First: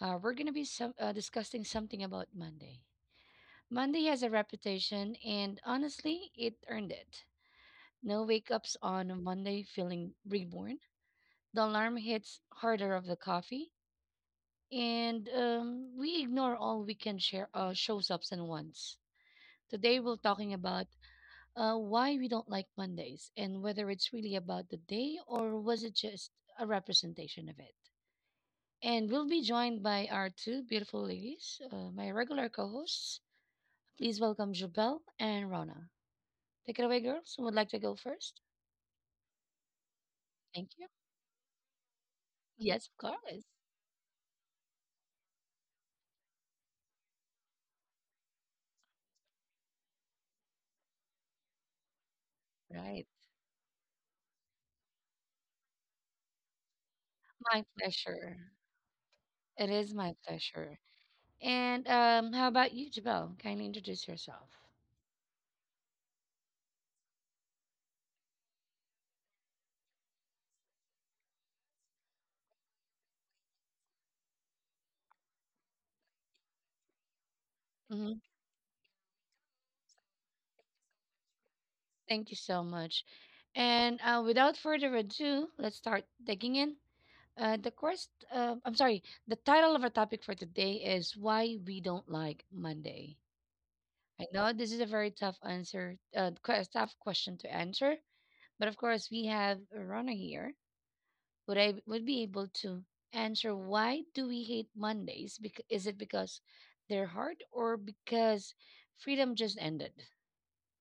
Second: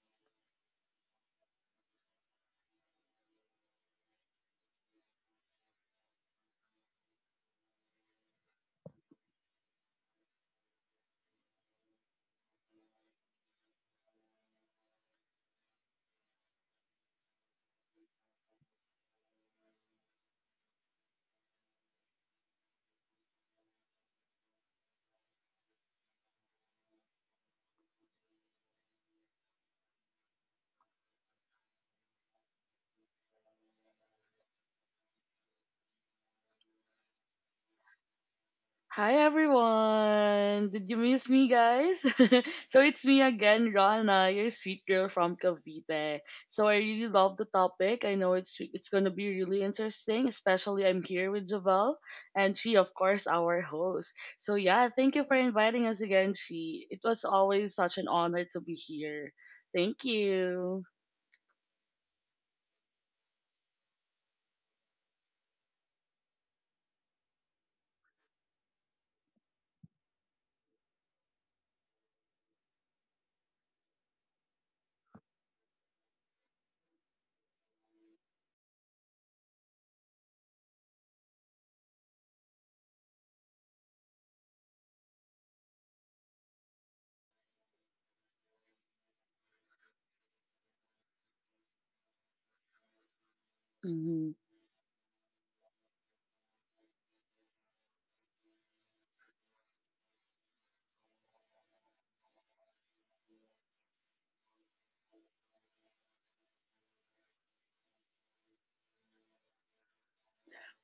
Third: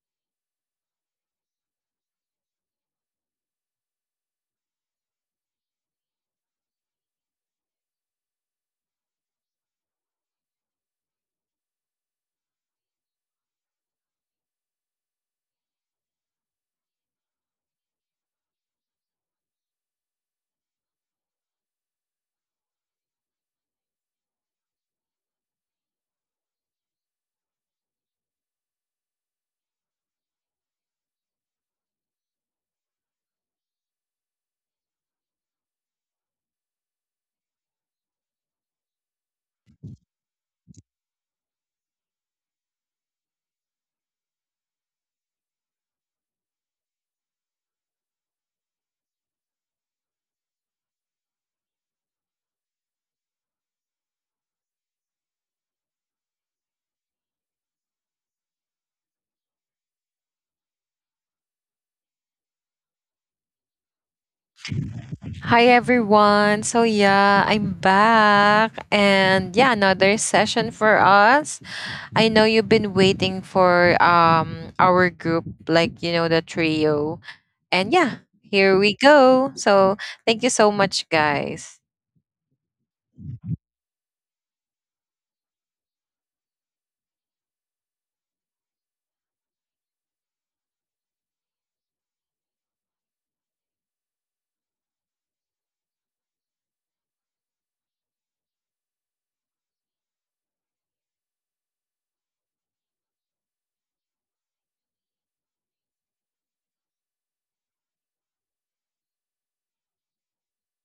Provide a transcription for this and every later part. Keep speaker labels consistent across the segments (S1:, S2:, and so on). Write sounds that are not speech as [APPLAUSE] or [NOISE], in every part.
S1: we're going to be some, discussing something about Monday. Monday has a reputation, and honestly, it earned it. No wake ups on a Monday feeling reborn. The alarm hits harder of the coffee, and we ignore all weekend share, shows ups and wants. Today, we're talking about why we don't like Mondays and whether it's really about the day or was it just a representation of it. And we'll be joined by our two beautiful ladies, my regular co hosts. Please welcome Jubel and Rona. Take it away, girls. Who would like to go first?
S2: Hi
S1: Thank
S2: everyone! Did
S1: you.
S2: you miss me, guys? [LAUGHS] So
S1: Yes, of
S2: it's me
S1: course.
S2: again, Rana, your sweet girl from Cavite. So I really love the topic. I know it's gonna be really interesting, especially I'm here with Javel, and she, of
S1: Right.
S2: course, our host. So yeah, thank you for inviting us again, she. It was
S1: My
S2: always such an
S1: pleasure.
S2: honor to be here.
S1: It is
S2: Thank
S1: my pleasure.
S2: you.
S1: And how about you, Jubel? Kindly introduce yourself.
S3: Hi everyone. So yeah, I'm back and yeah, another session for us. I know you've been waiting for our group, like the trio. And yeah,
S1: hmm
S3: here we go. So thank you so much guys.
S1: Thank you so much. And without further ado, let's start digging in. I'm sorry, the title of our topic for today is Why We Don't Like Monday. I
S2: Mm-hmm.
S1: know this is a very tough answer, tough question to answer, but of course we have Rona here. Would be able to answer, why do we hate Mondays? Is it because they're hard or because freedom just ended?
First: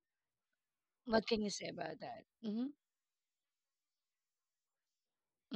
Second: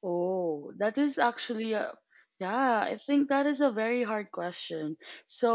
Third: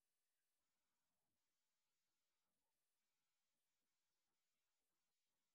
S2: Oh, that is
S1: What can you say
S2: actually a
S1: about that? Mm-hmm.
S2: yeah, I think that is a very hard question.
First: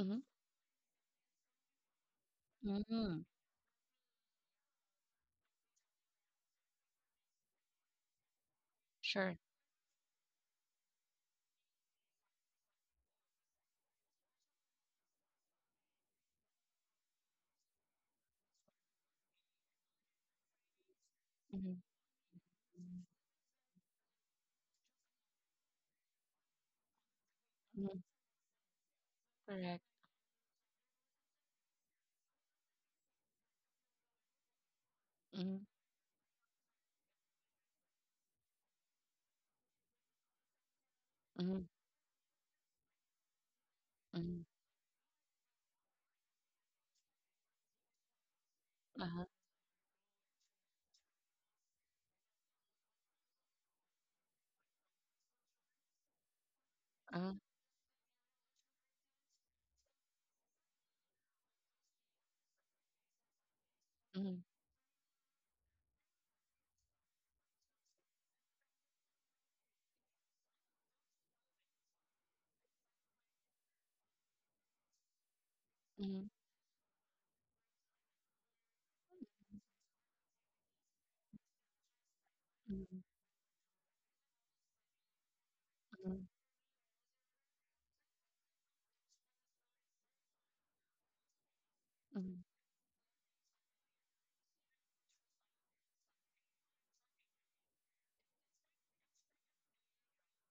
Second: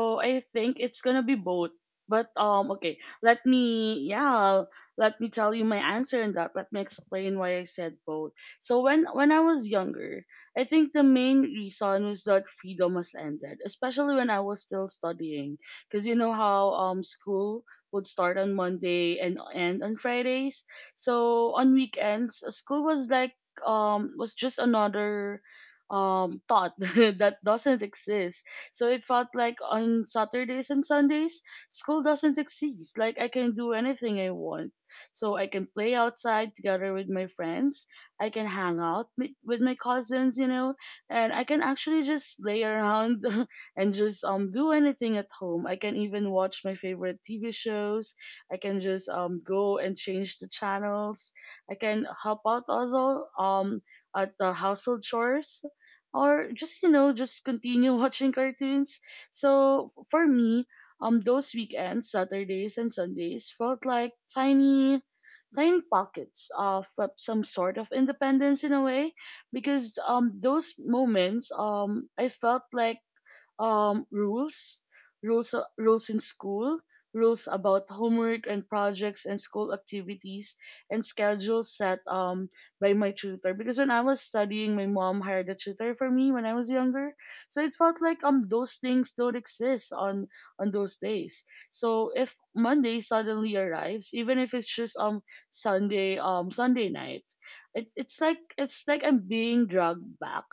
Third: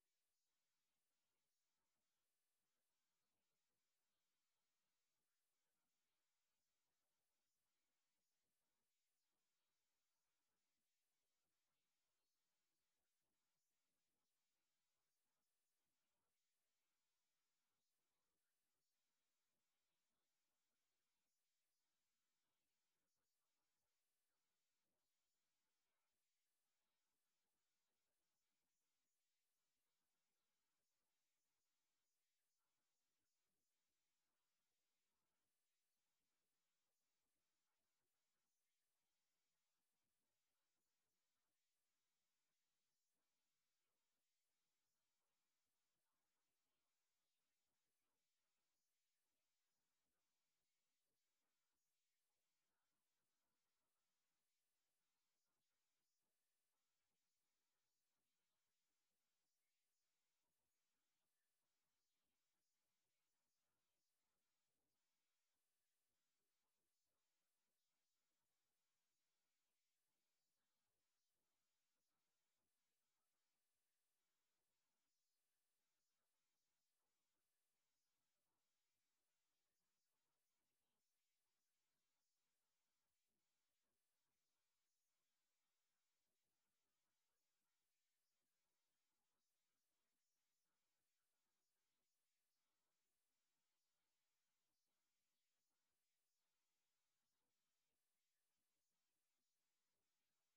S1: Mm-hmm.
S2: I think it's gonna be both. But okay,
S1: Mm-hmm.
S2: let me yeah, let me tell you my answer in that. Let me explain why I said both. So when
S1: Sure.
S2: I was younger, I think the main reason was that freedom has ended, especially when I was still studying. Cause you know how school would start on Monday and end on Fridays. So on
S1: Mm-hmm.
S2: weekends, school
S1: Mm-hmm.
S2: was like was just another thought [LAUGHS] that doesn't
S1: Mm-hmm.
S2: exist. So it felt like
S1: Correct.
S2: on Saturdays and Sundays, school doesn't exist. Like I can do anything I want. So I
S1: Mm-hmm.
S2: can play outside together with my friends. I can hang out with my cousins, you know, and I can
S1: Mm-hmm.
S2: actually just lay around [LAUGHS] and just
S1: Mm-hmm.
S2: do anything at home. I can even watch my favorite TV shows. I can just
S1: Uh-huh.
S2: go and change the channels. I can help out also at the household chores or just you know
S1: Uh-huh.
S2: just continue [LAUGHS] watching cartoons. So for me, those weekends, Saturdays and Sundays felt like
S1: Mm-hmm.
S2: tiny pockets of some sort of independence in a way because those moments I felt like um, rules, rules in
S1: Mm-hmm.
S2: school, rules about homework and projects and school activities and schedules set by my tutor. Because when I was studying, my mom hired a tutor for
S1: Mm-hmm.
S2: me when I was younger, so it felt like those things don't exist on those days. So if
S1: Mm-hmm.
S2: Monday suddenly arrives, even if it's just Sunday Sunday night. It's like it's like I'm being dragged back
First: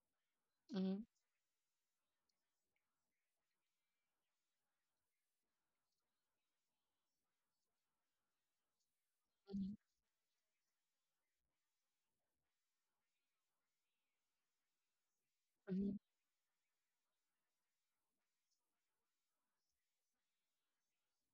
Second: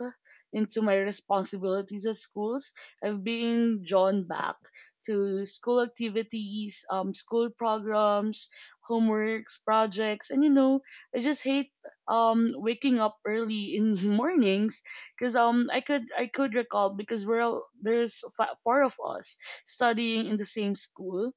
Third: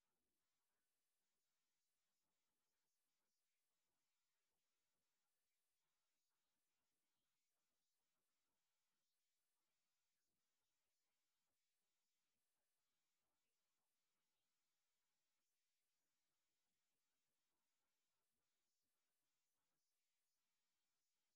S2: into
S1: Mm-hmm.
S2: my
S1: Mm-hmm.
S2: responsibilities at schools. I've been drawn back to school activities, school programs, homeworks,
S1: Mm-hmm.
S2: projects, and you know, I just hate waking up early in [LAUGHS] mornings because um I
S1: Mm-hmm.
S2: could I could recall because we're all, there's four of us studying in the same school.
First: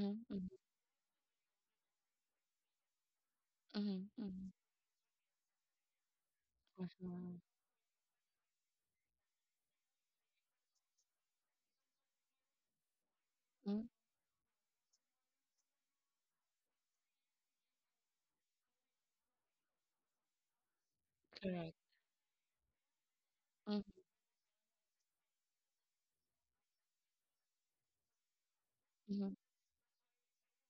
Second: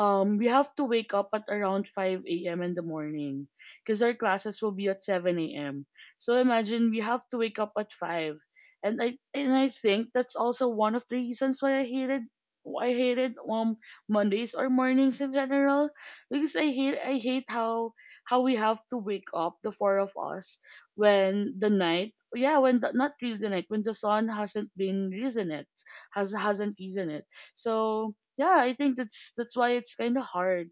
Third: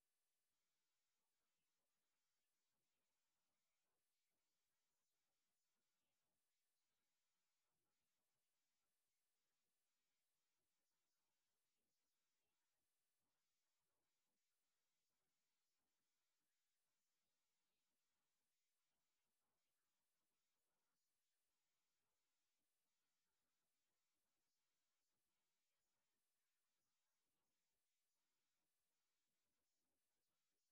S2: Um, we have to wake up at around 5 a.m. in the morning
S1: Mm-hmm.
S2: because our
S1: Mm-hmm.
S2: classes will be at 7 a.m. So imagine we have to
S1: Mhm.
S2: wake up at 5. And I think that's also one of the reasons why I hated
S1: Mm.
S2: Mondays or mornings in general because I hate how we have to wake up the four of us when the
S1: Correct.
S2: night yeah when the, not really the night when
S1: Mhm,
S2: the sun hasn't been risen it hasn't risen it so yeah, I think that's
S1: mhm,
S2: that's why it's kind of hard.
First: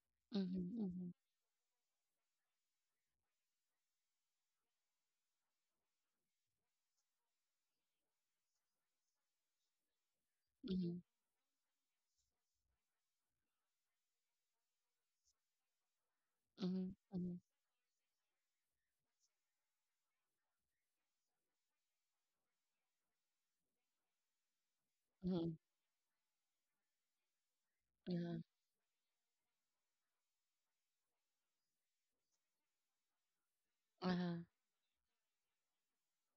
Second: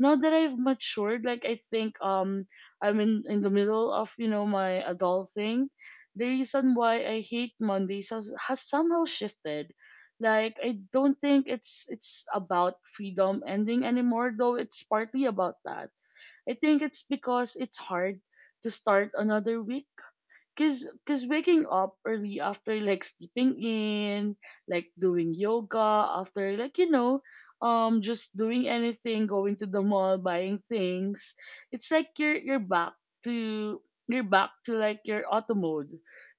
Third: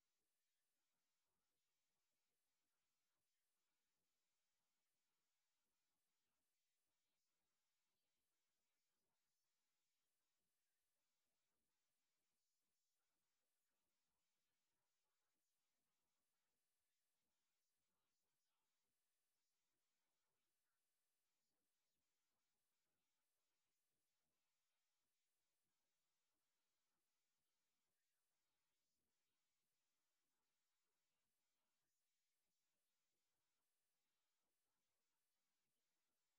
S2: Now that I've
S1: mhm,
S2: matured, like I think I'm in the middle of you know my adult thing. The reason why I hate Mondays has somehow shifted. Like
S1: mhm,
S2: I
S1: mhm,
S2: don't think it's about freedom ending anymore, though it's partly about that. I think
S1: mhm,
S2: it's
S1: mhm,
S2: because it's hard to start another week. Cause waking up early after like sleeping in, like doing
S1: mhm,
S2: yoga after like you know, just
S1: mhm,
S2: doing anything, going to the mall, buying things. It's like you're back to you're
S1: uh-huh.
S2: back to like your auto mode.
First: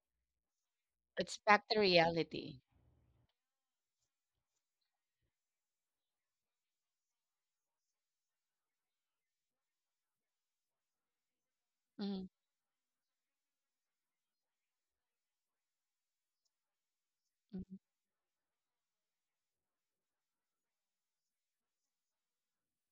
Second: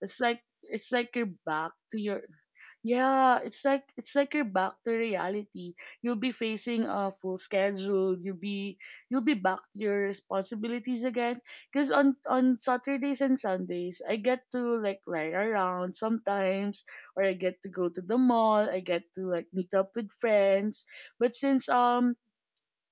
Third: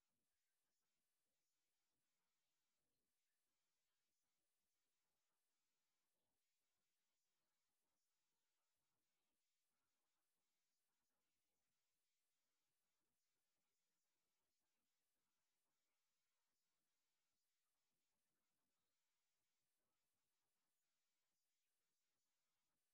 S2: It's like you're
S1: It's back
S2: back
S1: to
S2: to your
S1: reality.
S2: yeah, it's like you're back to reality. You'll be facing a full schedule. You'll be back to your responsibilities again. Cause
S1: Mhm,
S2: on Saturdays and Sundays, I get to like ride around sometimes, or I get
S1: mhm,
S2: to go to the mall. I get to like meet up with friends. But since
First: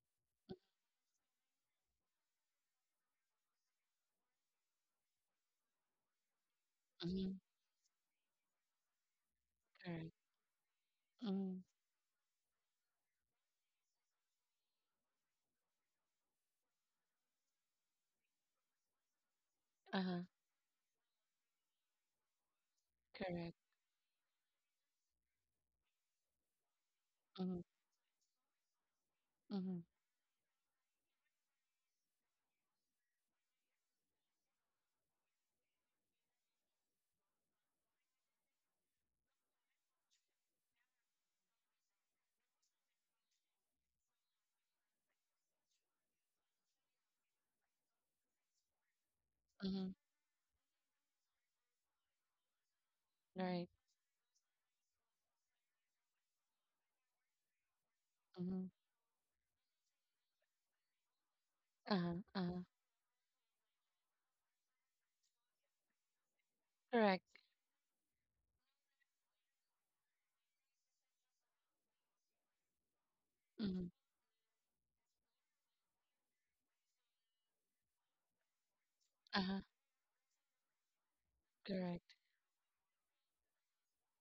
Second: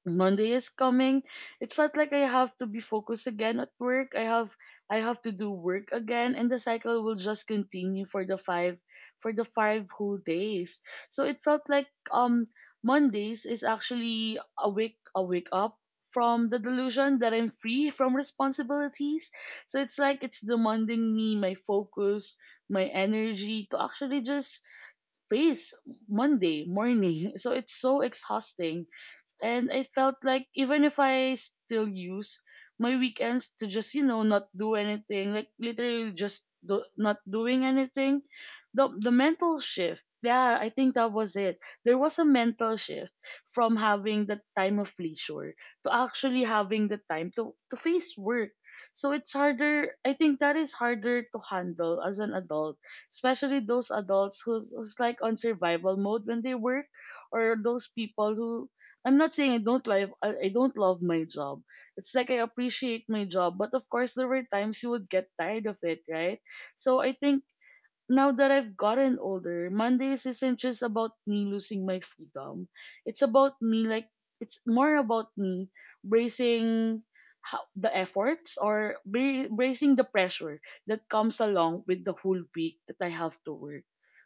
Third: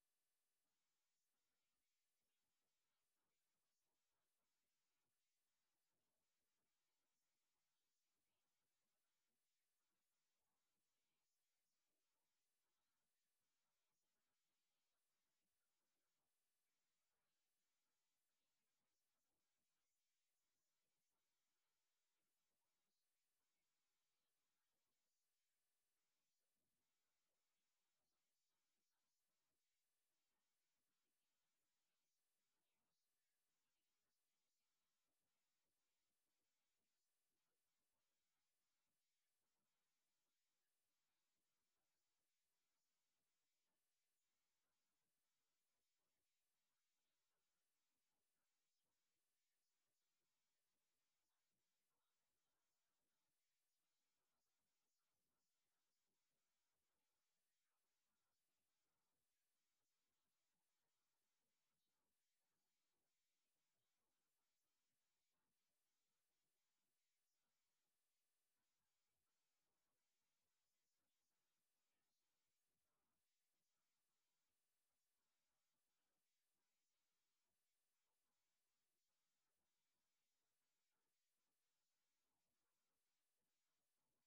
S2: Monday is coming. It felt like I have to be focused again at work. I have to do work again and the cycle will
S1: mhm.
S2: just continue for the five
S1: Correct.
S2: whole days. So it
S1: Mhm,
S2: felt like Mondays is actually a wake up from the delusion that I'm free from responsibilities. So it's
S1: uh-huh.
S2: like it's demanding me my focus, my
S1: Correct.
S2: energy to actually just face Monday morning. [LAUGHS] So
S1: Mhm,
S2: it's so exhausting and
S1: mhm,
S2: I felt like even if I still use my weekends to just you know not do anything, like literally just do, not doing anything, the mental shift. Yeah, I think that was it. There was a mental shift from having the time of leisure to actually having the time to face work. So it's harder.
S1: mhm.
S2: I think that is harder to handle as an adult, especially
S1: Right.
S2: those adults who's like on survival mode when they work or those people who
S1: Mhm,
S2: I don't love my job. It's
S1: uh-huh,
S2: like I
S1: uh-huh.
S2: appreciate my job, but of course there were times you would get tired of it, right? So I
S1: Correct.
S2: think now that I've gotten older, Mondays isn't just about me losing my freedom. It's about me,
S1: Mhm,
S2: like, it's more about me bracing how, the efforts or
S1: uh-huh.
S2: bracing the pressure that comes along with the
S1: Correct.
S2: whole week that I have to work.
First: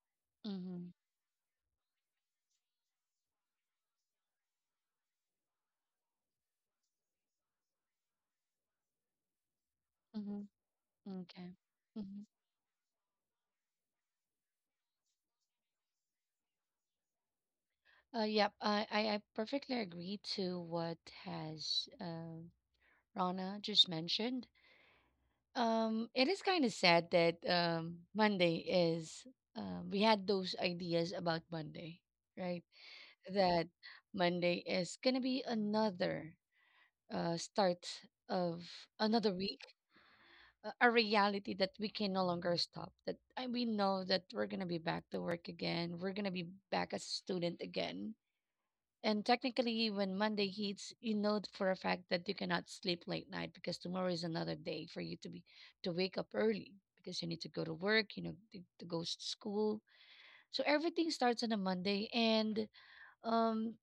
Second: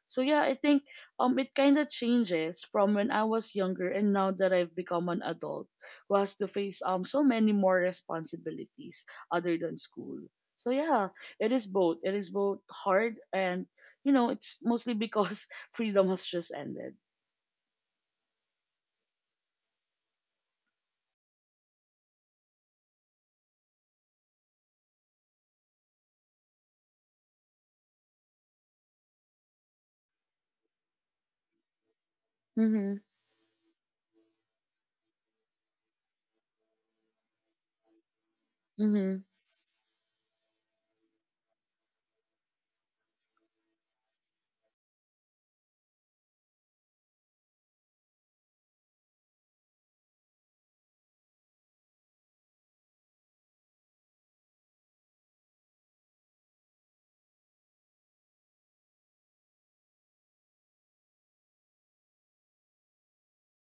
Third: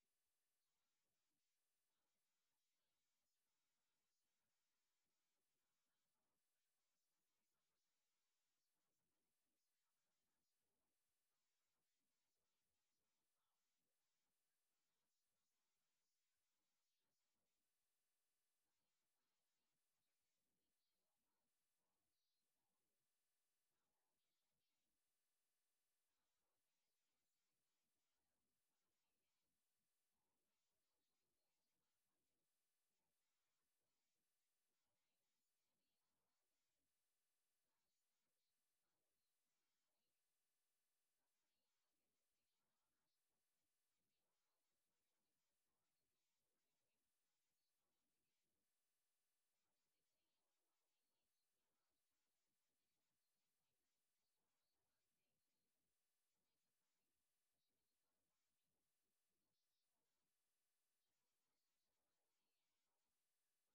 S2: So, yeah, I think
S1: Mhm,
S2: it kind of changes from when I was younger and now that I've become an adult who has to face so many more responsibilities other than school.
S1: mhm.
S2: So, yeah, it
S1: Okay.
S2: is both. It
S1: Mhm.
S2: is both hard and you know, it's mostly because [LAUGHS] freedom has just ended.
S1: I perfectly agree to what has Rana just mentioned. It is kind of sad that Monday is, we had those ideas about Monday, right?
S2: Mm-hmm.
S1: That Monday is going to be another start of
S2: Mm-hmm.
S1: another week, a reality that we can no longer stop. That we know that we're going to be back to work again, we're going to be back as a student again. And technically, when Monday hits, you know for a fact that you cannot sleep late night because tomorrow is another day for you to be to wake up early because you need to go to work, you know, to go school. So everything starts on a Monday, and um,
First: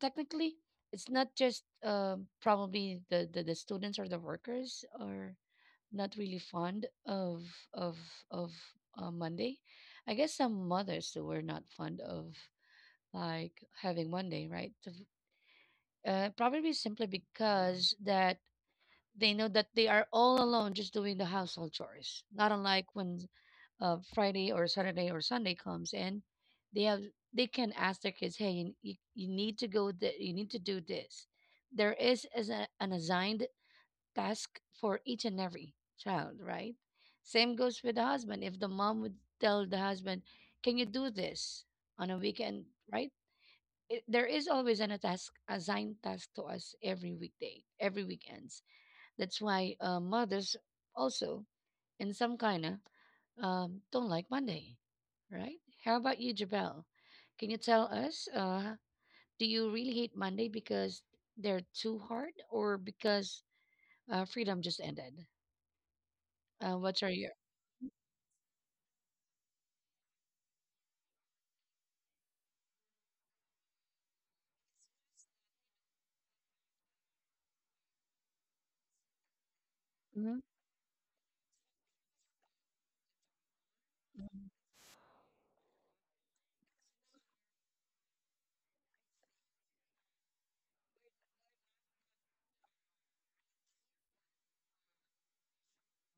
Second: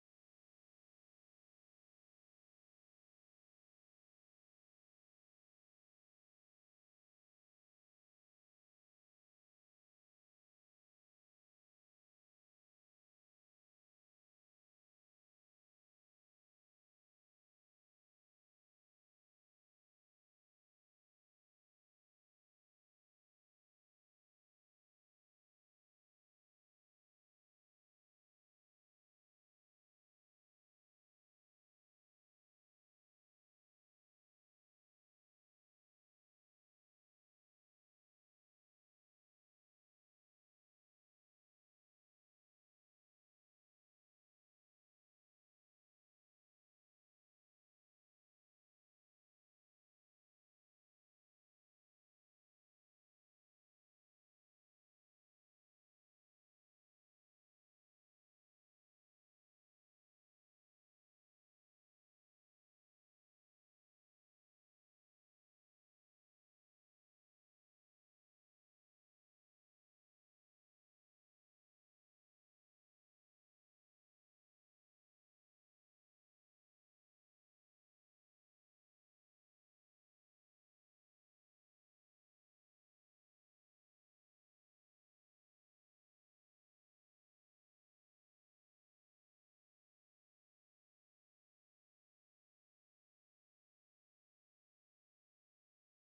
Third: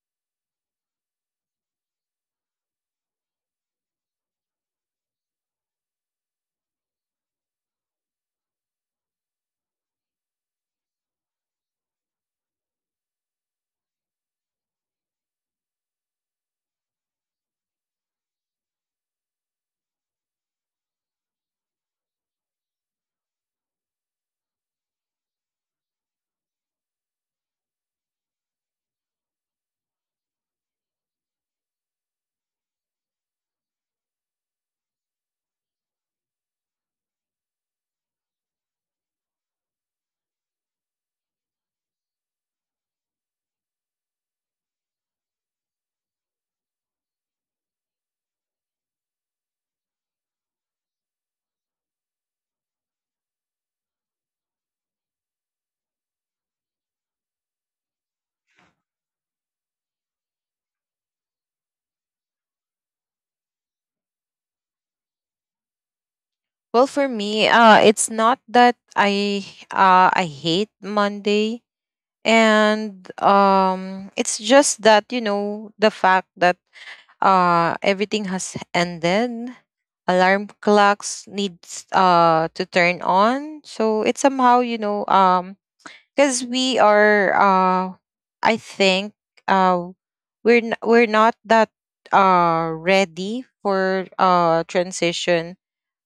S1: technically, it's not just probably the students or the workers are not really fond of of of Monday. I guess some mothers who were not fond of like having Monday, right? To probably simply because that they know that they are all alone just doing the household chores. Not unlike when Friday or Saturday or Sunday comes in, they have they can ask their kids, "Hey, you need to go. You need to do this." There is as a, an assigned task for each and every child, right? Same goes with the husband. If the mom would tell the husband, "Can you do this on a weekend?" Right? It, there is always an a task assigned task to us every weekday, every weekends. That's why mothers also, in some kind of, don't like Monday, right? How about you, Jabel? Can you tell us? Do you really hate Monday because they're too hard, or because freedom just ended?
S3: Well,
S1: What
S3: for
S1: are your?
S3: me, it's not that I hate Monday, and it's just that the fact that everything has ended.
S1: Mhm,
S3: Alarm clocks needs to turn on, so it's
S1: mhm,
S3: somehow, because we are, I think, uh we're not that ready for transition.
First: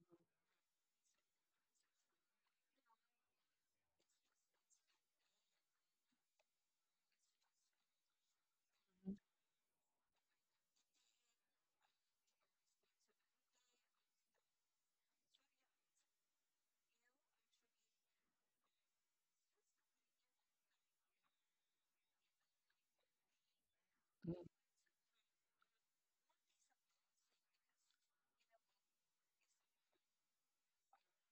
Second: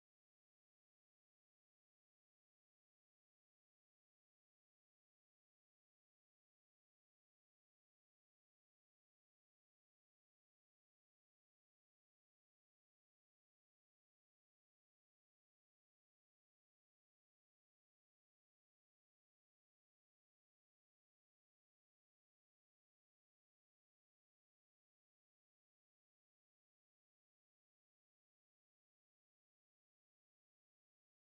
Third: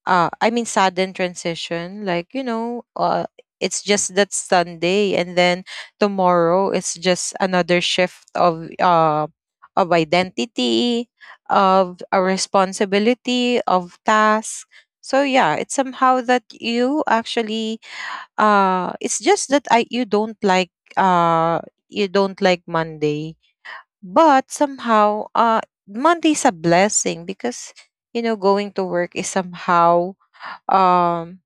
S3: I mean, sudden transition, like, it's just that Sunday, and then tomorrow it's just another shift of, identity, of a responsibility, of task. So yeah, it's somehow that you actually, it's just that I uh you don't like Monday. But somehow, Monday's a blessing because, going to work is somehow, um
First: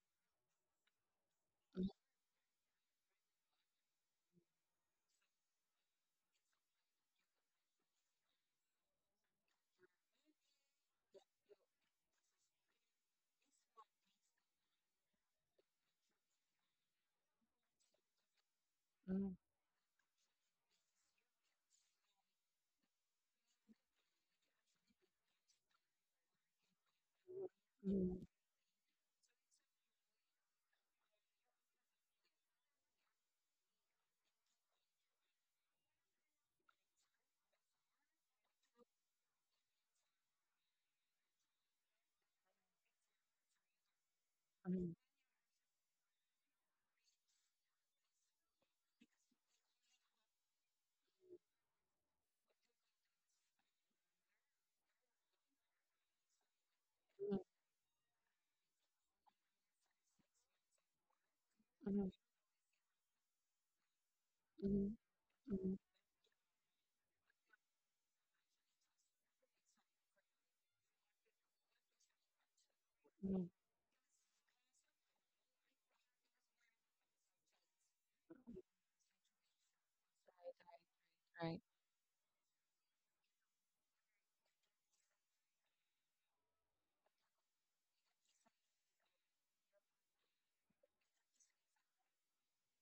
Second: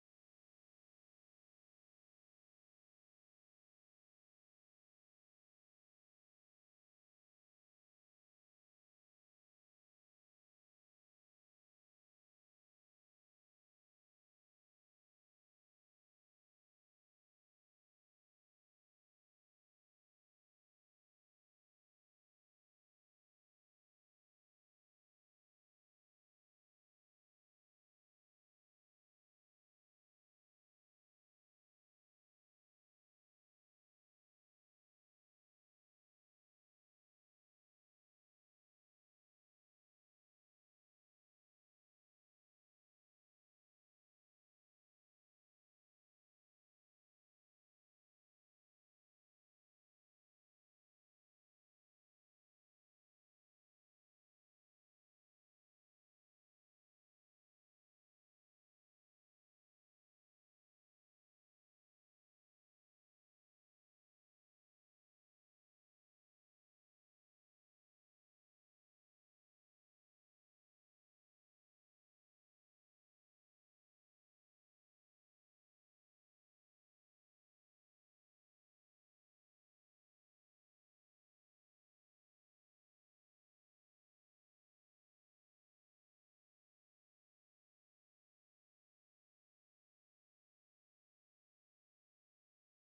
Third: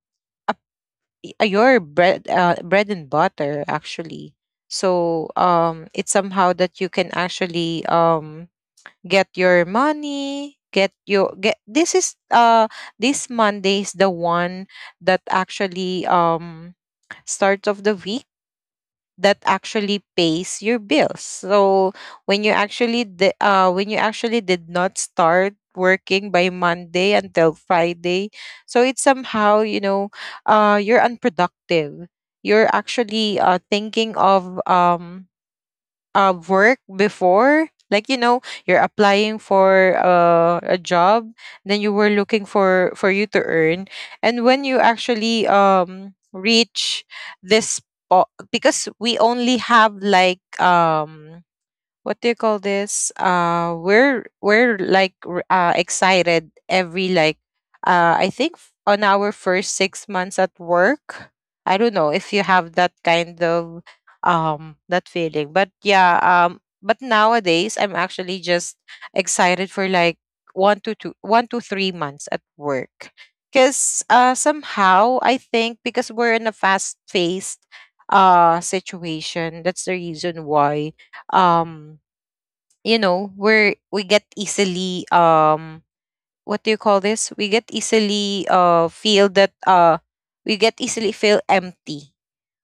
S3: a, your
S1: mhm,
S3: bread and butter, actually. So, it's somehow that you can actually, get your money, get your, get, this Monday is the one that actually, start of the week
S1: mhm,
S3: that actually pays your bills. So when you actually, did not start working by Monday until
S1: mhm, mhm,
S3: Friday, so it's somehow, you're unproductive. You're actually, thinking of, work before, like, you're applying for, a job, then you were looking for you to earn, and when you actually, reach this, because we only have, like, what do you call this, we're like, excited every, like, I think, on our first 6 months at work. I don't
S1: mhm, mhm,
S3: know if you have that kind of,
S1: mhm,
S3: that feeling, but
S1: mhm,
S3: yeah, but nowadays I'm actually just excited for like, one to 3 months at work,
S1: mhm.
S3: because, somehow I think because we're in a fast-paced situation. That's the reason why,
S1: Right.
S3: um we get easily, what do you call this, we get easily, feel that, we get easily feel empty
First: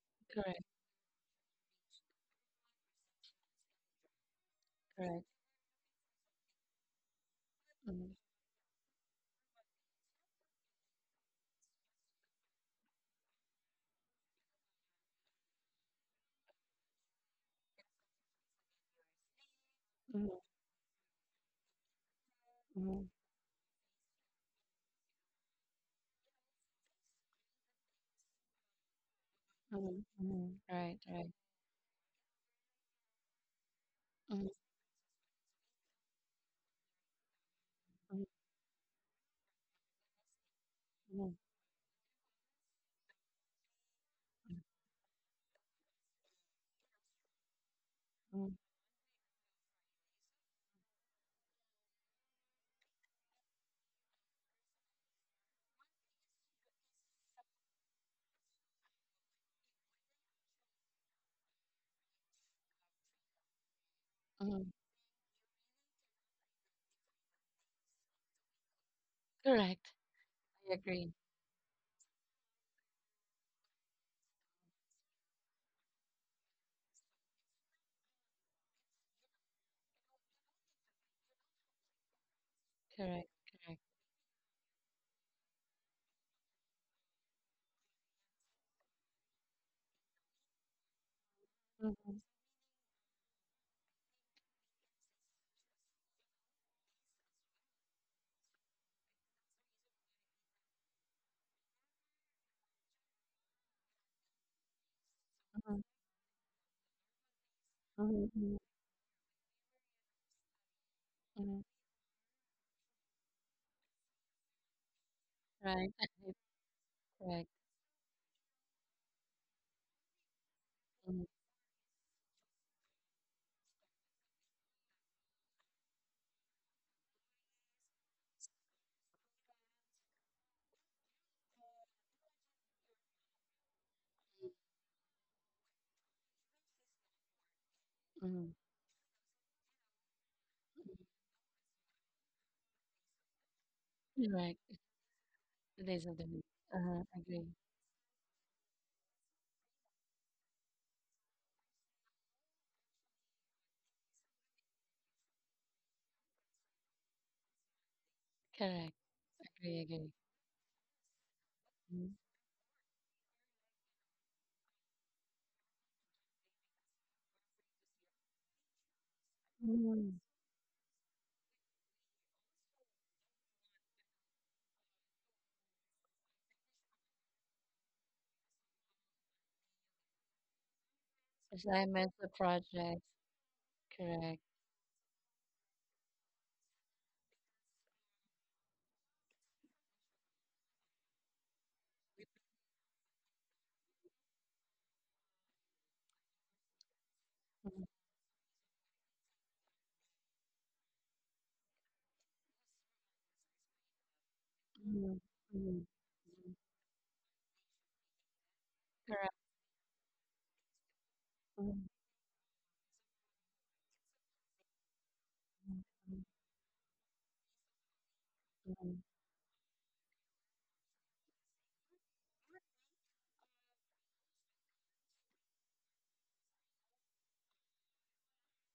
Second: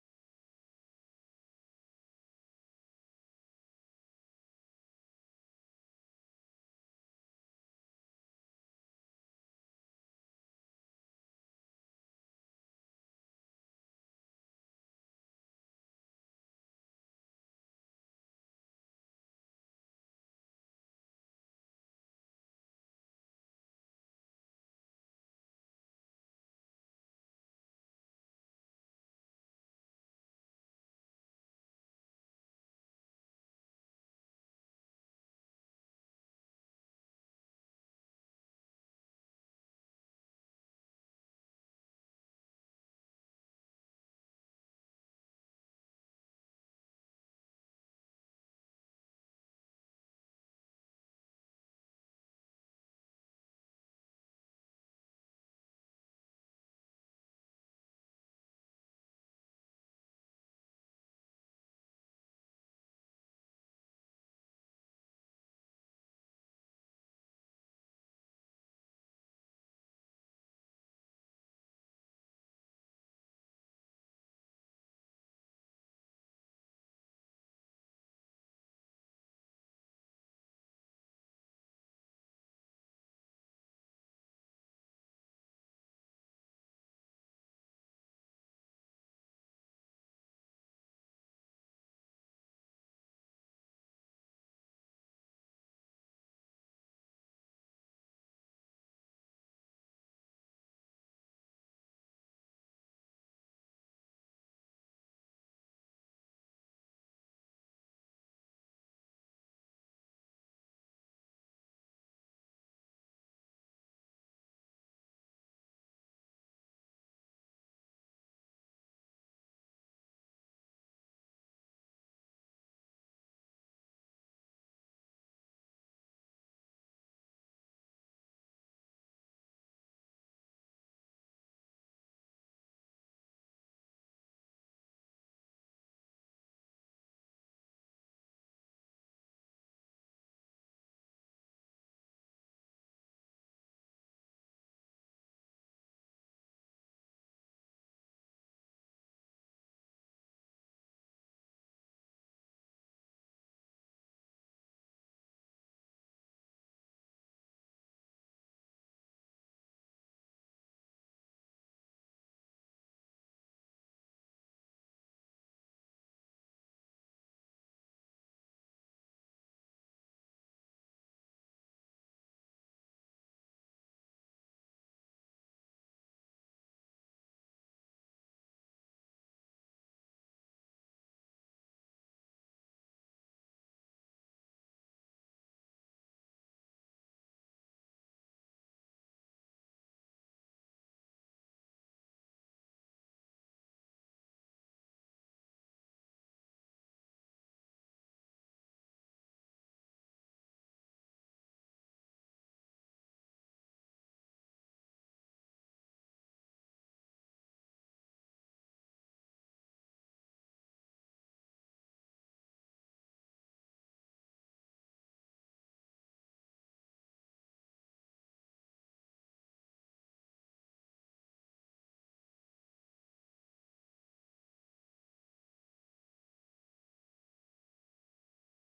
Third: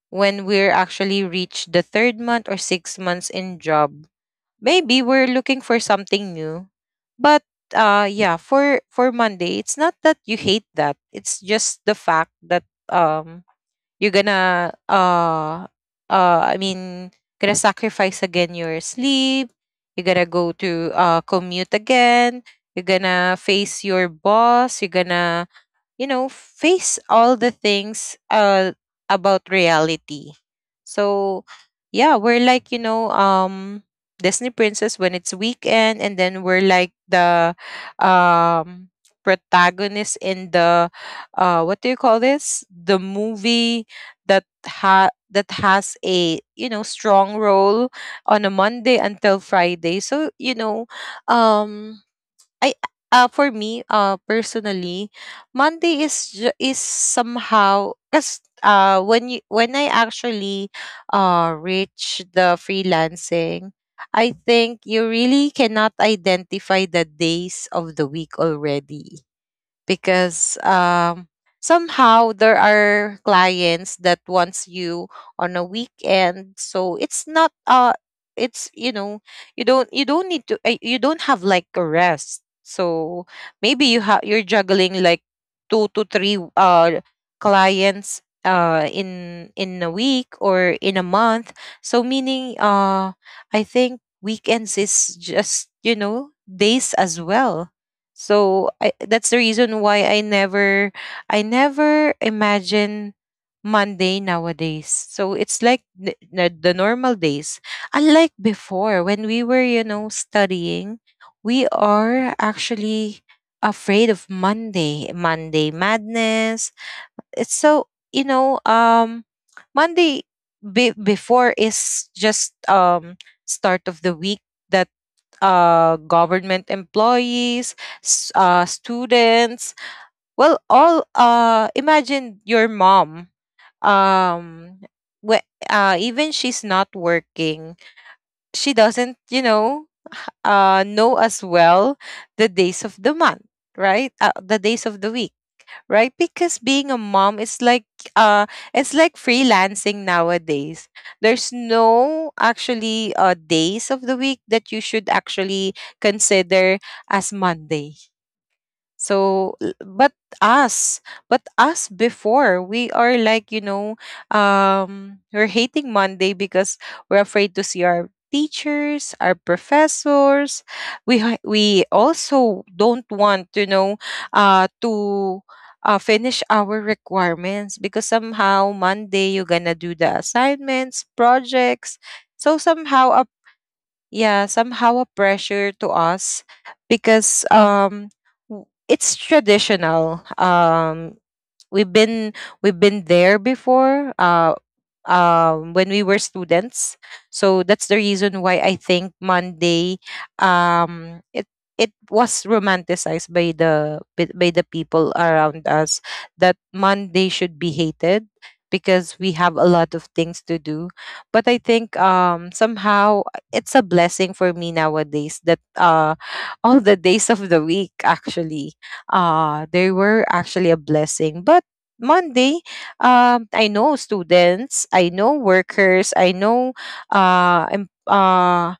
S3: when
S1: Correct.
S3: we're actually reach the third month or 6 months in job. Maybe we're looking for something new, but,
S1: Correct.
S3: yeah, for Monday, it's not that you hate that, it's just the fact that, um you're gonna, I mean, gonna sacrifice again your sleep. You're gonna go to, commute again. You're
S1: Mhm,
S3: gonna face your boss, you're gonna, face all the things, about
S1: mhm,
S3: reality.
S1: mhm. Right,
S3: So
S1: right.
S3: yeah, we're like, Disney
S1: Mhm,
S3: princess when it's weekend, and then we're like the,
S1: mhm,
S3: um protagonist in the,
S1: mhm,
S3: what do you call this, the movie that has a, strong role on a
S1: mhm,
S3: Monday until Friday. So, um I for me, personally, Monday is somehow, because, when I actually, reach the freelancing, I
S1: mhm.
S3: think you really cannot identify the days of the week already,
S1: Correct.
S3: because,
S1: I agree.
S3: somehow there are clients that wants you on a weekend, so it's not, it's you don't have like a rest. So
S1: Correct, correct.
S3: maybe you have you're juggling like two to three clients, in a week or in a month. So
S1: Mhm,
S3: meaning, I think weekends is just, days as well. So that's the reason why I never imagine Monday nowadays. So it's like
S1: mhm,
S3: the, the normal days. Unlike
S1: mhm, mhm,
S3: before, when we were, studying, we
S1: mhm.
S3: are actually afraid of Monday, Monday
S1: Right.
S3: madness. It's
S1: Correct.
S3: so, Monday
S1: Mhm,
S3: before is just, start of the week, that, government employees, students. Well, all imagine your mom. Um, Even she's not working,
S1: mhm,
S3: she doesn't,
S1: mhm.
S3: know as well, the days of the month, right? The
S1: Correct.
S3: days of the week,
S1: The days
S3: right?
S1: of the week.
S3: Because being a
S1: Uh-huh.
S3: mom
S1: Agree.
S3: is like uh it's like freelancing nowadays. There's no actually days of the week that you should actually consider as Monday.
S1: Correct.
S3: So,
S1: Agree,
S3: but
S1: agree.
S3: us,
S1: Mhm,
S3: before, we are like, we're hating Monday because we're afraid to see our teachers, our
S1: mhm.
S3: professors. We also don't want, to, finish our requirements because somehow Monday you're gonna do the assignments, projects.
S1: Assignments, the
S3: So
S1: projects.
S3: somehow, yeah,
S1: Correct.
S3: somehow a pressure to us, because, it's traditional, We've been we've been there before, when we were students. So that's
S1: Mhm,
S3: the reason why I think Monday, um it it was romanticized by the people
S1: mhm,
S3: around
S1: mhm,
S3: us,
S1: mhm.
S3: that Monday should be hated because
S1: Correct.
S3: we have a lot of things to do. But I
S1: Mhm,
S3: think, somehow it's a blessing for me nowadays, that,
S1: mhm,
S3: all the days of the week actually,
S1: mhm, mhm,
S3: they were actually a blessing. But Monday, I know students, I know workers, I know, uh, em- uh,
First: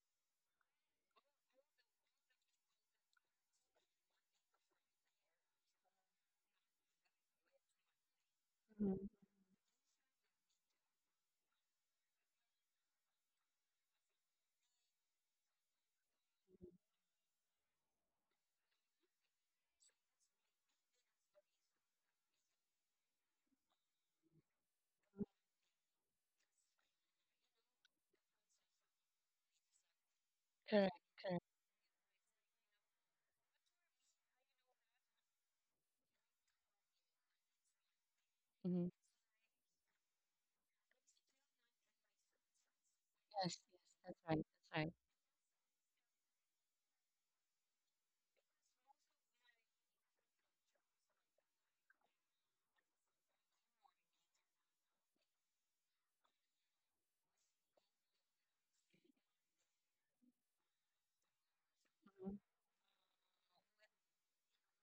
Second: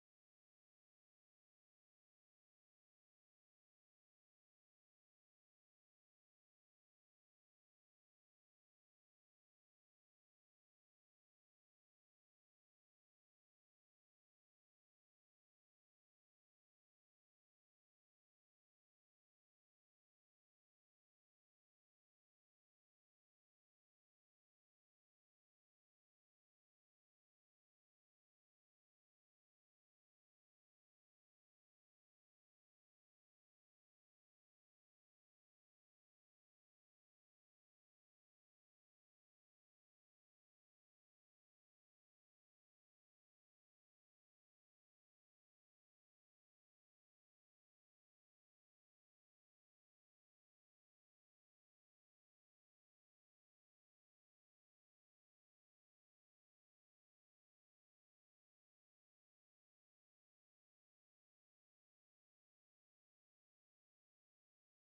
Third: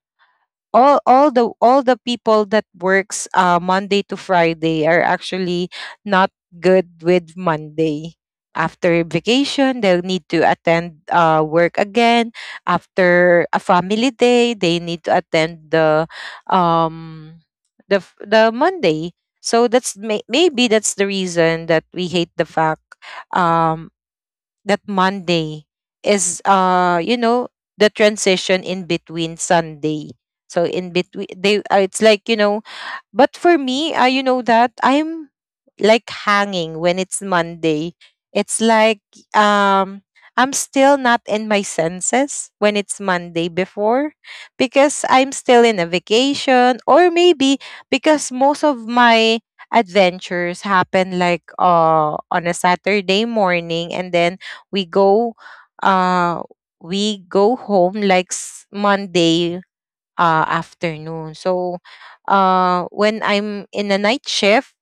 S3: all the people that works, Monday to Friday, are actually not good with Monday. After
S1: mhm,
S3: vacation, they'll need to attend, work again. After a family day, they need to attend the, um Monday. So that's, maybe that's the reason that we hate the fact, um that
S1: mhm.
S3: Monday is, the transition in between Sunday. So in
S1: Correct,
S3: between, they
S1: correct.
S3: it's like, But for me, you know that I'm like hanging when it's Monday. It's
S1: Mhm.
S3: like, um I'm still not in my senses when it's Monday
S1: Yes, yes,
S3: before,
S1: that's right, that's right.
S3: because I'm still in a vacation, or maybe because most of my adventures happen like, on a Saturday morning, and then we go uh we go home like, Monday, afternoon. So,
S1: Mhm.
S3: when I'm in a night shift,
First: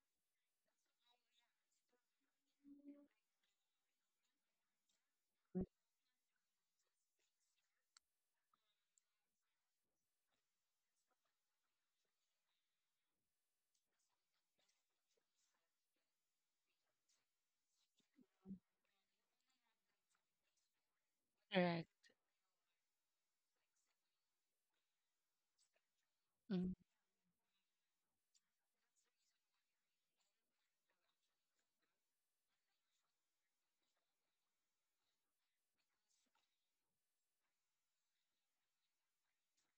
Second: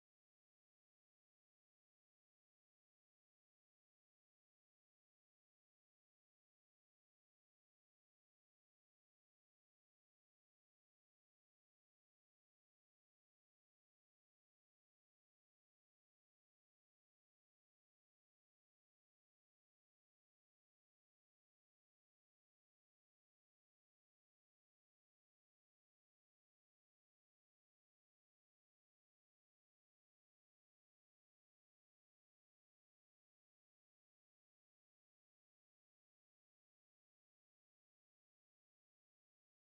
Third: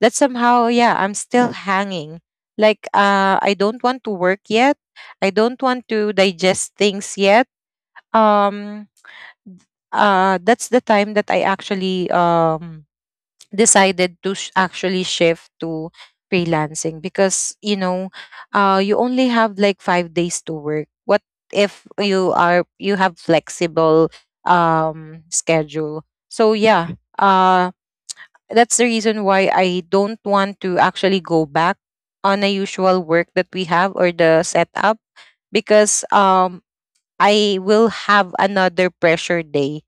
S3: that somehow, yeah, I'm still hanging. Like, I don't want to work yet. I don't want to digest things yet. Um, that's the time that I actually, decided to, actually shift to freelancing, because, you only have like 5 days to work. What if
S1: Correct.
S3: you are you have flexible, schedule? So yeah,
S1: Mhm,
S3: that's the reason why I don't want to actually go back on a usual work that we have, or the setup, because, I will have another pressure day.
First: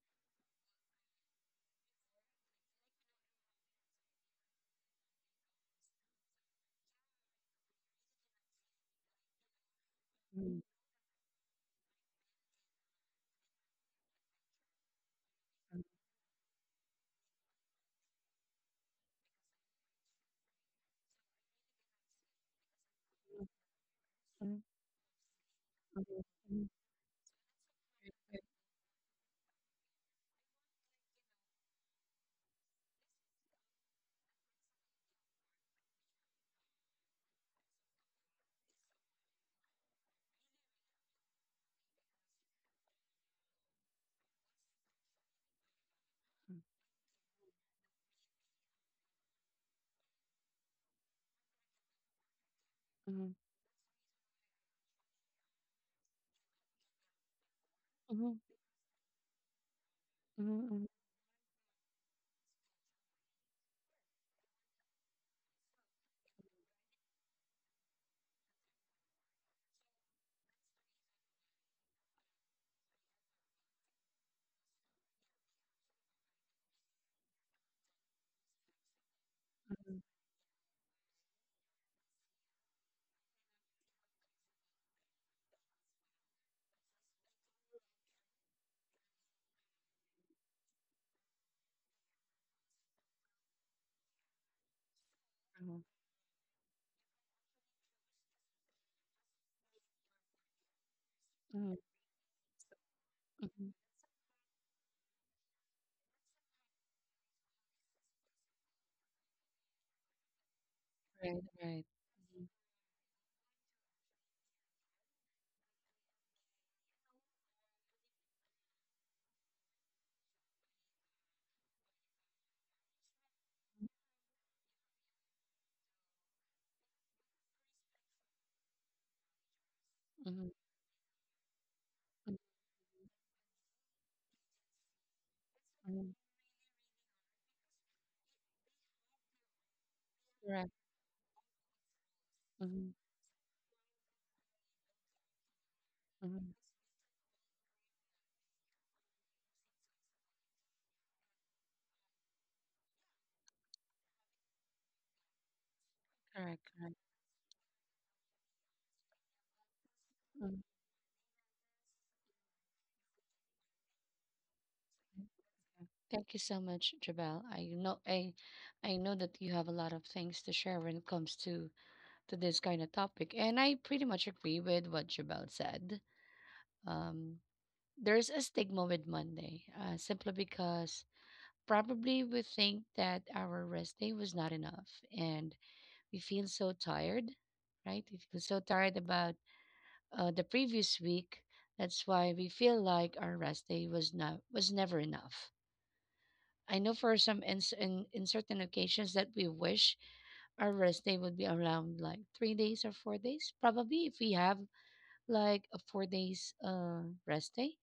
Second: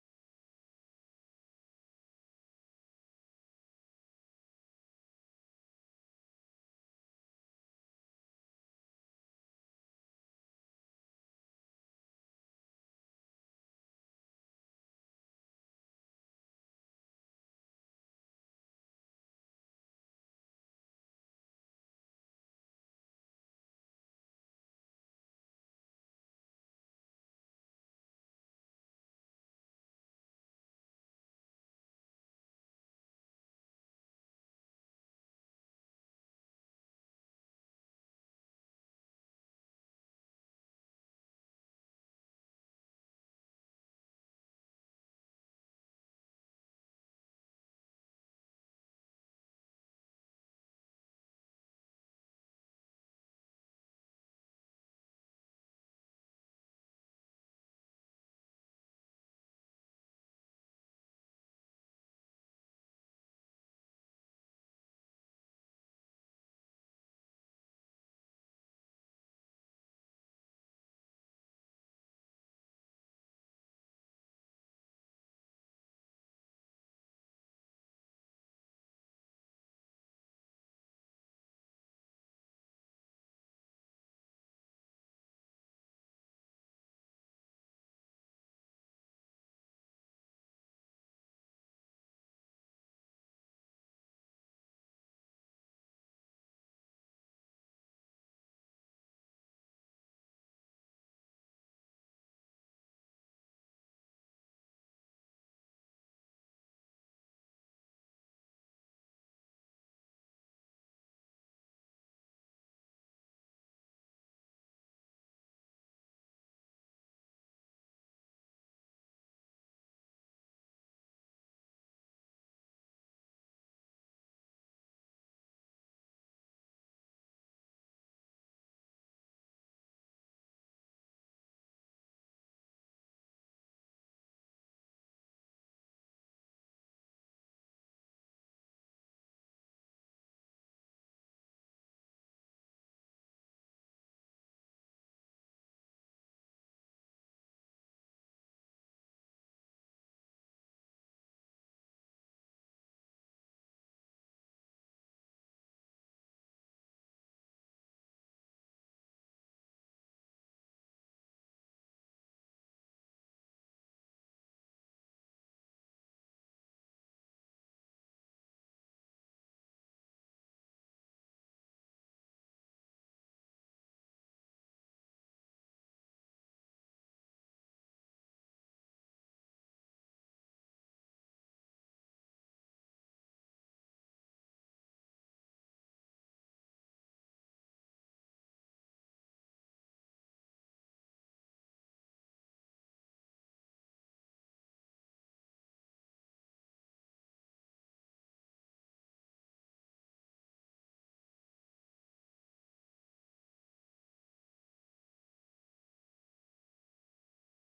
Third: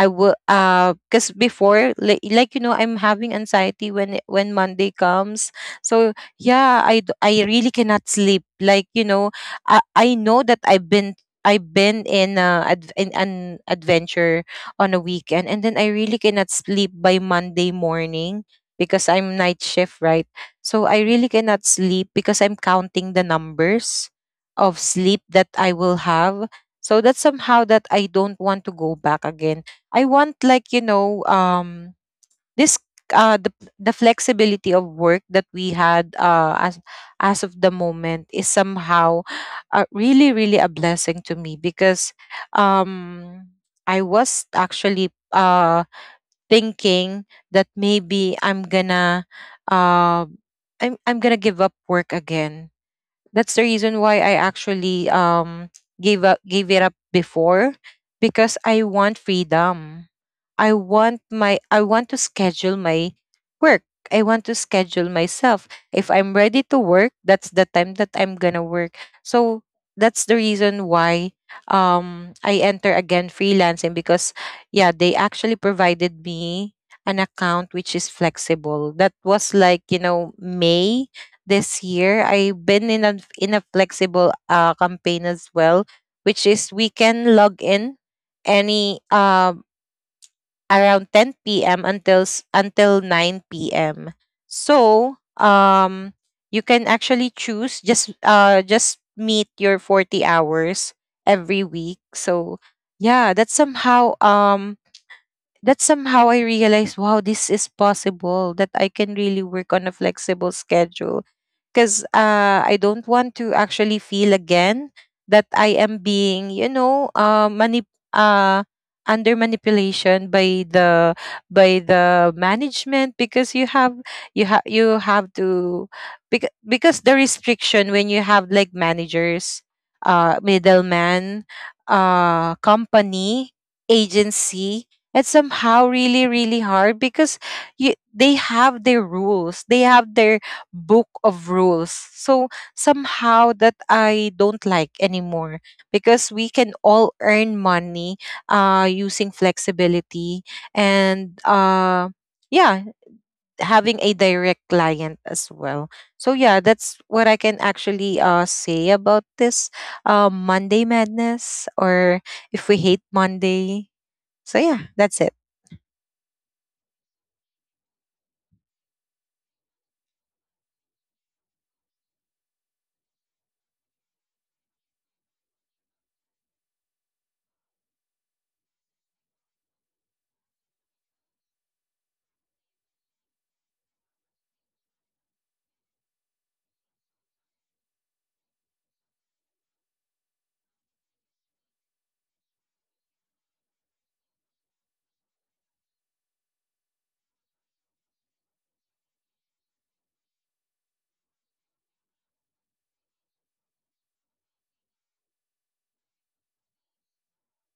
S3: I will Cuz before, I'm having anxiety when, when Monday comes. So yeah, I really cannot sleep. Like, I know
S1: mhm,
S3: that I've been in, in an adventure on a weekend, and then I really cannot sleep by Monday morning because I'm night shift, right? So I really cannot sleep because I'm counting the numbers
S1: mhm, mhm,
S3: of sleep that I will have,
S1: mhm,
S3: so that's somehow that I don't want to go back again. I want, like, this uh the the flexibility of work that we had, as of the moment, is somehow, really really a blessing to me, because, um I was actually, thinking that maybe uh I'm gonna give up work again. That's the reason why I actually, gave it up before, because I want freedom. I want to schedule my work. I want to schedule myself. If I'm ready to work, that's the time that I'm gonna work. So that's the reason why, I enter again freelancing, because yeah, they actually provided me an account which is flexible. That was like, May this year. I've been in a flexible campaign as well, which is we can log in any, around 10 p.m. until, until 9 p.m. So, you can actually choose, just meet your 40 hours every week. So yeah, that's
S1: mhm,
S3: somehow, I realized, wow, this is possible that I can really work on a flexible schedule,
S1: right, right,
S3: because,
S1: mhm,
S3: I don't want to actually feel again that I am being, uh, under manipulation by the management, because you have to, because the restriction when you have like managers,
S1: mhm,
S3: middleman,
S1: mhm,
S3: company, agency. It's
S1: mhm, mhm, mhm, mhm, mhm. Right,
S3: somehow
S1: right. Mhm, mhm, mhm, mhm.
S3: really really hard because, they have their rules. They have their
S1: Correct.
S3: book of rules. So
S1: Mhm,
S3: somehow that I don't like anymore, because we
S1: mhm.
S3: can all earn money, using flexibility, and, yeah, having a direct client as well. So yeah,
S1: Correct.
S3: that's what I can actually, say about this,
S1: Mhm.
S3: Monday madness, or if we hate Monday. So yeah, that's
S1: Okay.
S3: it.
S1: Thank you so much, Jabal. I know that you have a lot of things to share when it comes to this kind of topic, and I pretty much agree with what Jabal said. Um, there's a stigma with Monday, simply because probably we think that our rest day was not enough and we feel so tired, right? We feel so tired about the previous week. That's why we feel like our rest day was never enough. I know for some in certain occasions that we wish our rest day would be around like 3 days or 4 days. Probably if we have like a 4 days rest day,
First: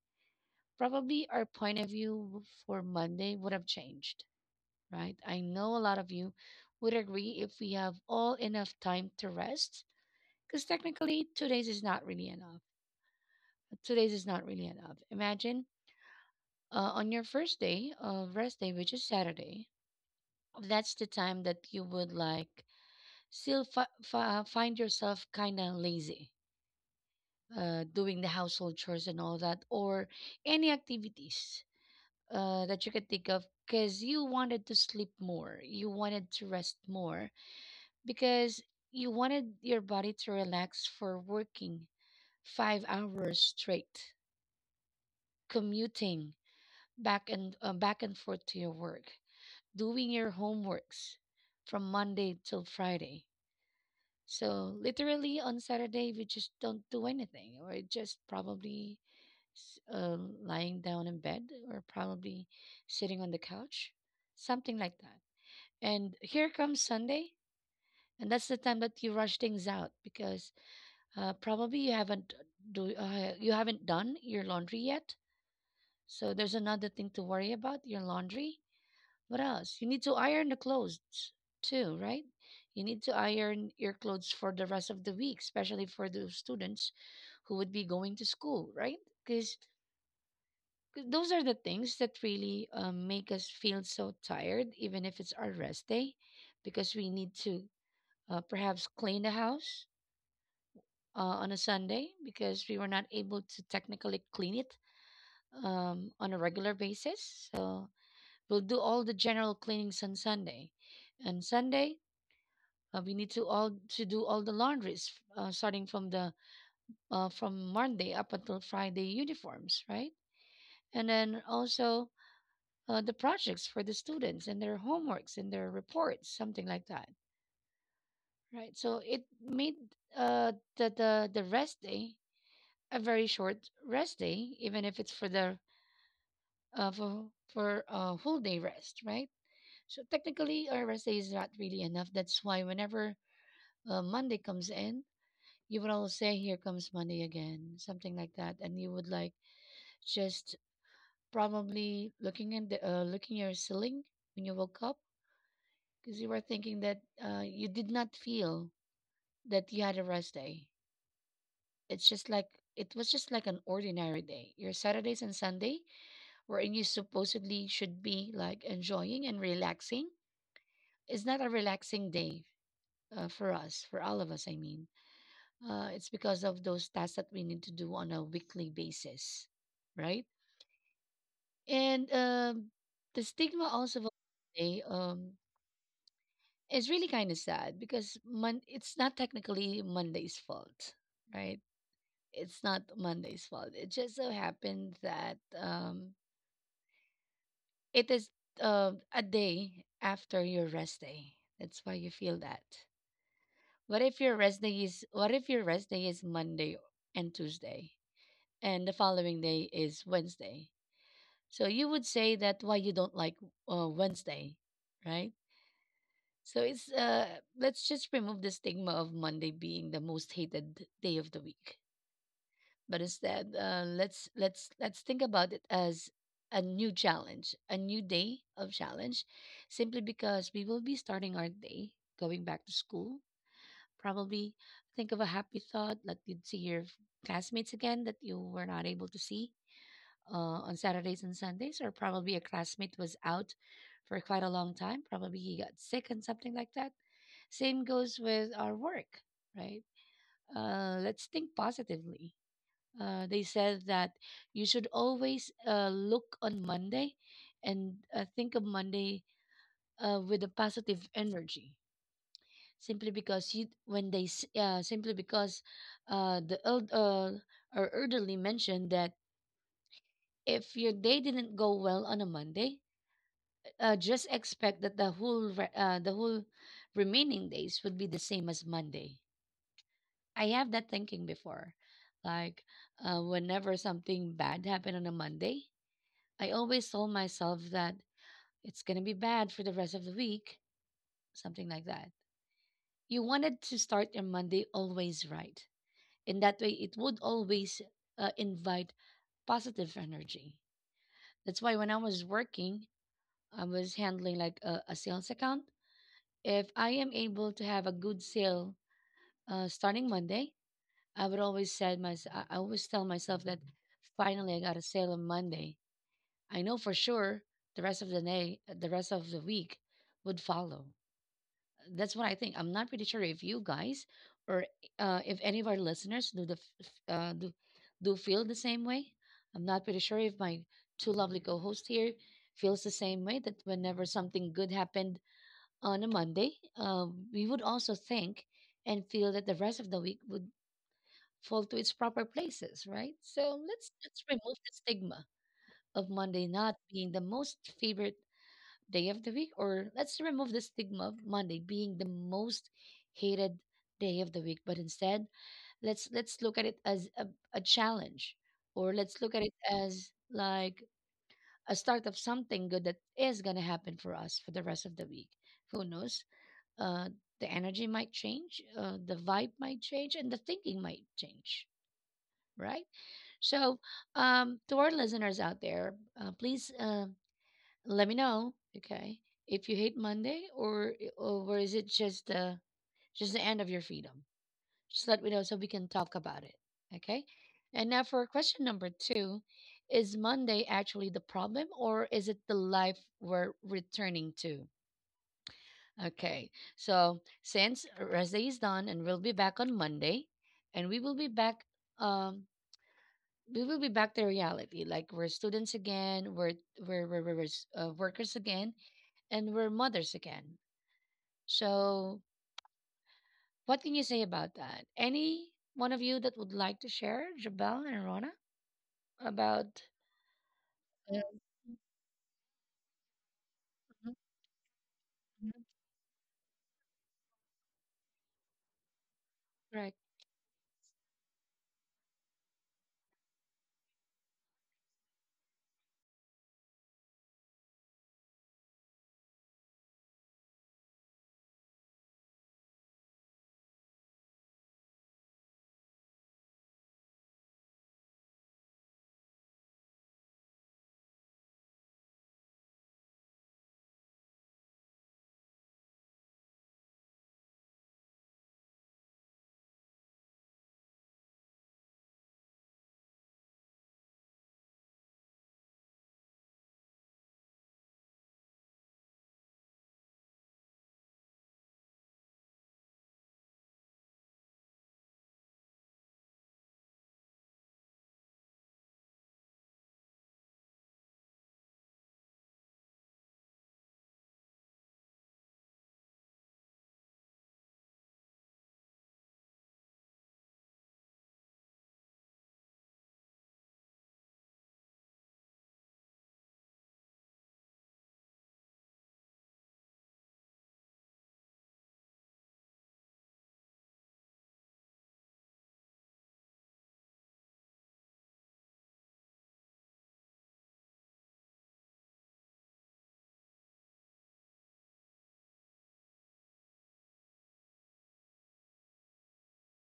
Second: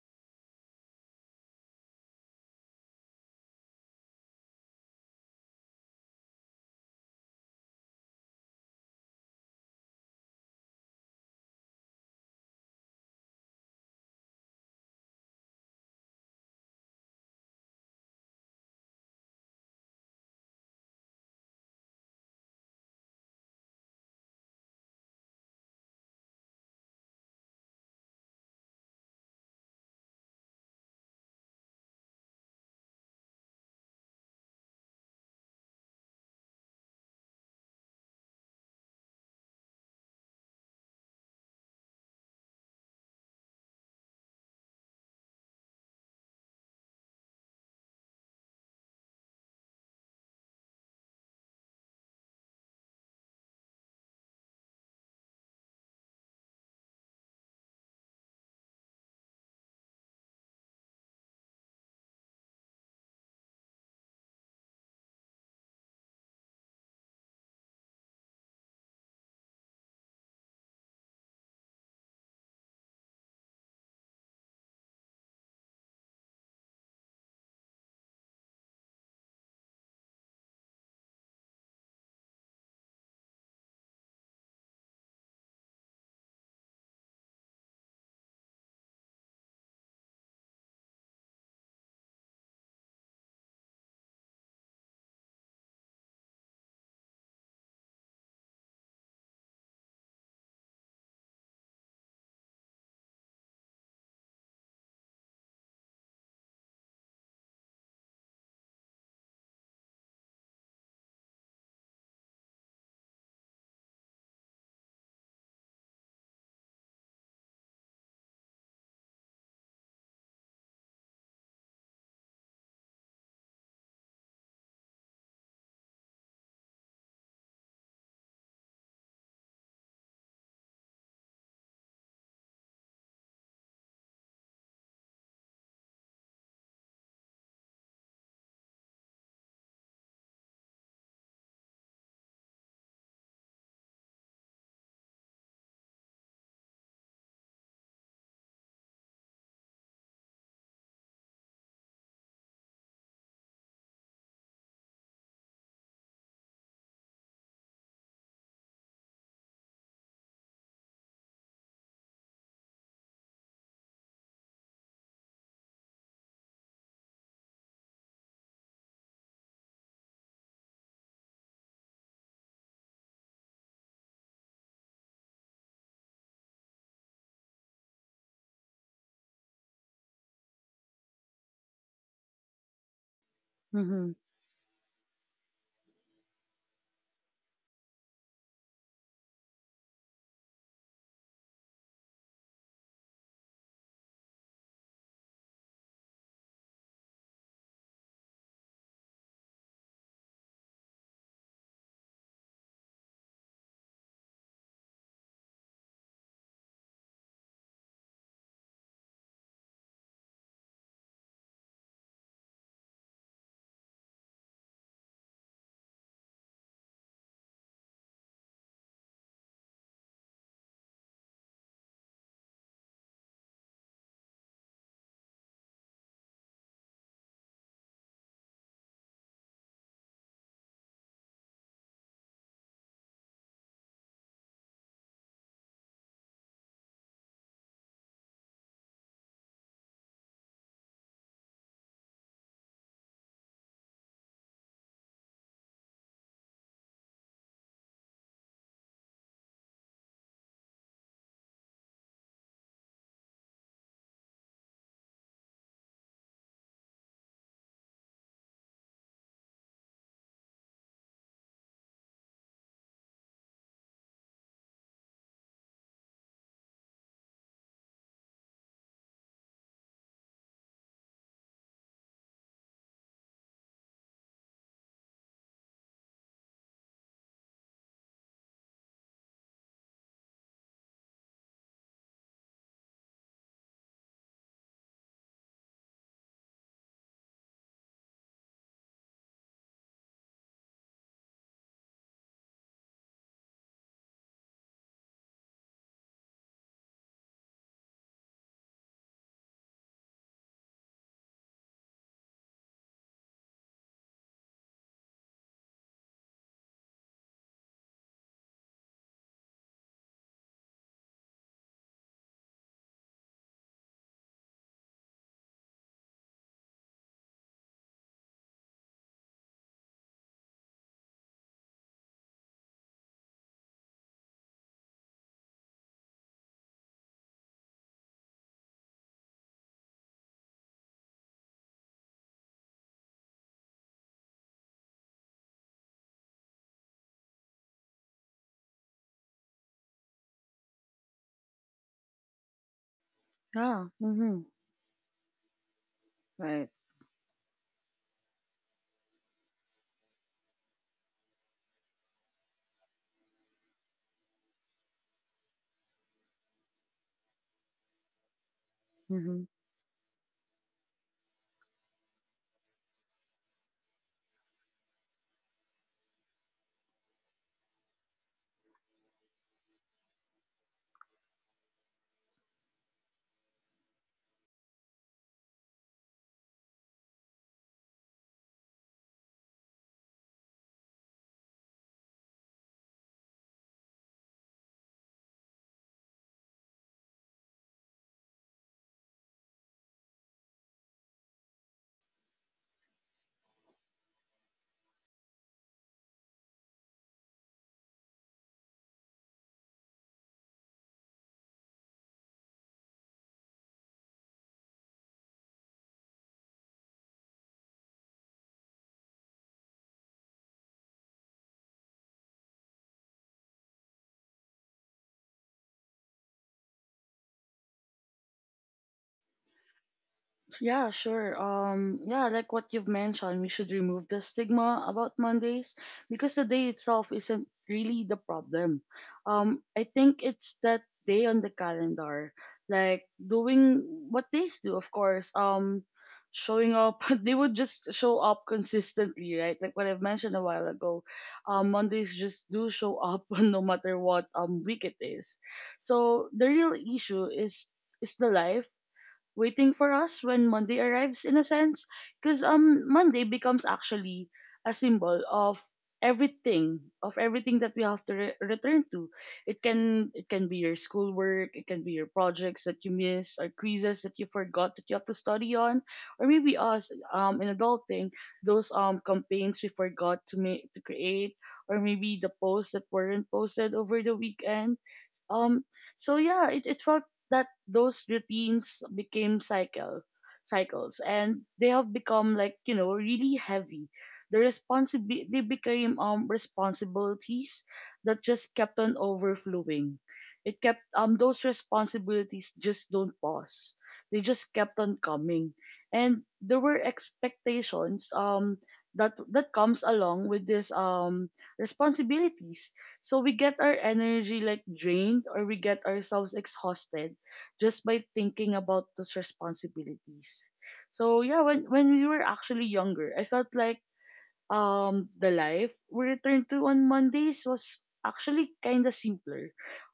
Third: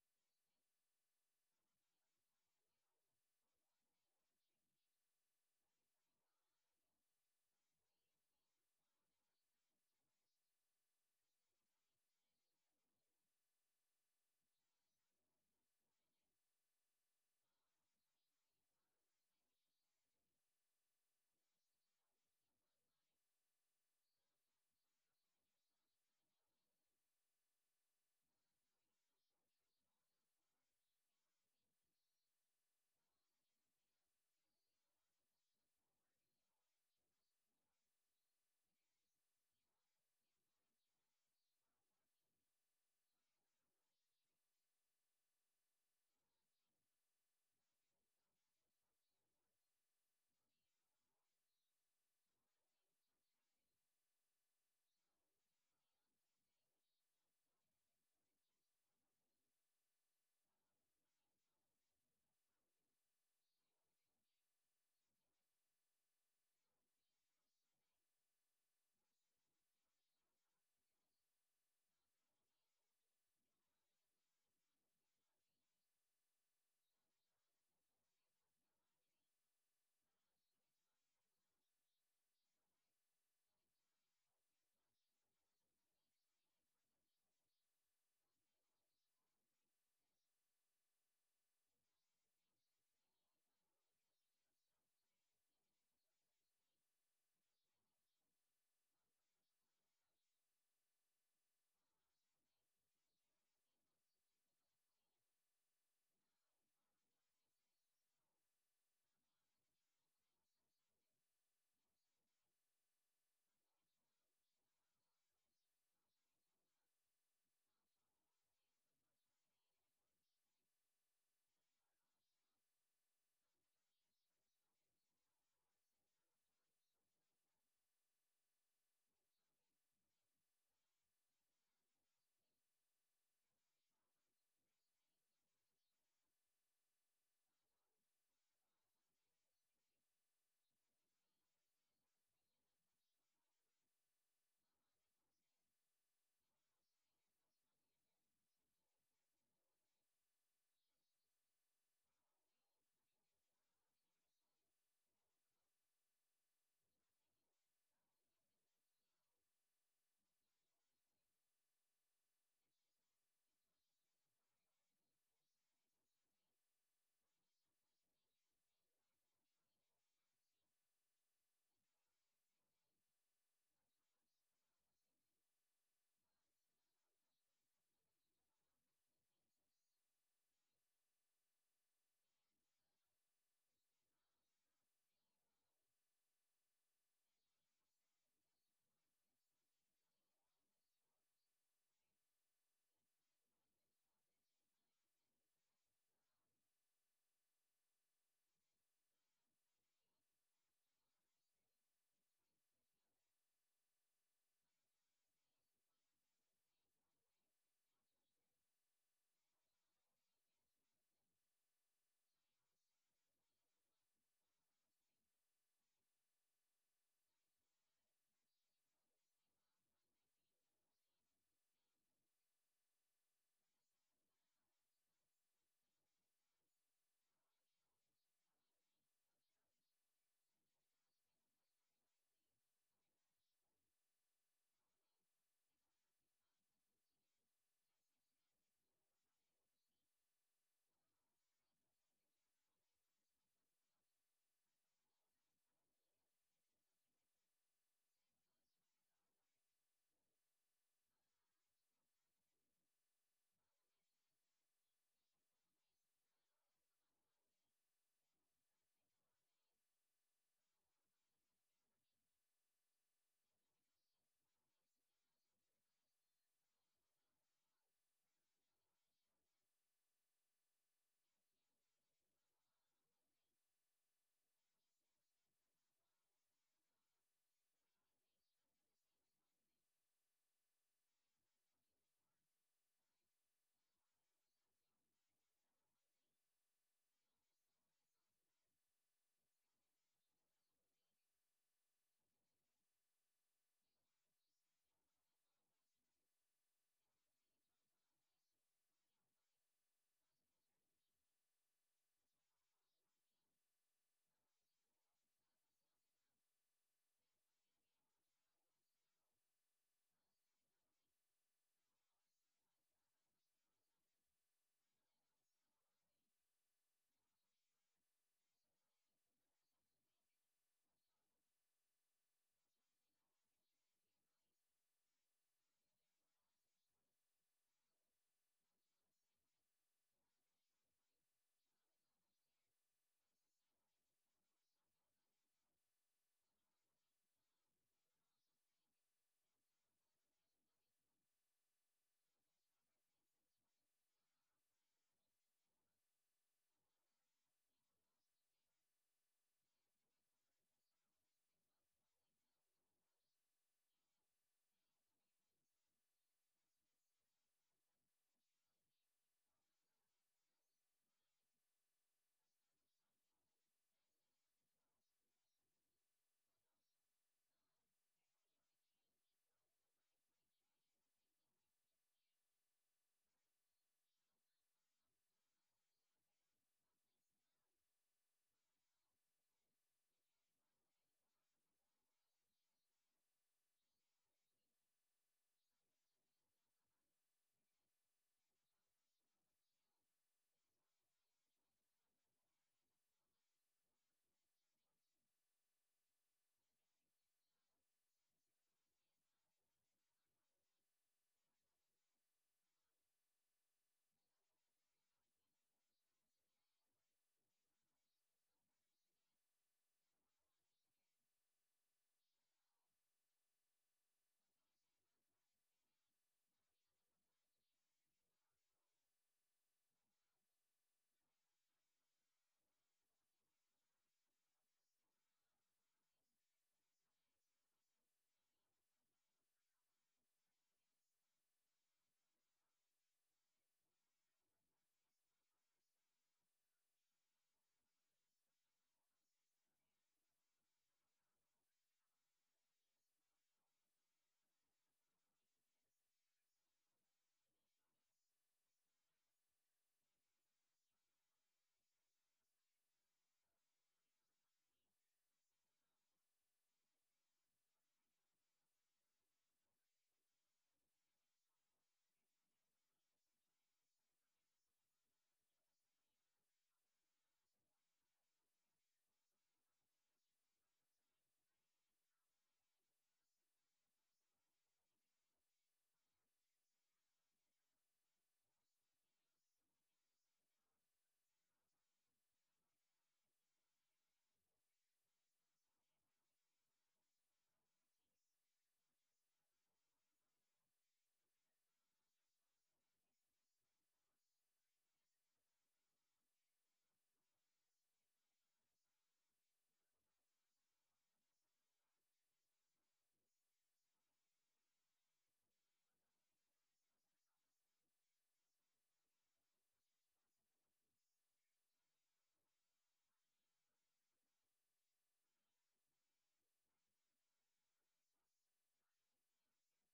S1: probably our point of view for Monday would have changed, right? I know a lot of you would agree if we have all enough time to rest, because technically, 2 days is not really enough. 2 days is not really enough. Imagine on your first day of rest day, which is Saturday, that's the time that you would like still find yourself kind of lazy. Doing the household chores and all that, or any activities that you can think of, because you wanted to sleep more, you wanted to rest more, because you wanted your body to relax for working 5 hours straight, commuting back and forth to your work, doing your homeworks from Monday till Friday. So literally on Saturday we just don't do anything. We're just probably s- uh, lying down in bed or probably sitting on the couch, something like that. And here comes Sunday, and that's the time that you rush things out because probably you haven't do you haven't done your laundry yet. So there's another thing to worry about, your laundry. What else? You need to iron the clothes too, right? You need to iron your clothes for the rest of the week, especially for those students who would be going to school, right? Because those are the things that really make us feel so tired, even if it's our rest day, because we need to perhaps clean the house on a Sunday because we were not able to technically clean it on a regular basis. So we'll do all the general cleanings on Sunday. And Sunday, we need to all to do all the laundries starting from the from Monday up until Friday uniforms, right? And then also the projects for the students and their homeworks and their reports, something like that, right? So it made the rest day a very short rest day, even if it's for the uh, for for a whole day rest, right? So technically, our rest day is not really enough. That's why whenever Monday comes in, you would all say, "Here comes Monday again," something like that, and you would like just probably looking in the looking your ceiling when you woke up because you were thinking that you did not feel that you had a rest day. It's just like it was just like an ordinary day. Your Saturdays and Sunday wherein you supposedly should be like enjoying and relaxing is not a relaxing day for us, for all of us, I mean. It's because of those tasks that we need to do on a weekly basis, right? And the stigma also of
S2: Mm-hmm.
S1: a day is really kind of sad because it's not technically Monday's fault, right? It's not Monday's fault. It just so happened that it is a day after your rest day. That's why you feel that. What if your rest day is Monday and Tuesday and the following day is Wednesday? So you would say that why you don't like Wednesday, right? So it's uh, let's just remove the stigma of Monday being the most hated day of the week, but instead let's think about it as a new challenge, a new day of challenge, simply because we will be starting our day going back to school. Probably think of a happy thought that you'd see your classmates again that you were not able to see on Saturdays and Sundays, or probably a classmate was out for quite a long time, probably he got sick and something like that. Same goes with our work, right? Uh, let's think positively. Uh, they said that you should always look on Monday and think of Monday with a positive energy. Simply because you, when they, s- simply because the eld- our elderly mentioned that if your day didn't go well on a Monday, just expect that the whole remaining days would be the same as Monday. I have that thinking before, like whenever something bad happened on a Monday, I always told myself that it's going to be bad for the rest of the week, something like that. You wanted to start your Monday always right. In that way, it would always invite positive energy. That's why when I was working, I was handling like a sales account. If I am able to have a good sale starting Monday, I always tell myself that finally I got a sale on Monday. I know for sure the rest of the day, the rest of the week would follow. That's what I think. I'm not pretty sure if you guys or if any of our listeners do the f- f- do, do feel the same way. I'm not pretty sure if my two lovely co-hosts here feels the same way that whenever something good happened on a Monday, uh, we would also think and feel that the rest of the week would fall to its proper places, right? So let's
S2: Yeah.
S1: let's
S2: Mm-hmm.
S1: remove the stigma of Monday
S2: Right.
S1: not being the most favorite day of the week, or let's remove the stigma of Monday being the most hated day of the week, but instead let's look at it as a challenge, or let's look at
S2: Mm-hmm.
S1: it as like a start of something good that is gonna happen for us for the rest of the week. Who knows? Uh, the energy might change, the vibe might change, and the thinking might change, right? So, to our listeners out there, please. Let me know, okay? If you hate Monday or is it just the end of your freedom? Just let me know so we can talk about it, okay? And now for question number two, is Monday actually the problem or is it the life we're returning to? Okay, so since rest day is done and we'll be back on Monday, and we will be back, um, we will be back to reality. Like we're students again, we're workers again, and we're mothers again. So, what can you say about that? Any one of you that would like to share, Jabel and Rona, about?
S2: Yeah,
S1: Yes.
S2: sure. Yeah, like what you've mentioned, we should remove
S1: Mhm,
S2: the stigma about
S1: mhm.
S2: Mondays because the day itself isn't really the problem. I
S1: Correct.
S2: think it's that day on the calendar, like doing what days do, of course. Showing up, [LAUGHS] they would just show up consistently, right? Like what I've mentioned a while ago. Mondays just do show up [LAUGHS] no matter what week it is. So the real issue is the life waiting for us when Monday arrives in a sense because Monday becomes actually a symbol everything of everything that we have to return to. It can it can be your schoolwork, it can be your projects that you missed or quizzes that you forgot that you have to study on, or maybe us in adulting those campaigns we forgot to make to create, or maybe the posts that weren't posted over the weekend. um, so yeah, it felt that those routines became cycles and they have become like, you know, really heavy. The responsibility they became responsibilities that just kept on overflowing. It kept those responsibilities just don't pause. They just kept on coming. And there were expectations that comes along with this responsibilities, so we get our energy like drained or we get ourselves exhausted just by thinking about those responsibilities. So yeah, when we were actually younger, I felt like the life we returned to on Mondays was actually kind of simpler.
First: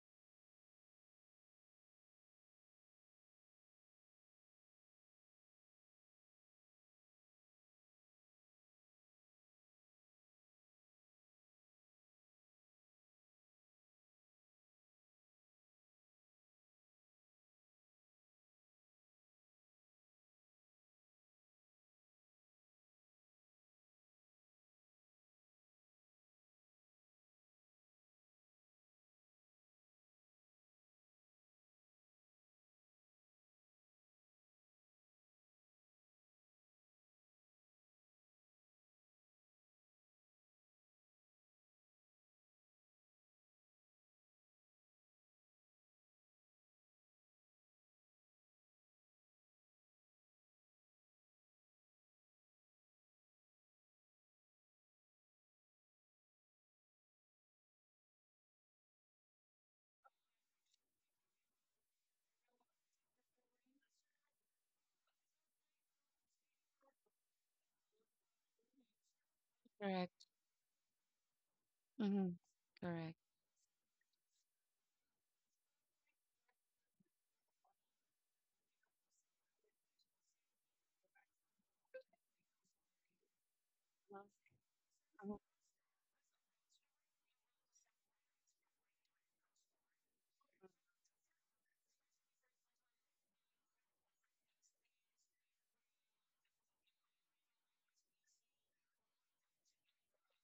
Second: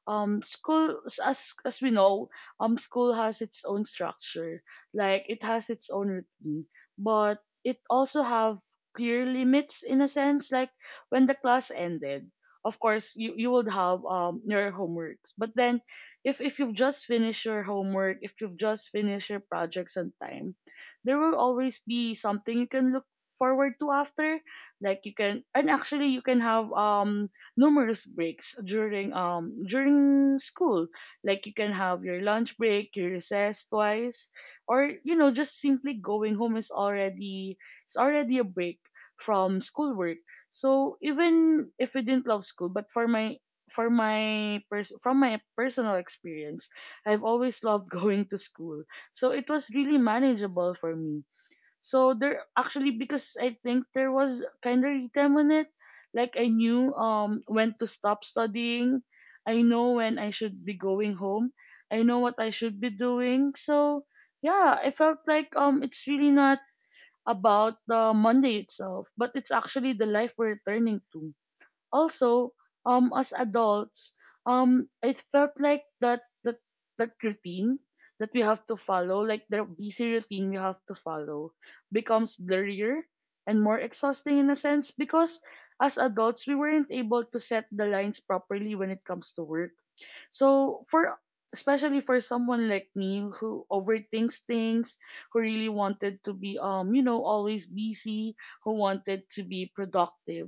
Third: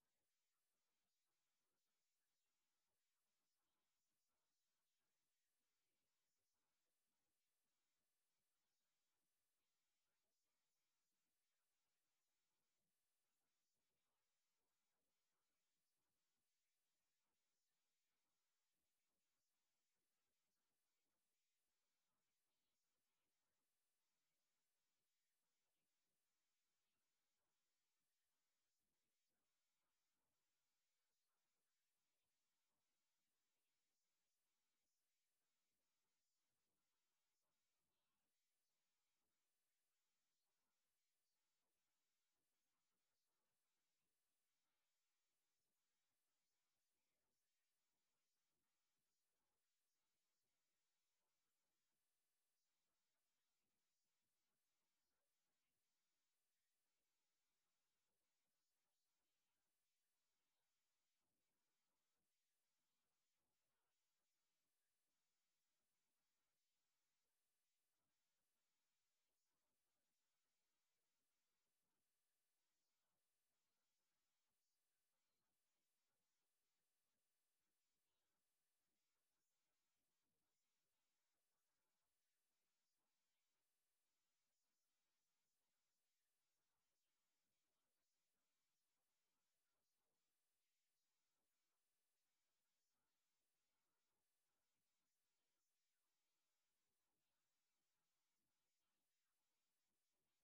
S2: School as we know, school has its own structure, like it has its own routine, but it also have clear limits in a sense. Like when the class ended, of course you would have your homeworks, but then if you've just finished your homework, if you've just finished your projects on time, there will always be something you can look forward to after. Like you can, and actually you can have numerous breaks during during school, like you can have your lunch break, your recess twice, or you know just simply going home is already it's already a break from schoolwork. So even if we didn't love school, but for my from my personal experience, I've always loved [LAUGHS] going to school, so it was really manageable for me. So there actually, because I think there was kind of a time on it, like I knew when to stop studying, I know when I should be going home, I know what I should be doing. So yeah, I felt like it's really not about the Monday itself, but it's actually the
S1: Correct.
S2: life we're turning to
S1: Hmm.
S2: also
S1: Correct.
S2: as adults. Um, it felt like that routine that we have to follow, like the busy routine we have to follow becomes blurrier and more exhausting in a sense
S1: Mm-hmm.
S2: because as adults we weren't able to set the lines properly when it comes to work. So for especially for someone like me who overthinks things, who really wanted to be you know, always busy, who wanted to be productive.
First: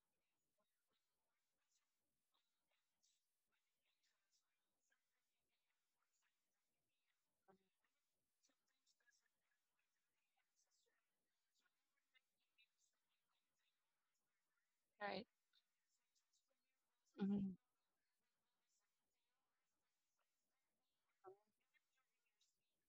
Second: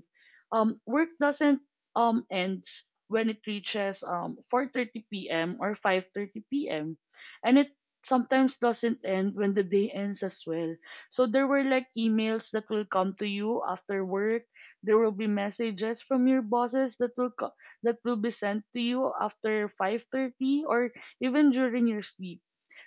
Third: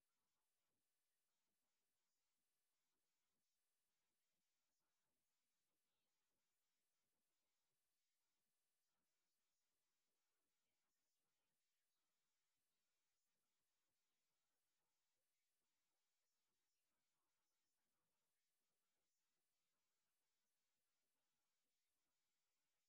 S2: Um, work doesn't ends when it reaches 4:30 p.m. or 5:30 p.m., and it sometimes doesn't end when the day ends as well. So there were like emails that will come to you after work. There will
S1: Right.
S2: be messages from your bosses that
S1: Hmm.
S2: that will be sent to you after 5:30 or even during your sleep.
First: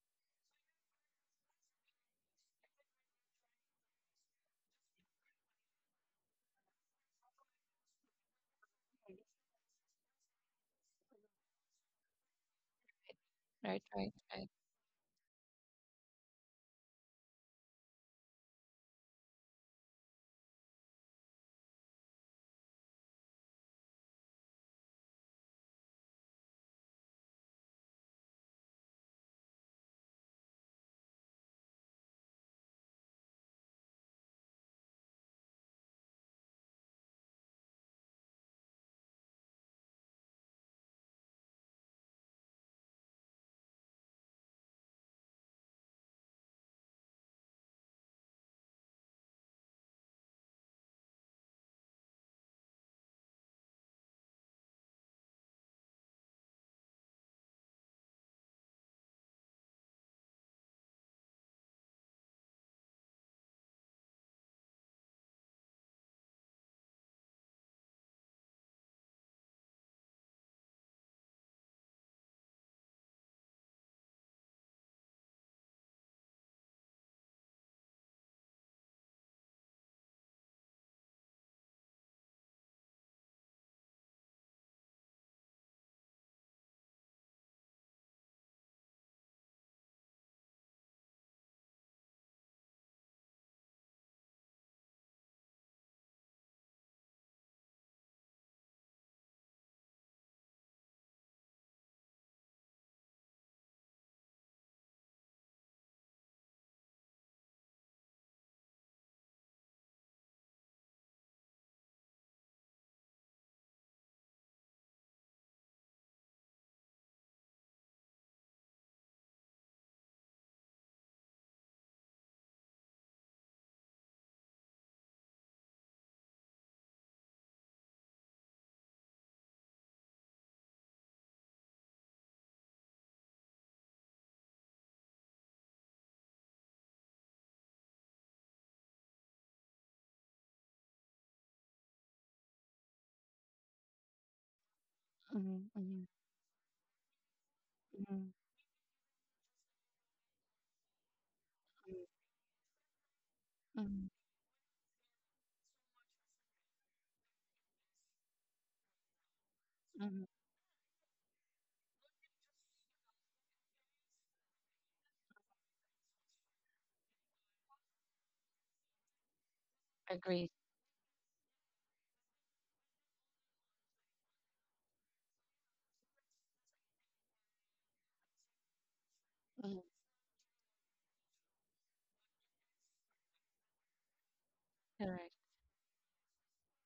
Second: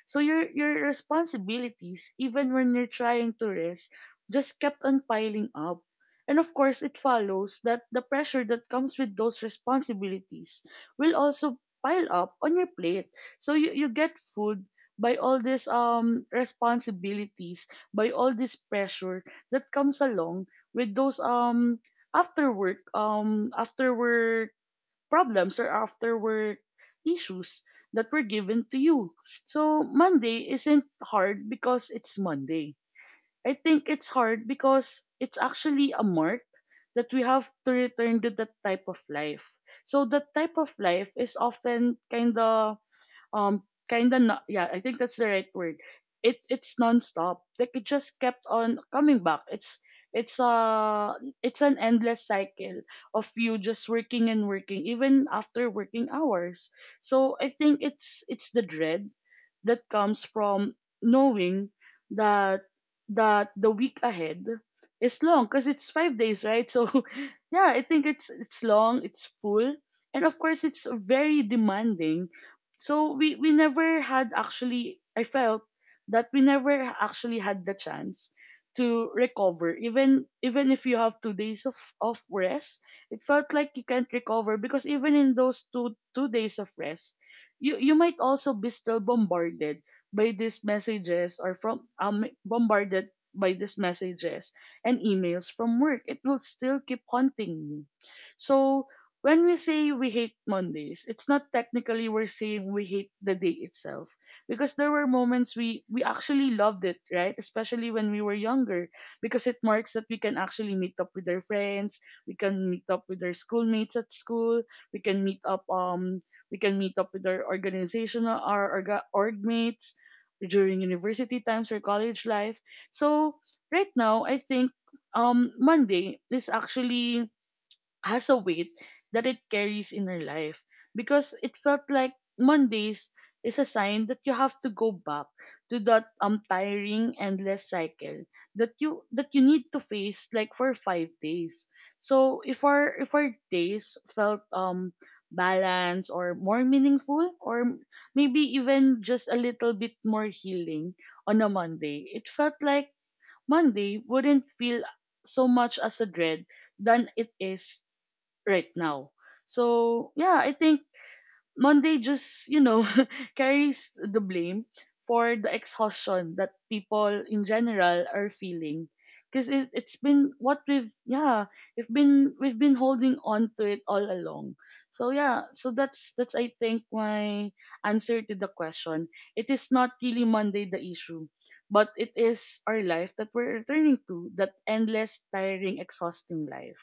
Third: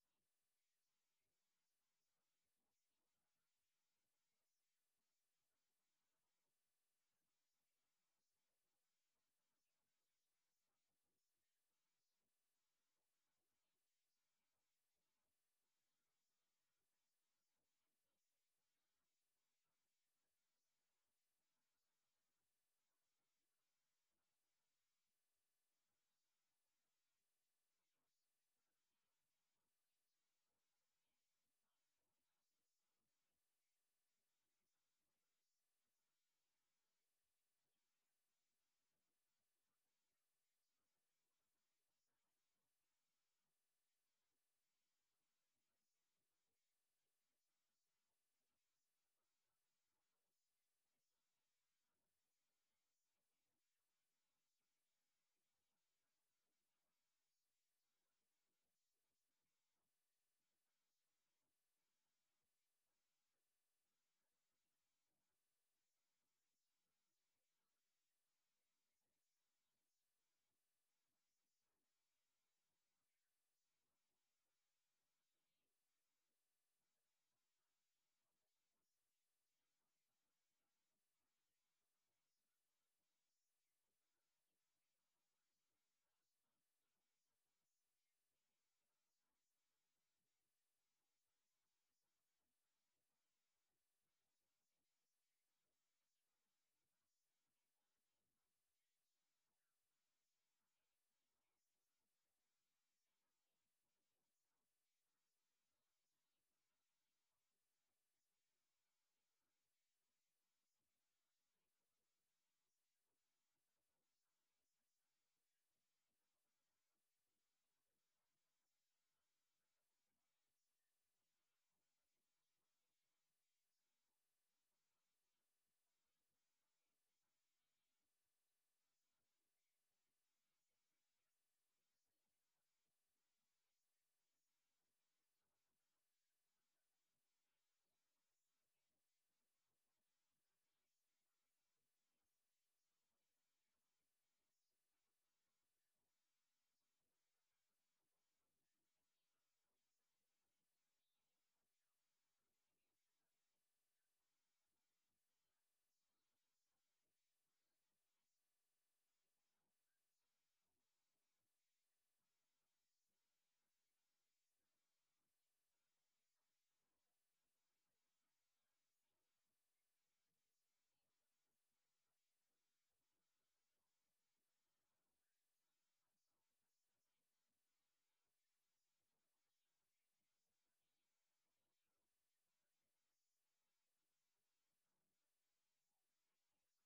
S2: So your responsibilities, even when you're trying to rest, just kept on piling up. And of course, it follows that the pressure that comes with those responsibilities will also pile up on your plate. So you,
S1: Right.
S2: you
S1: Right.
S2: get
S1: Right.
S2: food by all these responsibilities, by all this pressure that comes along with those after work problems or after work issues that were given to you. So Monday isn't hard because it's Monday. I think it's hard because it's actually a mark that we have to return to that type of life. So that type of life is often um kind of yeah, I think that's the right word. It's nonstop, like it just kept on coming back. It's it's uh it's an endless cycle of you just working and working even after working hours. So I think it's the dread that comes from knowing that that the week ahead is long because it's 5 days, right? So [LAUGHS] yeah, I think it's long, it's full, and of course it's very demanding. So we never had, actually I felt that we never actually had the chance to recover. Even if you have 2 days of rest, it felt like you can't recover, because even in those two days of rest you might also be still bombarded by these messages by these messages and emails from work. It will still keep haunting you. So when we say we hate Mondays, it's not technically we're saying we hate the day itself, because there were moments we actually loved it, right? Especially when we were younger, because it marks that we can actually meet up with our friends, we can meet up with our schoolmates at school, we can meet up with our org mates during university times or college life. So right now, I think Monday is actually has a weight that it carries in her life, because it felt like Mondays is a sign that you have to go back to that tiring, endless cycle that you need to face like for 5 days. So if our days felt
S1: Mm-hmm. Mm-hmm.
S2: balanced or more meaningful
S1: Mm-hmm.
S2: maybe even just a little bit more healing on a Monday, it felt like Monday
S1: Mm-hmm.
S2: wouldn't feel so much as a dread than it is right now. So
S1: Mm-hmm.
S2: yeah, I think Monday just [LAUGHS] carries the blame for the exhaustion that people in general are feeling. Because it's been
S1: Agreed.
S2: what we've yeah, we've been holding on to it all along. So yeah, so that's I think my answer to the question. It is
S1: Mhm.
S2: not really Monday the issue, but it is our life that we're returning to, that endless,
S1: Correct.
S2: tiring, exhausting life.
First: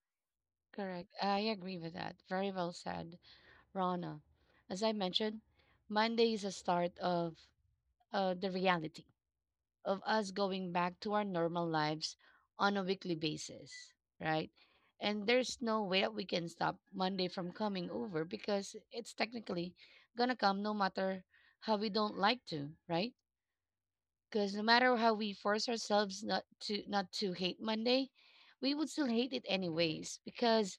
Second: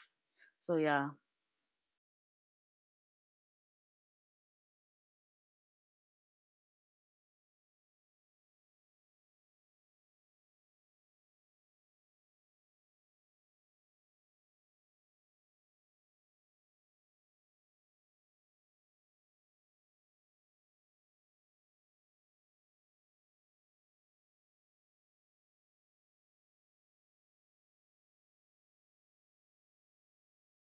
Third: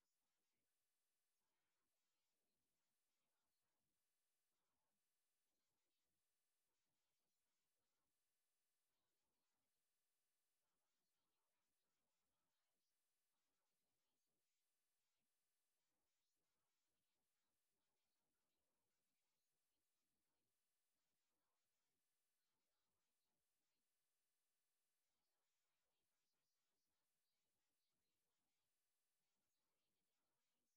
S2: So yeah.
S1: Correct. I agree with that. Very well said, Rana. As I mentioned, Monday is a start of the reality. Of us going back to our normal lives on a weekly basis, right? And there's no way that we can stop Monday from coming over because it's technically gonna come no matter how we don't like to, right? Because no matter how we force ourselves not to hate Monday, we would still hate it anyways because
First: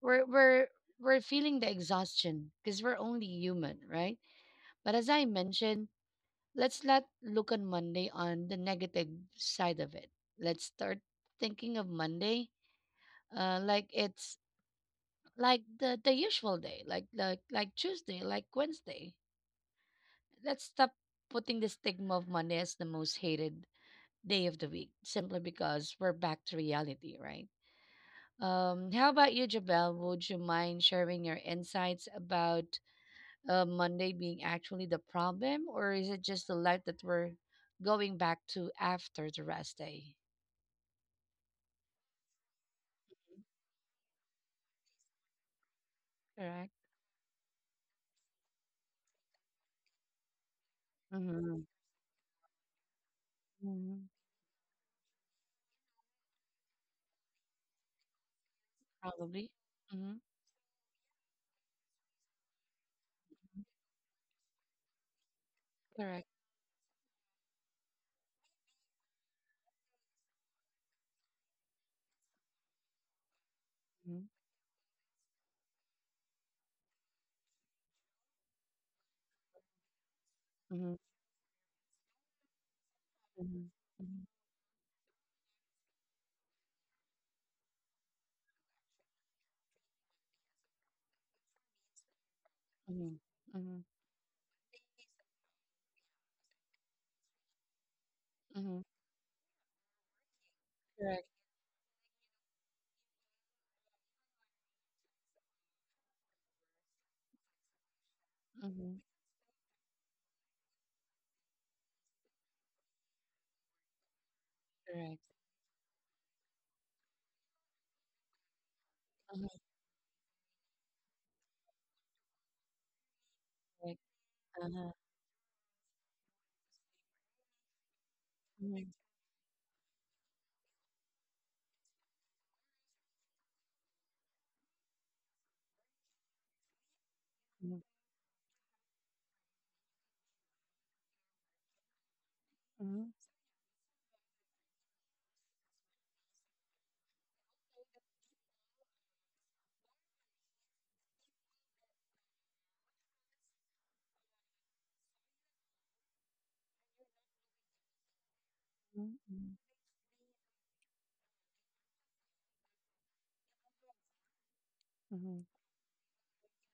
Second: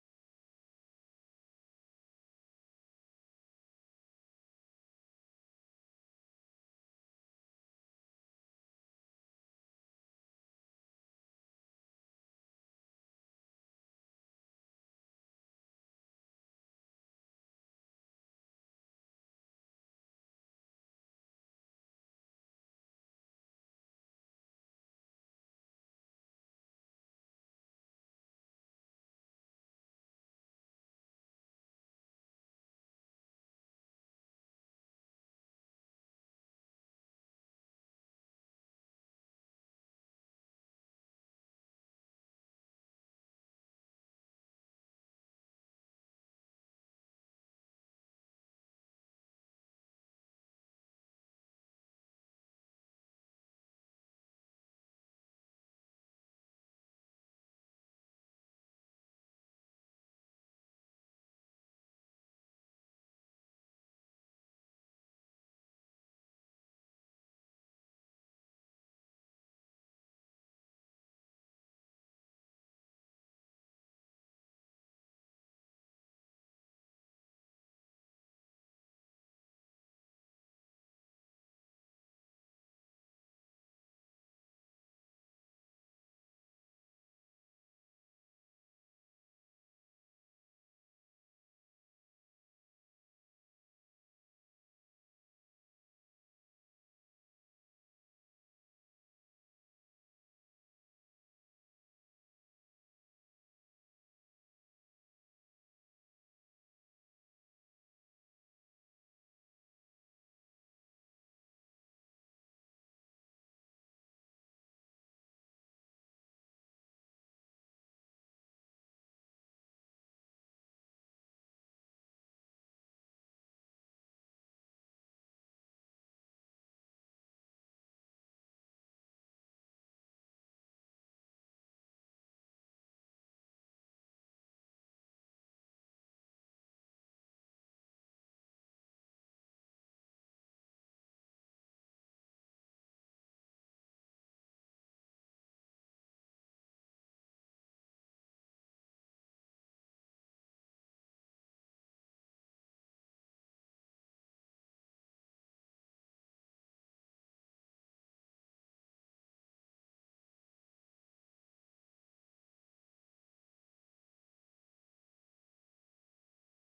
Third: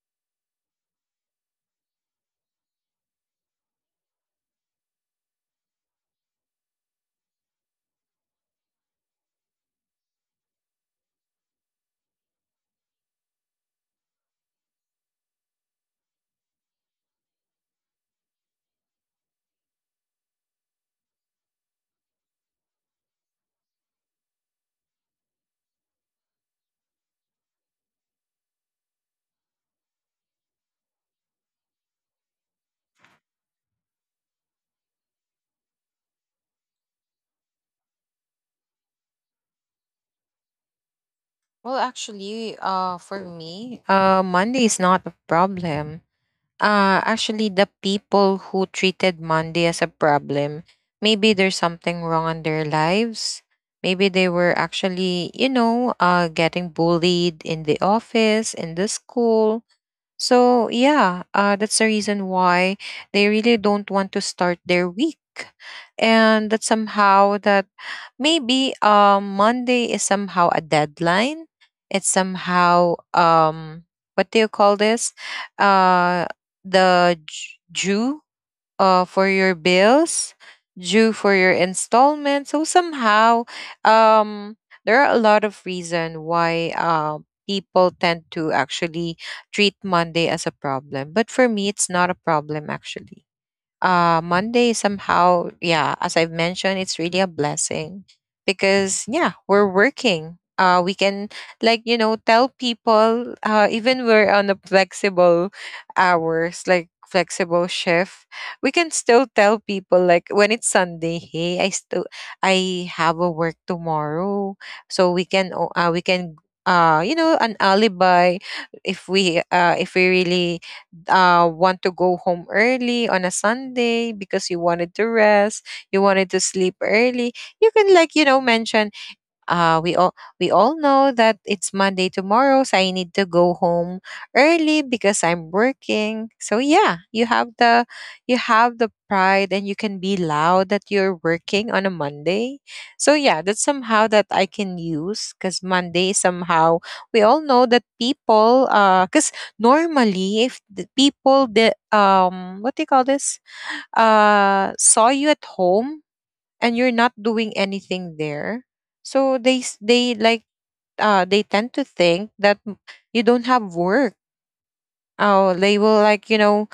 S1: we're we're feeling the exhaustion because we're only human, right? But as I mentioned, let's not look on Monday on the negative side of it. Let's start thinking of Monday like it's like the usual day, like like Tuesday, like Wednesday. Let's stop putting the stigma of Monday as the most hated day of the week simply because we're back to reality, right? How about you, Jabel? Would you mind sharing your insights about Monday being actually the problem, or is it just the life that we're going back to after the rest day?
S3: Well, actually, for me, Monday is not a problem.
S1: Correct?
S3: Actually, the people who treated Monday as a problem, maybe there's
S1: Mm-hmm.
S3: something wrong in their lives.
S1: Mm-hmm.
S3: Maybe they were actually getting bullied in the office, in the
S1: Probably.
S3: school,
S1: Hmm.
S3: so yeah, that's the reason why they really don't want to start their week,
S1: Correct.
S3: and that somehow that maybe Monday is somehow a deadline. It's somehow what do
S1: Mm-hmm.
S3: you call this? Uh, the Jew for your bills,
S1: Mm-hmm.
S3: due for your installment. So somehow,
S1: Mm-hmm.
S3: um, there are a lot of reason why people tend to actually treat Monday as a problem. But for me, it's not a problem actually.
S1: Mm-hmm. Mm-hmm.
S3: Monday somehow, yeah, as I've mentioned, it's really a blessing
S1: Mm-hmm.
S3: because yeah, we're working. We
S1: Correct.
S3: can like, you know, tell people even we're on a flexible hours, like flexible shift, we can
S1: Mm-hmm.
S3: still tell people like when it's Sunday, hey, I have a work tomorrow. So
S1: Correct.
S3: we can you know an alibi if we
S1: Uh-huh.
S3: uh if we really want to go home early on a
S1: Correct.
S3: Sunday because you
S1: Uh-huh.
S3: wanted to rest, you wanted to sleep early, you can like, you know, mention
S1: Mm-hmm.
S3: uh, we all we all know that it's Monday tomorrow, so I need to go home early because I'm working. So yeah,
S1: Mm-hmm.
S3: you have the pride and you can be loud that you're working on a Monday. So
S1: Mm-hmm.
S3: yeah, that's somehow that I can use because Monday somehow we all know that people because normally if the people the what do you call this saw you at home and you're not doing anything there so
S1: Mm-hmm.
S3: they like they tend to think that you don't have work.
S1: Mm-hmm.
S3: Oh, they will like, you know,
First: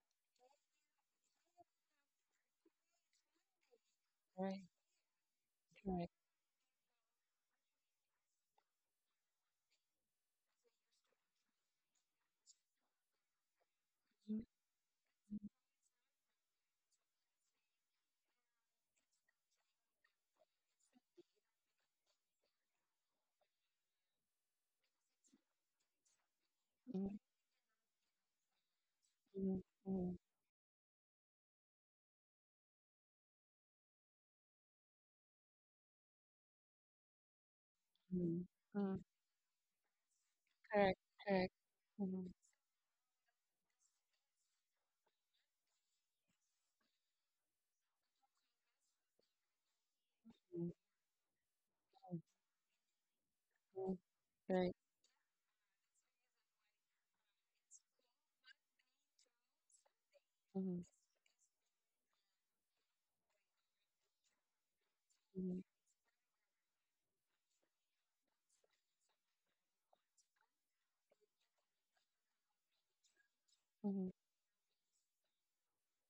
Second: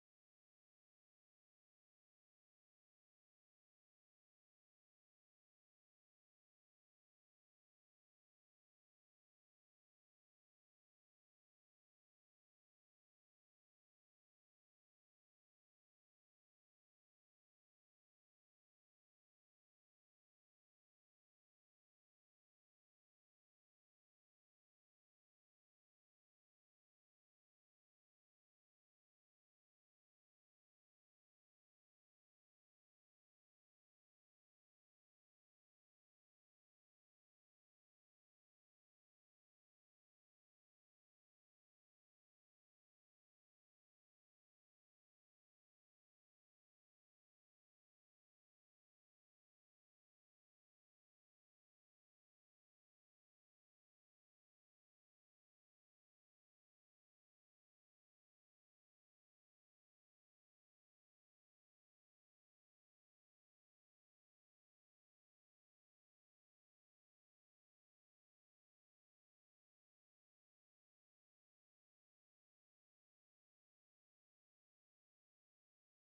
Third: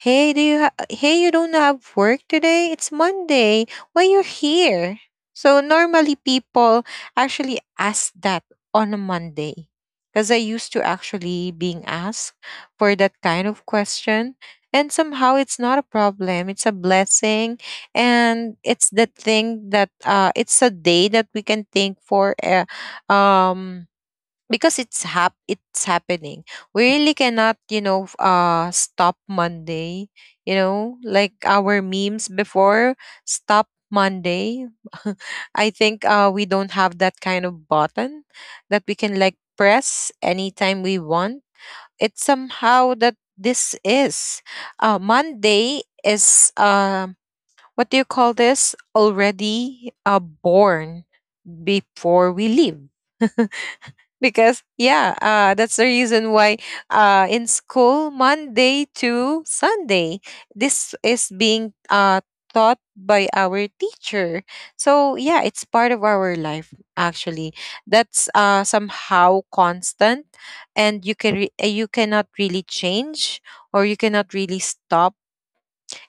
S3: Hey, you don't have work today? It's Monday. Why you're
S1: Correct.
S3: here? So normally
S1: Correct.
S3: people actually ask that on a Monday. Cuz I used to actually being asked for that kind of question
S1: Mm,
S3: and somehow it's not a problem. It's a blessing and it's the thing that it's a day that we can think for um because it's happening, we really
S1: mm,
S3: cannot, you know, stop
S1: mm,
S3: Monday,
S1: mm,
S3: you know, like our memes before. Stop Monday. [LAUGHS] I think we don't have that kind of button
S1: mm,
S3: that we
S1: mm.
S3: can like press anytime we
S1: Correct.
S3: want.
S1: Correct.
S3: It's
S1: Mm,
S3: somehow that this is, Monday is what do you call this already?
S1: mm,
S3: Born before we leave. [LAUGHS]
S1: mm.
S3: Because
S1: Right.
S3: yeah, that's the reason why in school Monday to Sunday, this
S1: Mm,
S3: is being taught by our teacher. So yeah, it's part of our life actually. That's somehow constant and you cannot really change or you
S1: mm,
S3: cannot really stop.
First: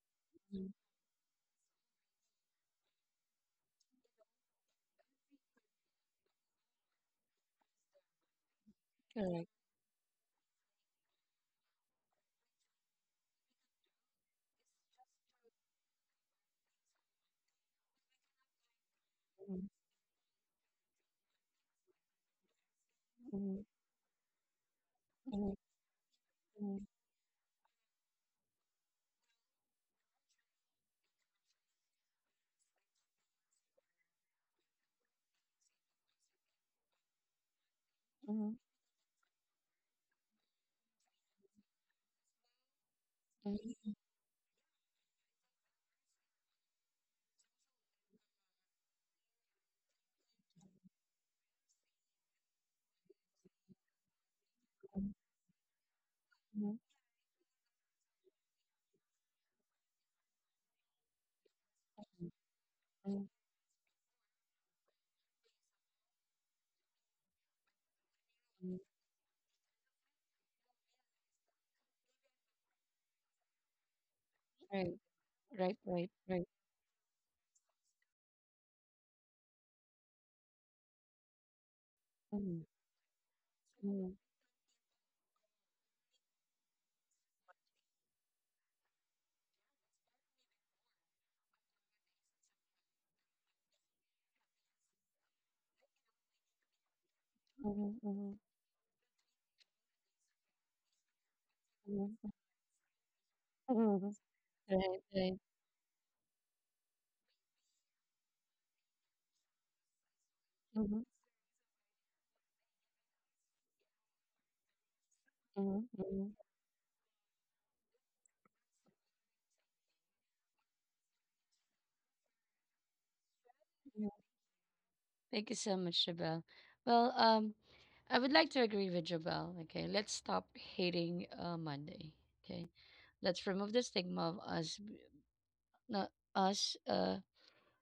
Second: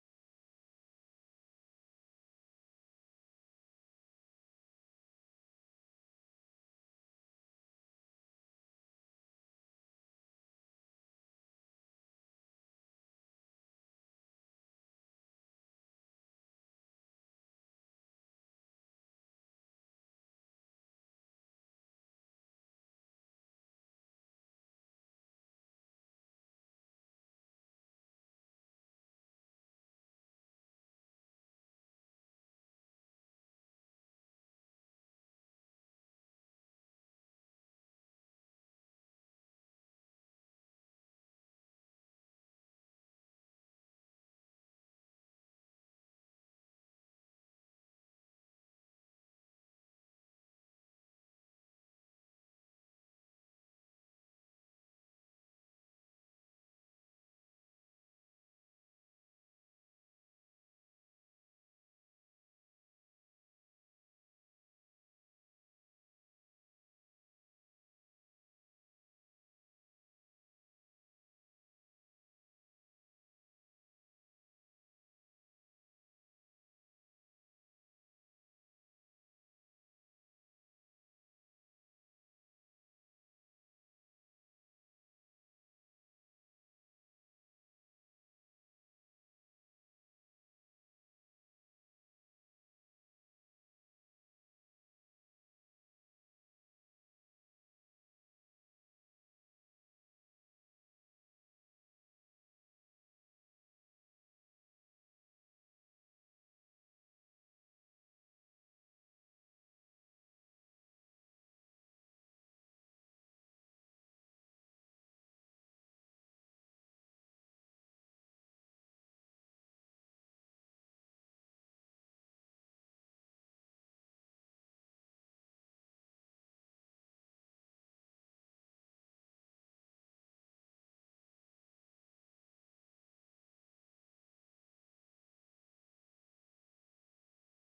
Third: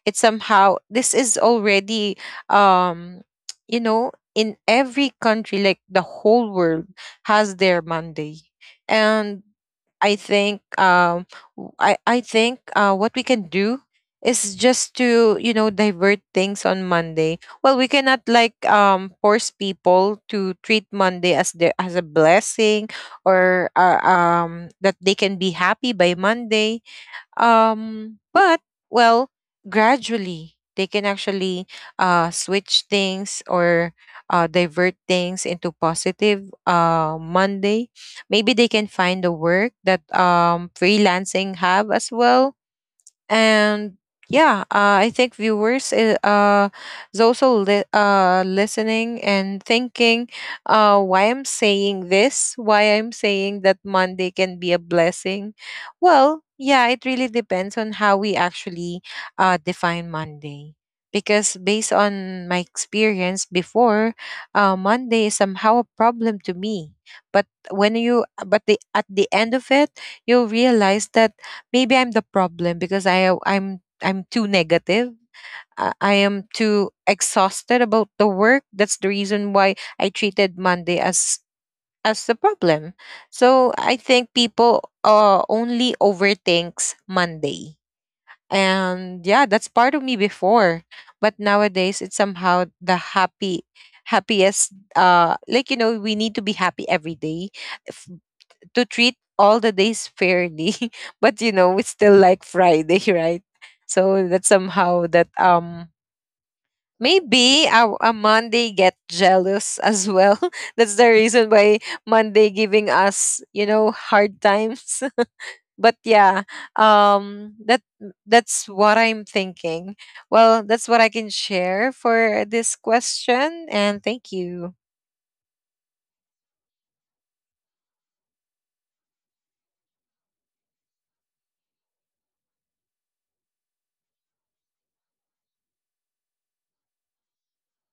S3: It's
S1: mm.
S3: somehow this is already um you know, in every country, like the whole world has their Monday. And
S1: Correct.
S3: I think I think what we can do is just to, you know, divert things on Monday. Well, we cannot like force
S1: Mhm,
S3: people to treat Monday as their as a blessing,
S1: mhm,
S3: or that they can be
S1: mhm,
S3: happy by Monday.
S1: mhm,
S3: But, well, gradually they can actually switch things or divert things into positive Monday. Maybe
S1: mhm,
S3: they can find the work that freelancing have as well.
S1: mhm,
S3: And yeah, I think viewers is also listening and thinking why I'm saying this, why I'm saying that Monday can be a
S1: mhm,
S3: blessing. Well
S1: mhm,
S3: yeah, it really depends on how we actually define Monday, because based on my
S1: mhm.
S3: experience before, Monday is somehow a problem to me. But when you but
S1: Mhm.
S3: the at the end of it, you'll realize that maybe I'm the problem because I'm too
S1: Right,
S3: negative.
S1: right, right,
S3: I
S1: right.
S3: am too exhausted about the work. That's the reason why I treated Monday as the
S1: Mhm,
S3: problem. So I
S1: mhm,
S3: think people only overthinks Monday. And yeah, that's part of me before. But nowadays it's somehow the happy happiest, like you know, we need to be happy every day.
S1: mhm,
S3: If
S1: mhm,
S3: to treat all the days fairly. [LAUGHS] But you know, it's still like Friday. [LAUGHS] Right?
S1: mhm, mhm.
S3: So that somehow
S1: Right,
S3: that
S1: right.
S3: maybe a Monday get jealous as well. [LAUGHS] That's the
S1: Mhm,
S3: reason why Monday giving us, you know, hard times. [LAUGHS] But
S1: mhm,
S3: yeah,
S1: mhm,
S3: um that that's what I'm thinking. Well, that's what I can share for this question, and
S1: mhm.
S3: thank you.
S1: Thank you so much, Jabel. Well, I would like to agree with Jabel. Okay, let's stop hating Monday. Okay, let's remove the stigma of us not us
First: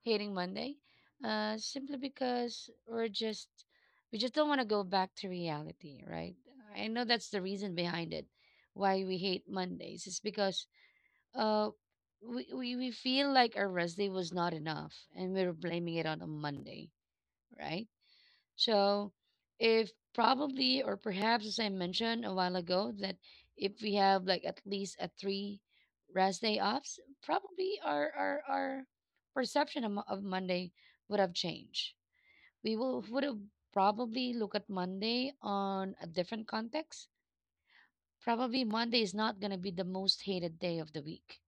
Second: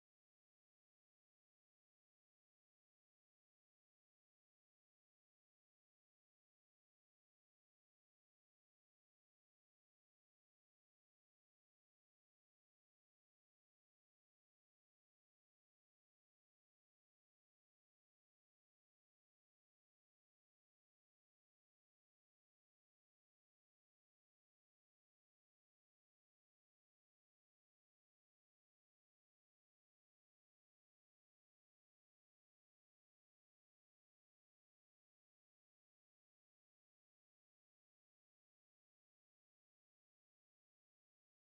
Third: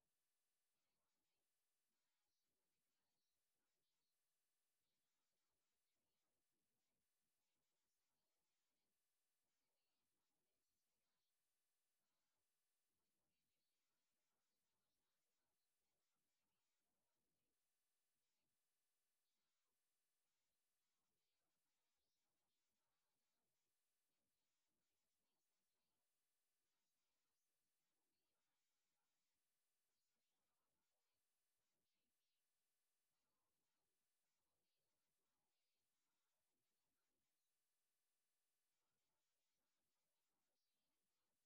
S1: hating Monday, simply because we just don't want to go back to reality, right? I know that's the reason behind it, why we hate Mondays. It's because uh, we feel like our rest day was not enough, and we're blaming it on a Monday, right? So, if probably or perhaps, as I mentioned a while ago, that if we have like at least a 3 rest day offs, probably our perception of Monday would have changed. We will would have probably look at Monday on a different context. Probably Monday is not gonna be the most hated day of the week,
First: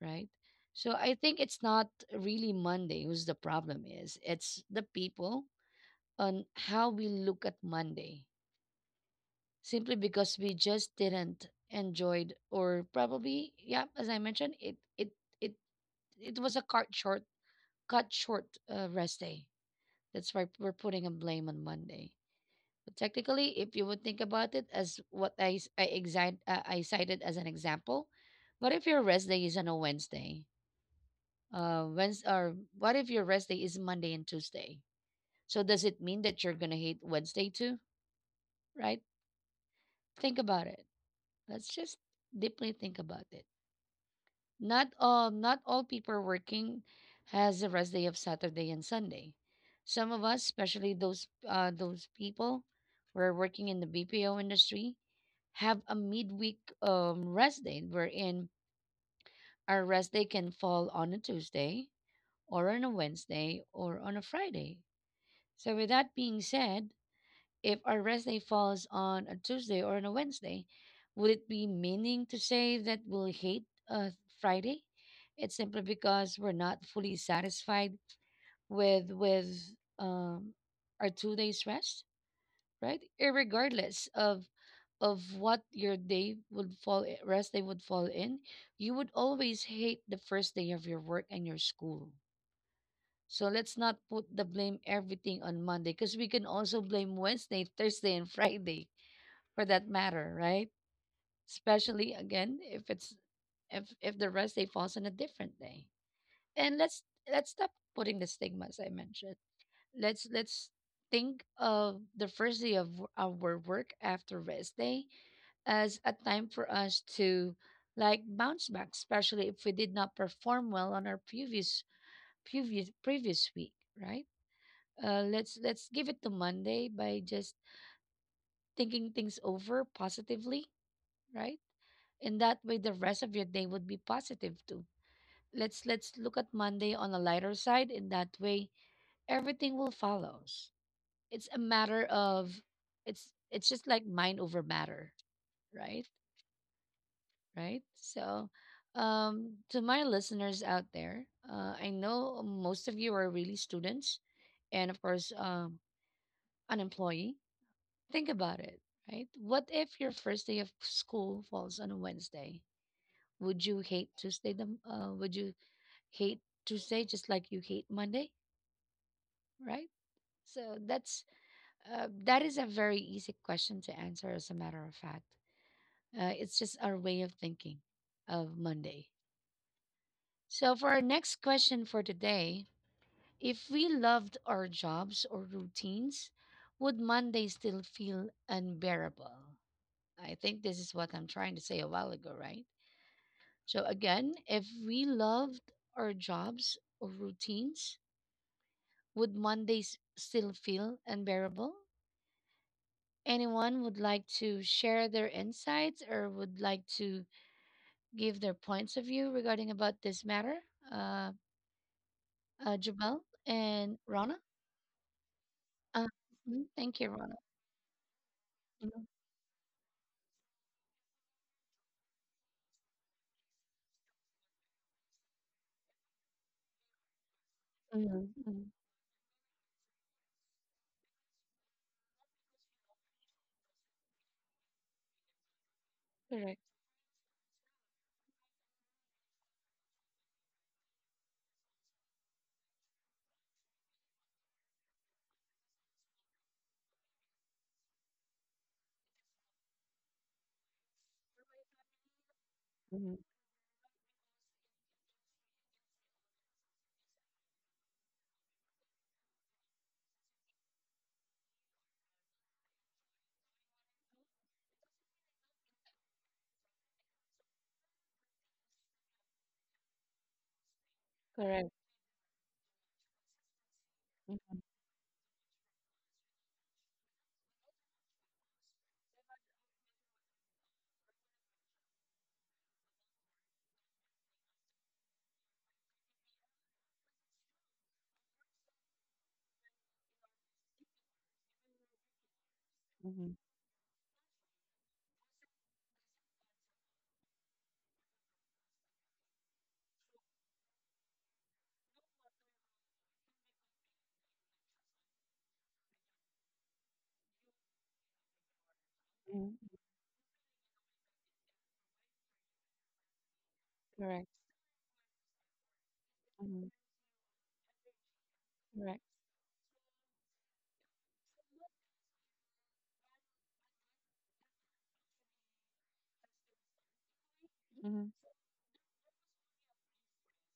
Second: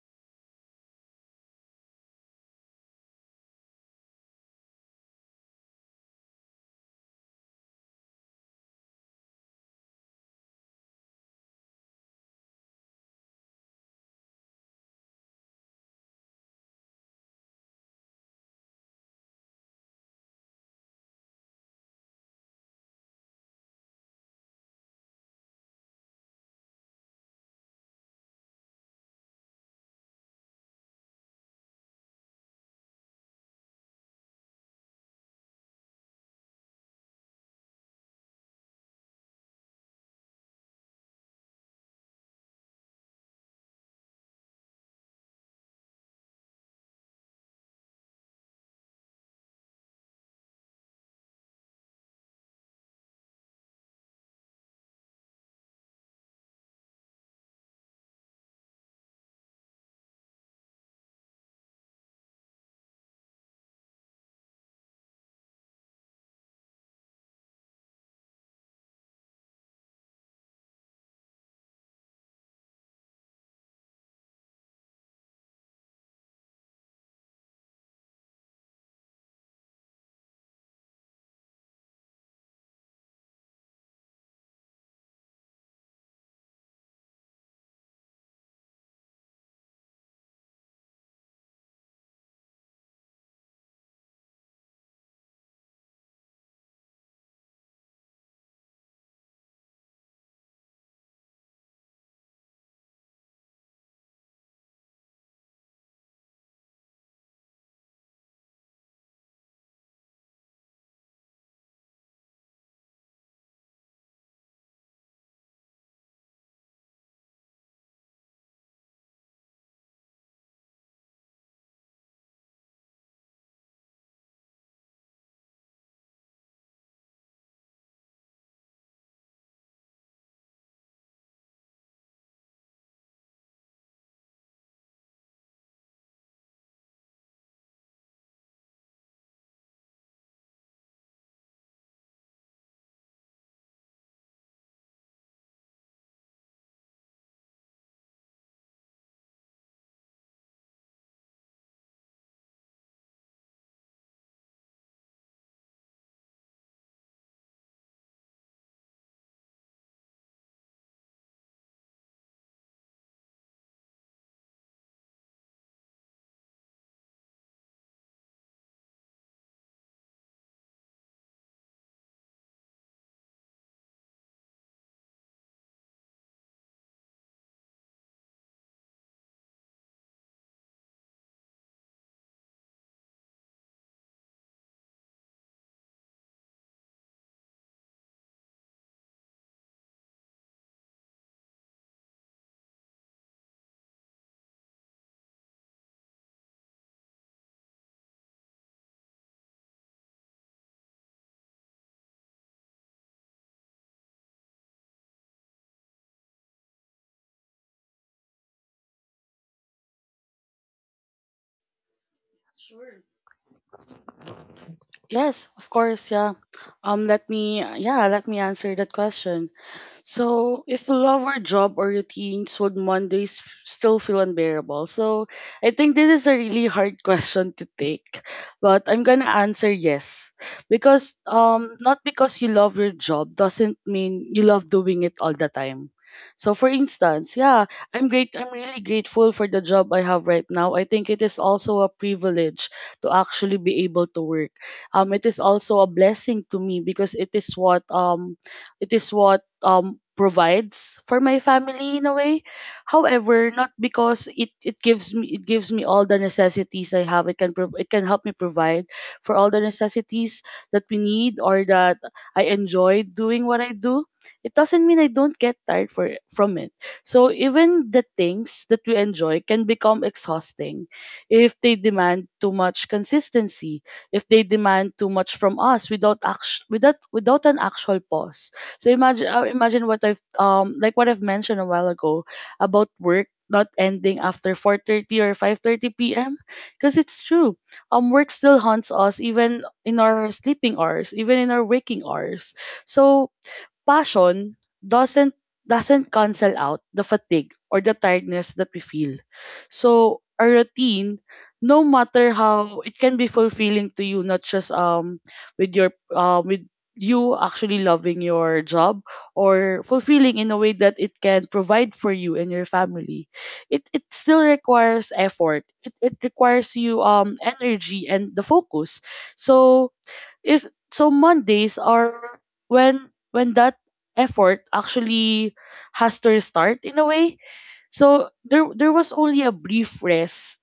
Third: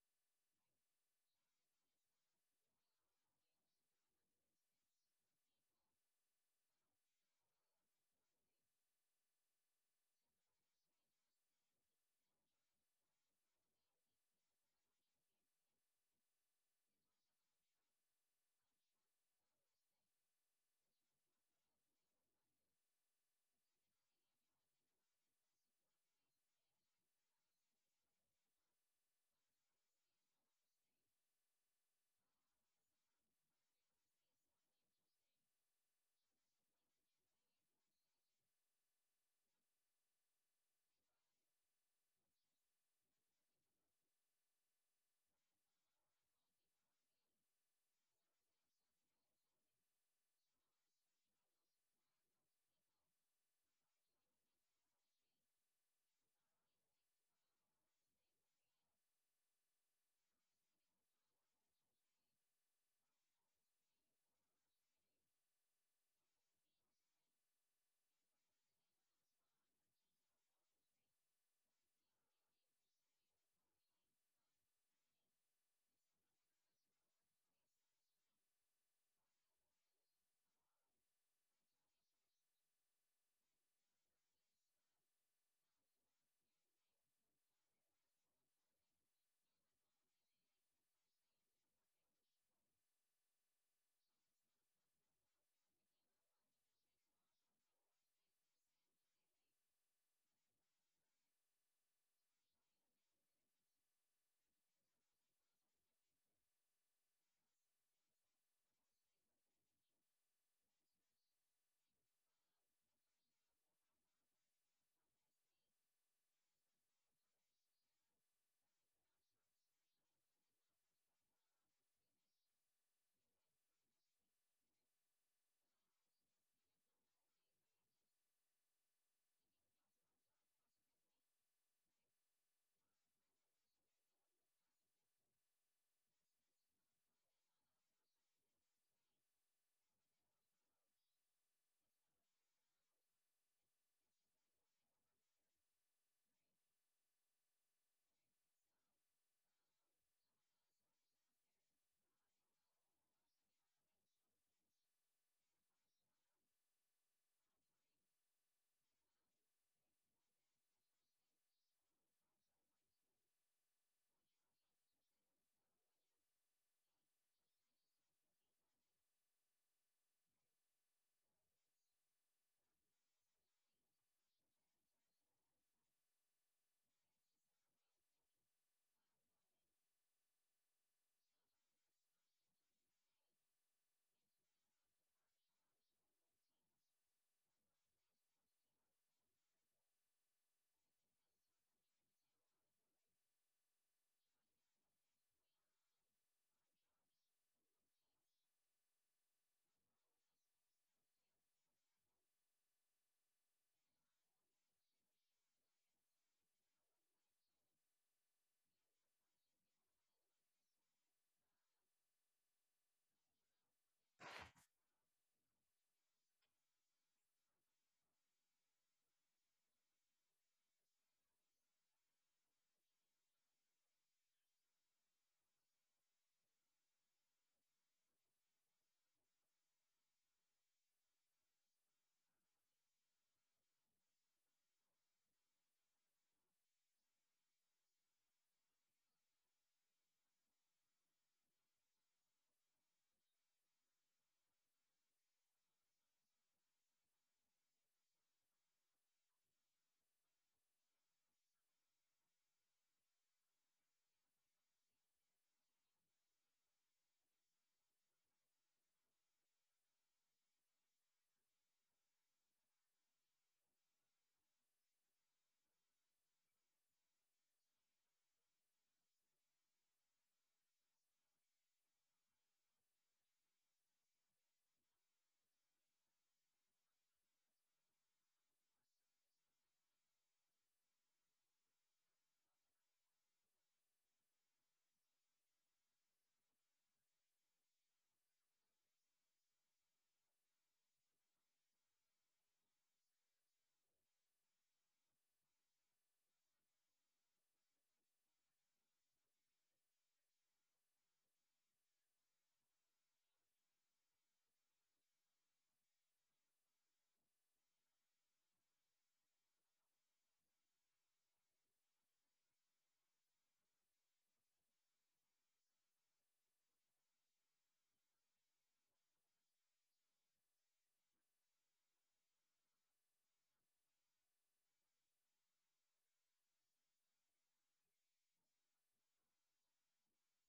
S1: right? So I think it's not really Monday who's the problem is. It's the people on how we look at Monday. Simply because we just didn't enjoyed or probably yeah as I mentioned it was a cut short rest day, that's why we're putting a blame on Monday. But technically if you would think about it, as what I s- I, exi- I cited as an example, what if your rest day is on a Wednesday? Wednesday or What if your rest day is Monday and Tuesday? So does it mean that you're gonna hate Wednesday too, right? Think about it. Let's just deeply think about it. Not all people working has a rest day of Saturday and Sunday. Some of us, especially those people who are working in the BPO industry, have a midweek rest day wherein our rest day can fall on a Tuesday or on a Wednesday or on a Friday. So with that being said, if our rest day falls on a Tuesday or on a Wednesday, would it be meaning to say that we'll hate uh, Friday? It's simply because we're not fully satisfied with um, our 2 days rest, right? Irregardless of what your day would fall rest day would fall in, you would always hate the first day of your work and your school. So let's not put the blame everything on Monday because we can also blame Wednesday, Thursday, and Friday for that matter, right? Especially again if it's if the rest day falls on a different day. And let's stop putting the stigma as I mentioned. Let's think of the first day of our work after rest day as a time for us to like bounce back, especially if we did not perform well on our previous previous week, right? Let's give it to Monday by just thinking things over positively, right? And that way the rest of your day would be positive too. Let's look at Monday on a lighter side. In that way everything will follows. It's a matter of, it's just like mind over matter, right? Right. So um, to my listeners out there, I know most of you are really students and of course an employee. Think about it, right? What if your first day of school falls on a Wednesday? Would you hate Tuesday would you hate Tuesday just like you hate Monday, right? So that's that is a very easy question to answer. As a matter of fact, it's just our way of thinking of Monday. So for our next question for today, if we loved our jobs or routines, would Monday still feel unbearable? I think this is what I'm trying to say a while ago, right? So again, if we loved our jobs or routines, would Mondays still feel unbearable? Anyone would like to share their insights or would like to give their points of view regarding about this matter? Uh,
S2: Sure.
S1: Jabal and Rana?
S2: Yes, of course,
S1: Uh,
S2: yeah.
S1: mhm, thank
S2: Um,
S1: you,
S2: let
S1: Rana.
S2: me, yeah, let me answer that question. So, if we love our job or routines, would Mondays still feel unbearable? So, I think this is a really hard [LAUGHS] question to take,
S1: Mm-hmm. Hmm.
S2: but I'm gonna answer yes, because not because you love your job doesn't mean you love doing it all the time. So,
S1: Correct.
S2: for instance, yeah, I'm great. I'm really grateful for the job I have right now. I think it is also a privilege to actually be able to work. It is also a blessing to me because it is what provides for my family in a way.
S1: Mm-hmm.
S2: However, not because it gives me all the necessities I have, it can help me provide for all the necessities that we need, or that I enjoy doing what I do, it doesn't mean I don't get tired for from it. So even the things that we enjoy can become exhausting if they
S1: Correct.
S2: demand too much consistency, if they
S1: Mm-hmm.
S2: demand too much from us without an actual pause. So imagine what I've like what I've mentioned a while ago about work not ending after 4:30 or 5:30 p.m., because it's true. Work still haunts us even in our sleeping hours, even in our waking hours. So passion doesn't doesn't cancel out the fatigue or the tiredness that we feel. So a routine, no matter how it can be fulfilling to you, not just with you actually loving your job, or fulfilling in a way that it can provide for you and your family, it
S1: Correct.
S2: still requires effort, it
S1: Mm-hmm.
S2: requires you energy and the focus.
S1: Correct.
S2: So if so Mondays are when that effort actually has to restart in a way.
S1: Mm-hmm.
S2: So there was only a brief rest.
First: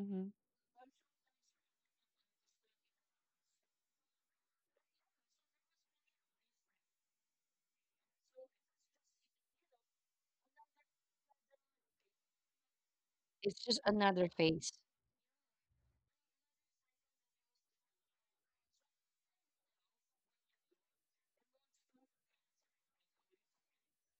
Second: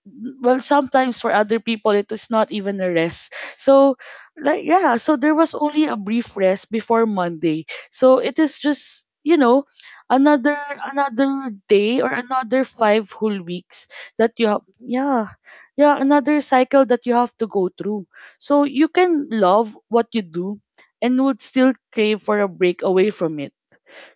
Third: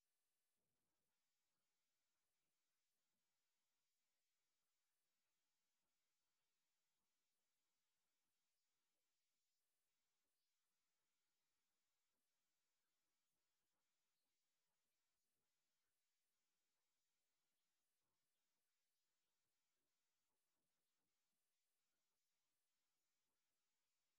S1: Mm-hmm.
S2: Well, sometimes for other people it is not even a rest. So, like, yeah, so there was only a brief rest before Monday, so it is just another another day or another five whole
S1: It's just
S2: weeks
S1: another
S2: that you have.
S1: phase.
S2: Yeah, yeah, another cycle that you have to go through. So you can love what you do and would still crave for a break away from it.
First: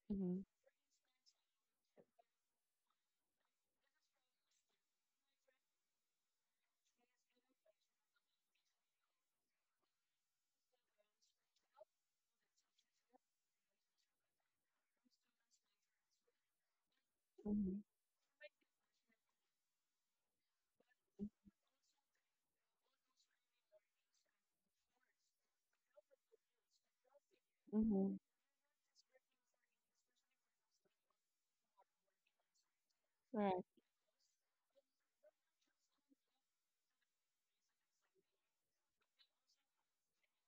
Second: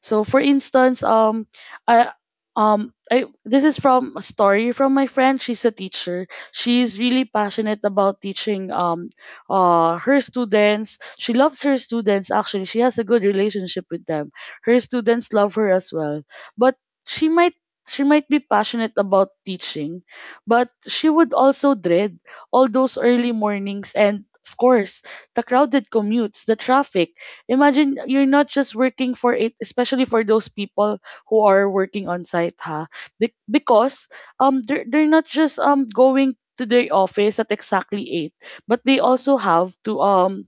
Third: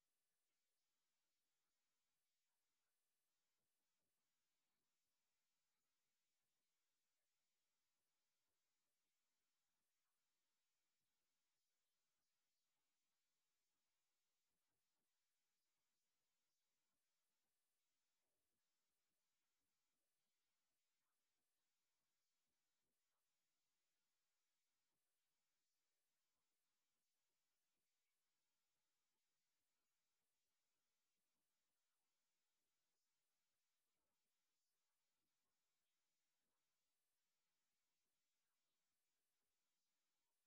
S2: So
S1: Mm-hmm.
S2: for instance, I I this is from a story from my friend. She's a teacher. She's really passionate about teaching her students. She loves her students actually. She has a good relationship with them. Her students love her as well. But she might
S1: Mm-hmm.
S2: she might be passionate about teaching, but she would also dread all those early mornings, and of course the crowded commutes, the traffic. Imagine
S1: Mm-hmm.
S2: you're not just working for it, especially for those people who are working on site, ha? Be-
S1: Correct.
S2: because um, they're not just going to their office at exactly 8, but they also have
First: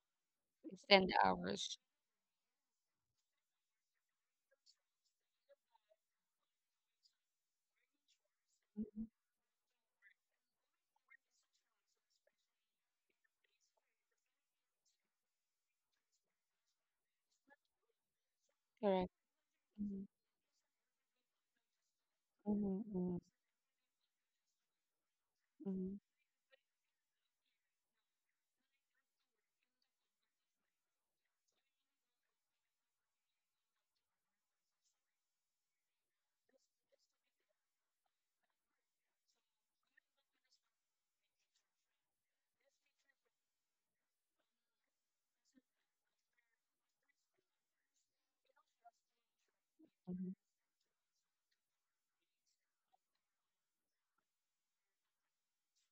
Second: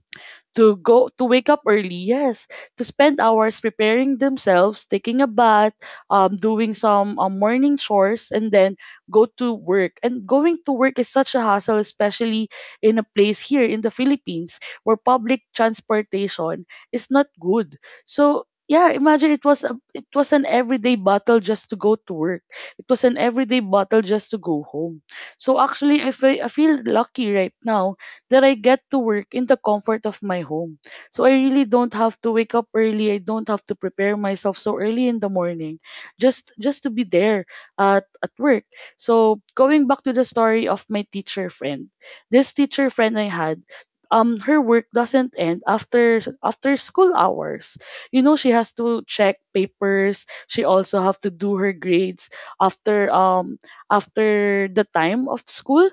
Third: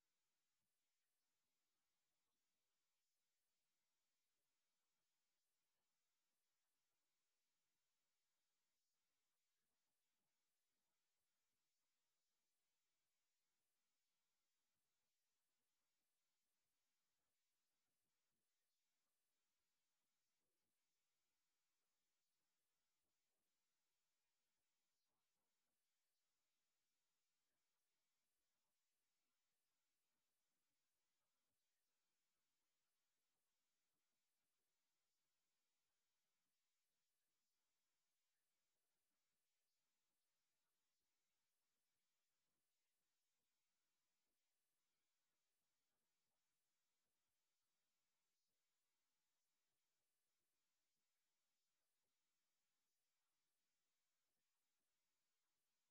S2: to
S1: It's
S2: go
S1: 10
S2: to wake up
S1: hours.
S2: early, yes, to spend hours preparing themselves, taking a bath, doing some morning chores, and then go to work. And going to work is such a hassle, especially in a place here in the Philippines, where public transportation is not good. So yeah,
S1: Correct.
S2: imagine, it was a,
S1: Mm-hmm.
S2: it was an everyday battle just to go to work. It was an
S1: Mm-hmm.
S2: everyday battle just to go home. So
S1: Mm-hmm.
S2: actually, I feel lucky right now that I get to work in the comfort of my home. So I really don't have to wake up early. I don't have to prepare myself so early in the morning, just to be there at work. So going back to the story of my teacher friend. This teacher friend I had, her work doesn't end after school hours. She has to check papers,
S1: Mm-hmm.
S2: she also have to do her grades after um after the time of school,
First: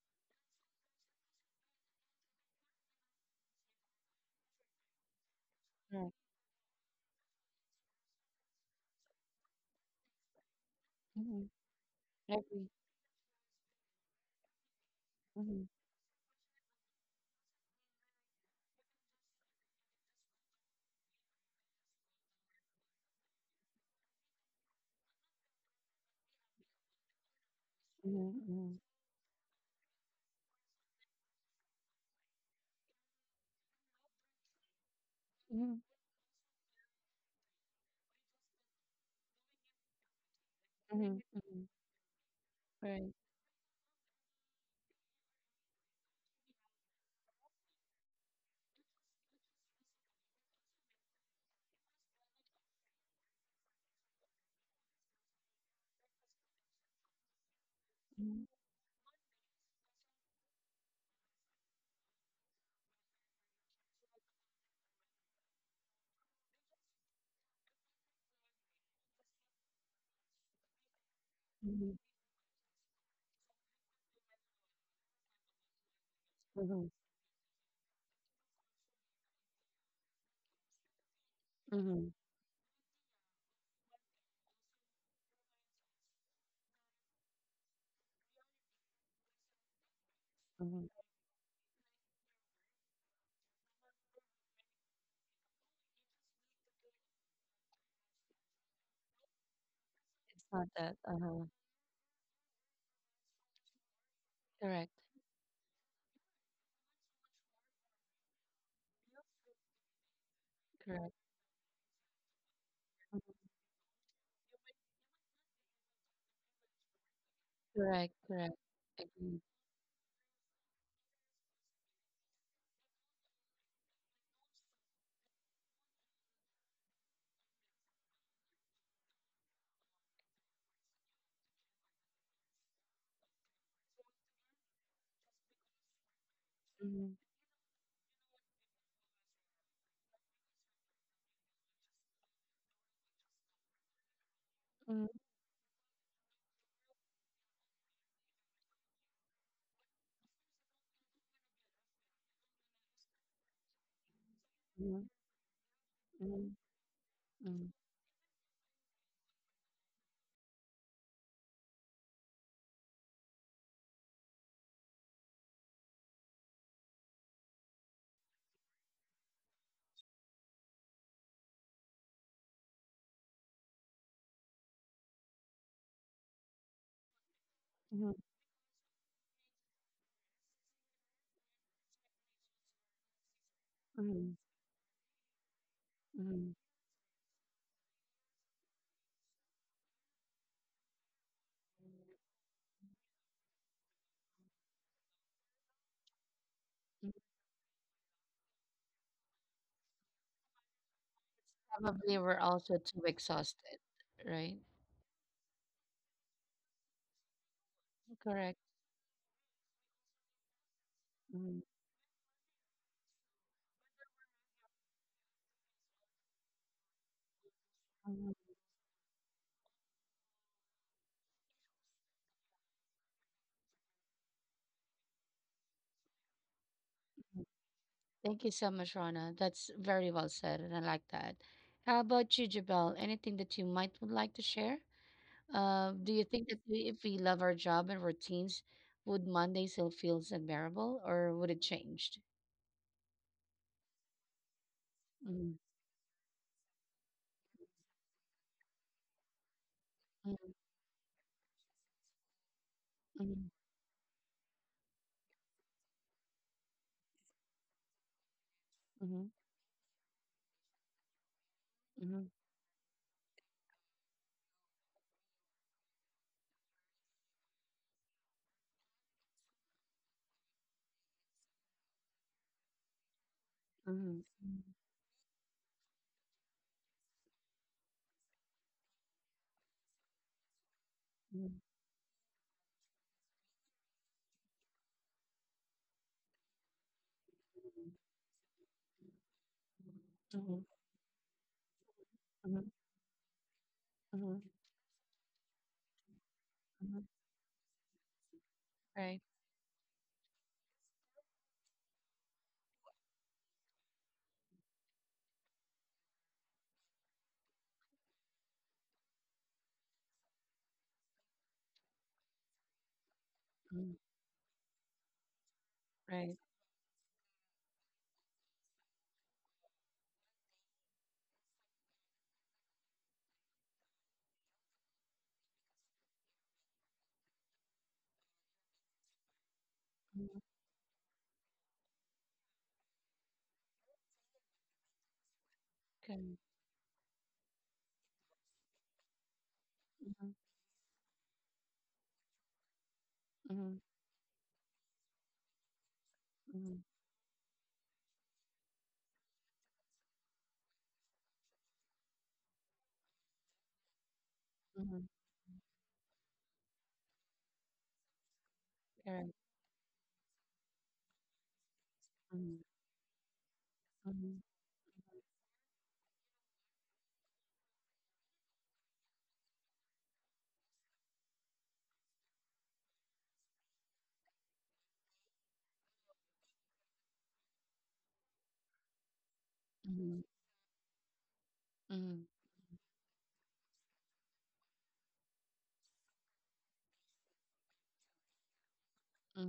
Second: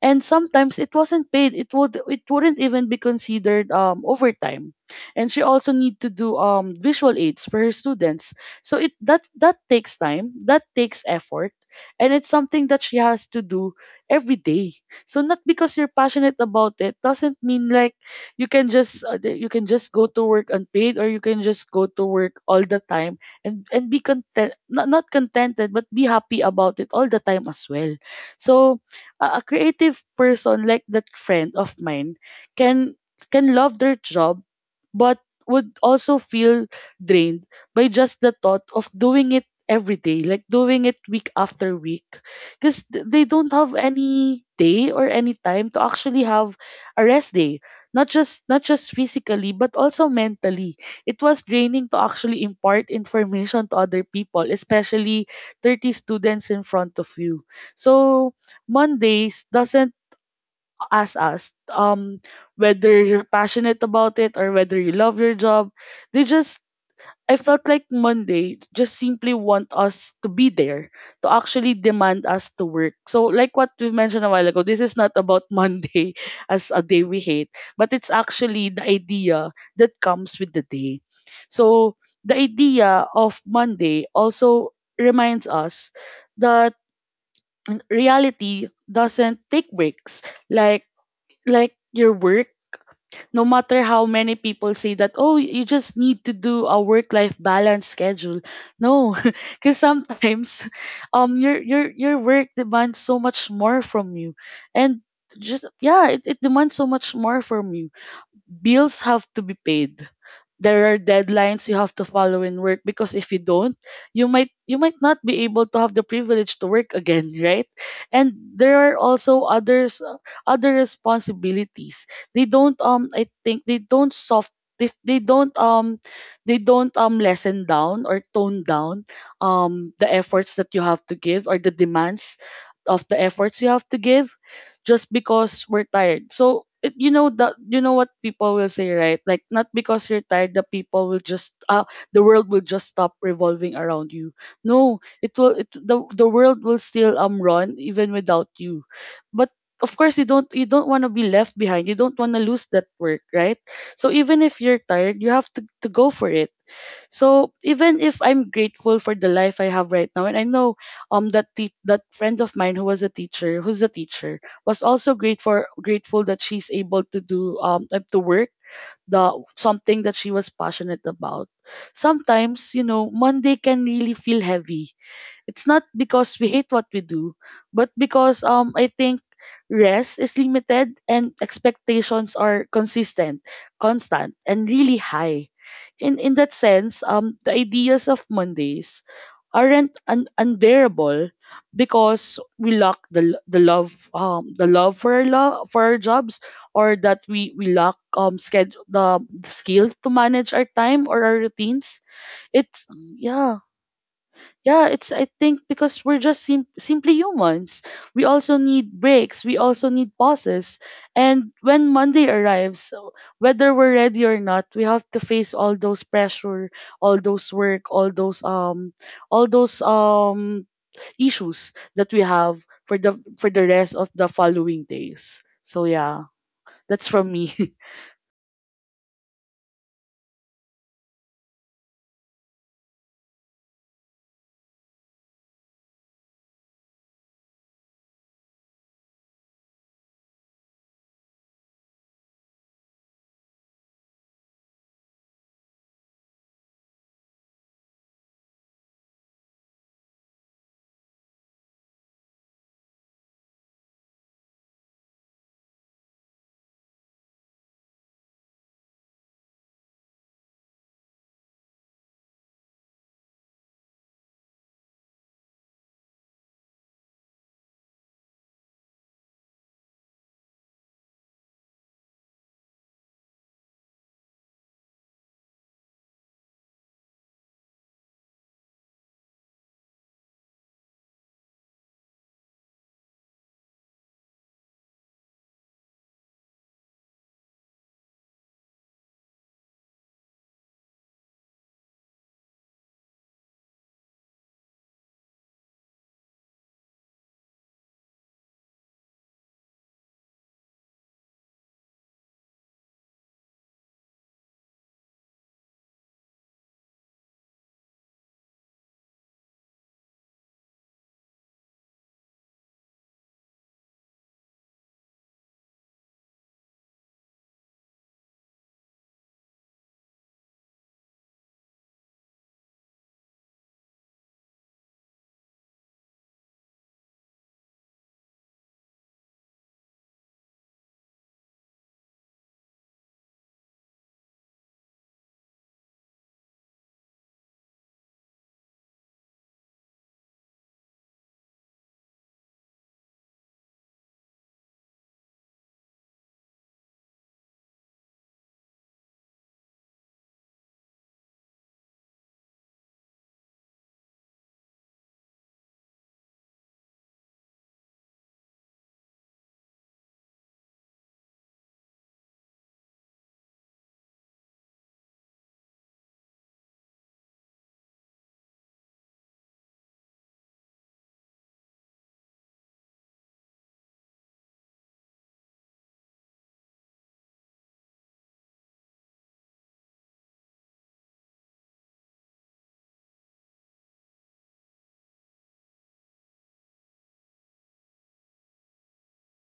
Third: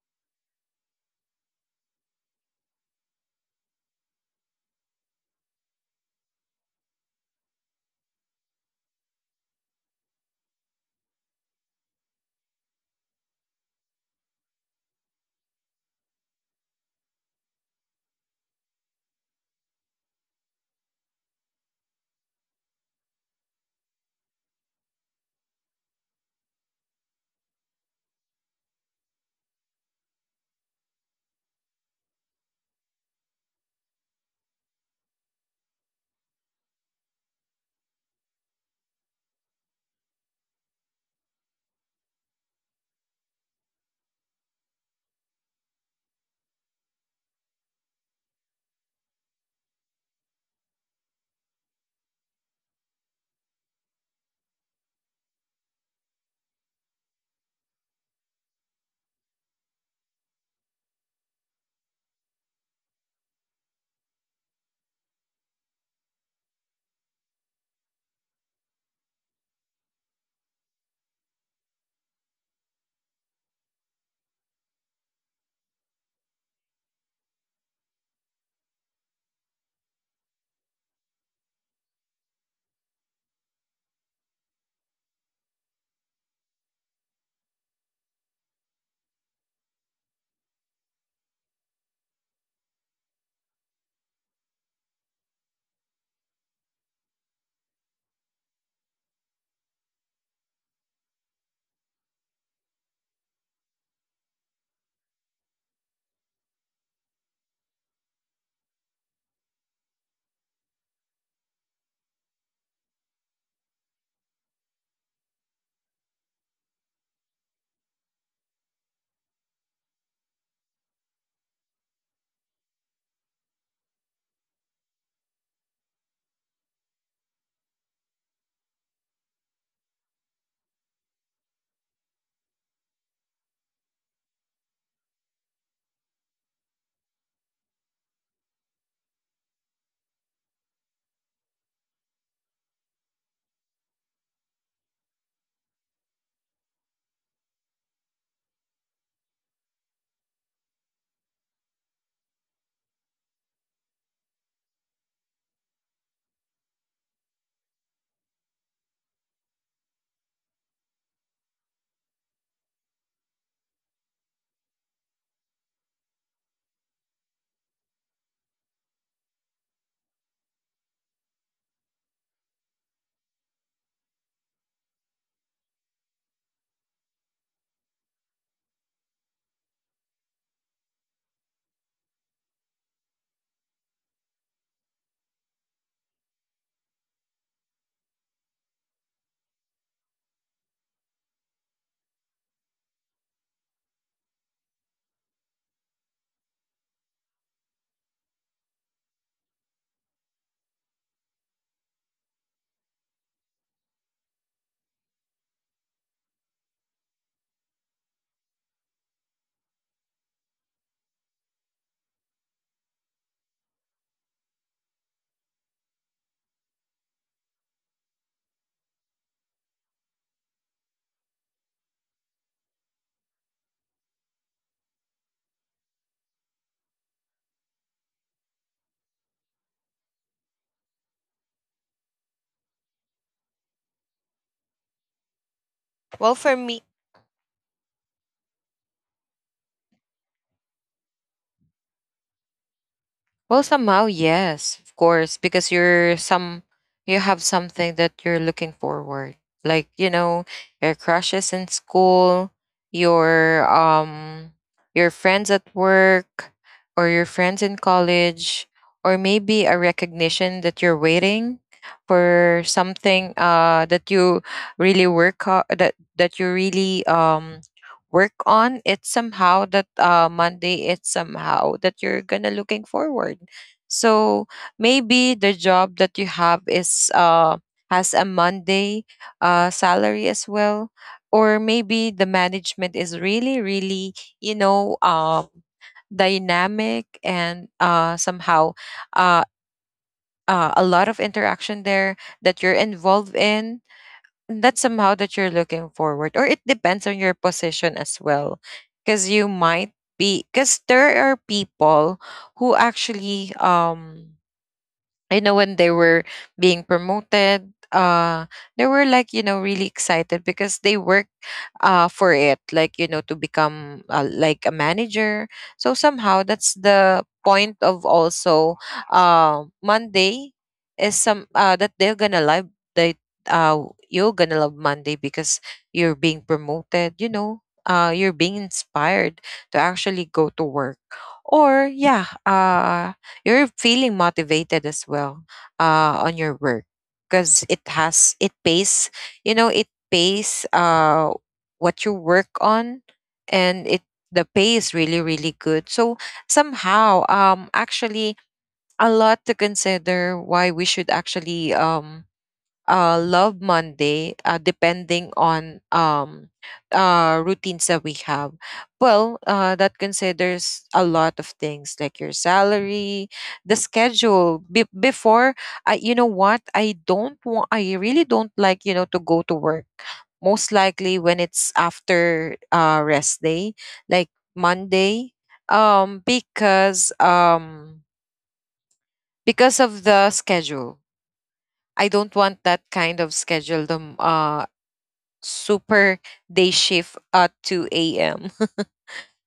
S2: and sometimes it wasn't paid, it wouldn't even be considered overtime, and she also need to do visual aids for her students. So it that that takes time, that takes
S1: Mhm.
S2: effort, and it's
S1: Agree.
S2: something that she has to do every day. So not
S1: Mhm.
S2: because you're passionate about it doesn't mean like you can just go to work unpaid, or you can just go to work all the time, and be content, not, not contented, but be happy about it all the time as well.
S1: Mhm. Mhm.
S2: So a creative person like that friend of mine can can love their job, but would
S1: Mhm.
S2: also feel drained by just the thought of doing it every day, like doing it
S1: Mhm.
S2: week
S1: Mhm.
S2: after week, because
S1: Right.
S2: they don't have any day or any time to actually have a rest day, not just physically but also mentally. It was draining to actually impart information to other people, especially 30 students in front of you. So
S1: Mhm.
S2: Mondays doesn't ask us whether you're passionate about it or whether you love your job. They just I felt like Monday just simply want us to be there, to actually
S1: Mhm.
S2: demand us to work. So, like what we mentioned a while ago, this is not about [LAUGHS] Monday as a
S1: Mhm.
S2: day we hate, but it's actually the idea that comes with the day. So
S1: Mhm.
S2: the idea of Monday also reminds us that reality doesn't take breaks, like
S1: Mhm.
S2: like your work. No matter how many people say that, oh, you just need to do a work life balance schedule, no, [LAUGHS] because
S1: It's
S2: sometimes
S1: not that. Uh-huh.
S2: your work demands so much more from you,
S1: Correct.
S2: and just, yeah, it demands so much more from you. Bills have to be paid. There are
S1: Correct.
S2: deadlines you have to follow in work, because if you don't, you might not be able to have the privilege to work again, [LAUGHS] right?
S1: Correct.
S2: And
S1: Correct.
S2: there are
S1: Agree.
S2: also other responsibilities. They don't I think they, they don't um they don't lessen down or tone down the efforts that you have to give, or the demands of the efforts you have to give, just because we're tired. So it, you
S1: Mhm.
S2: know that you know what people will say, right? Like, not because you're tired, the world will just stop revolving around you. No,
S1: Mhm.
S2: it will it the world will still run even without you. But of course you don't want to be left behind. You don't want to lose that work, right? So even if you're
S1: Mhm.
S2: tired, you have to go for
S1: Mhm.
S2: it. So
S1: Mhm.
S2: even if I'm grateful for the life I have right now, and I know that friend of mine who was a teacher, who's a teacher, was also grateful that she's able to do to work the something that she was passionate about. Sometimes Monday can really feel heavy. It's not because we hate what we do, but
S1: Mhm.
S2: because I think rest is limited and expectations are consistent,
S1: Mhm.
S2: constant, and really high. In
S1: Mhm.
S2: that sense, the ideas of Mondays aren't unbearable because we lack the l- the love for our jobs, or that we lack the skills to manage our time or our routines.
S1: Probably we're also
S2: It's
S1: too
S2: yeah
S1: exhausted, right?
S2: yeah, it's I think because we're just simply humans. We
S1: Correct.
S2: also need breaks, we also need pauses. And
S1: Mhm.
S2: when Monday arrives, so whether we're ready or not, we have to face all those pressure, all those work
S1: Mhm.
S2: all those issues that we have for the rest of the following days. So yeah, that's from me. [LAUGHS]
S1: Thank you so much, Rana. That's very well said, and I like that. How about you, Jabel? Anything that you might would like to share? Do you
S3: Well,
S1: think that
S3: for me,
S1: we, if we love our job and routines, would Monday still feels unbearable, or would it change?
S3: well, somehow, yes, of course,
S1: Mm-hmm.
S3: because you have something that you're looking forward. Like you know,
S1: Mhm,
S3: your crushes in school,
S1: mhm,
S3: your um, your friends at work, or your friends in college, or
S1: mhm,
S3: maybe a recognition that you're waiting
S1: mhm,
S3: for something that you really work ho- that that you really work on. It's somehow that Monday, it's somehow that you're gonna looking forward.
S1: mhm,
S3: So maybe the job that you have is has a Monday salary as well, or
S1: mhm,
S3: maybe the management is really really, you know, dynamic and somehow, uh,
S1: mhm,
S3: a lot of interaction there that you're
S1: mhm,
S3: involved in,
S1: mhm,
S3: and that's somehow that you're looking forward. Or it depends
S1: mhm.
S3: on your position as well, because
S1: Right.
S3: you might be, because there are people who actually you know, when they were being promoted, they were like, you know, really excited because they worked for it, like, you know, to
S1: Mhm.
S3: become like a manager. So
S1: Right.
S3: somehow that's the point of also Monday is some that they're gonna love. They uh you're gonna love Monday because you're being promoted, you know, you're being inspired to actually
S1: Mhm.
S3: go to work. Or yeah, you're feeling motivated as well
S1: Okay.
S3: on your work, because it pays, you know, it
S1: Mhm,
S3: pays what you work on,
S1: mhm,
S3: and it the pay is really really good. So
S1: mhm,
S3: somehow actually a lot to consider why we should actually love Monday,
S1: mhm.
S3: depending on routines that we have. Well,
S1: Correct.
S3: that considers a lot of things like your
S1: Mhm,
S3: salary, the
S1: mhm,
S3: schedule. Before, you know what? I don't want. I really don't like, you know, to go to work. Most likely when it's after rest day, like Monday, um, because um, because of
S1: mhm,
S3: the schedule. I
S1: mhm,
S3: don't want that kind of schedule. Super day shift at 2 a.m.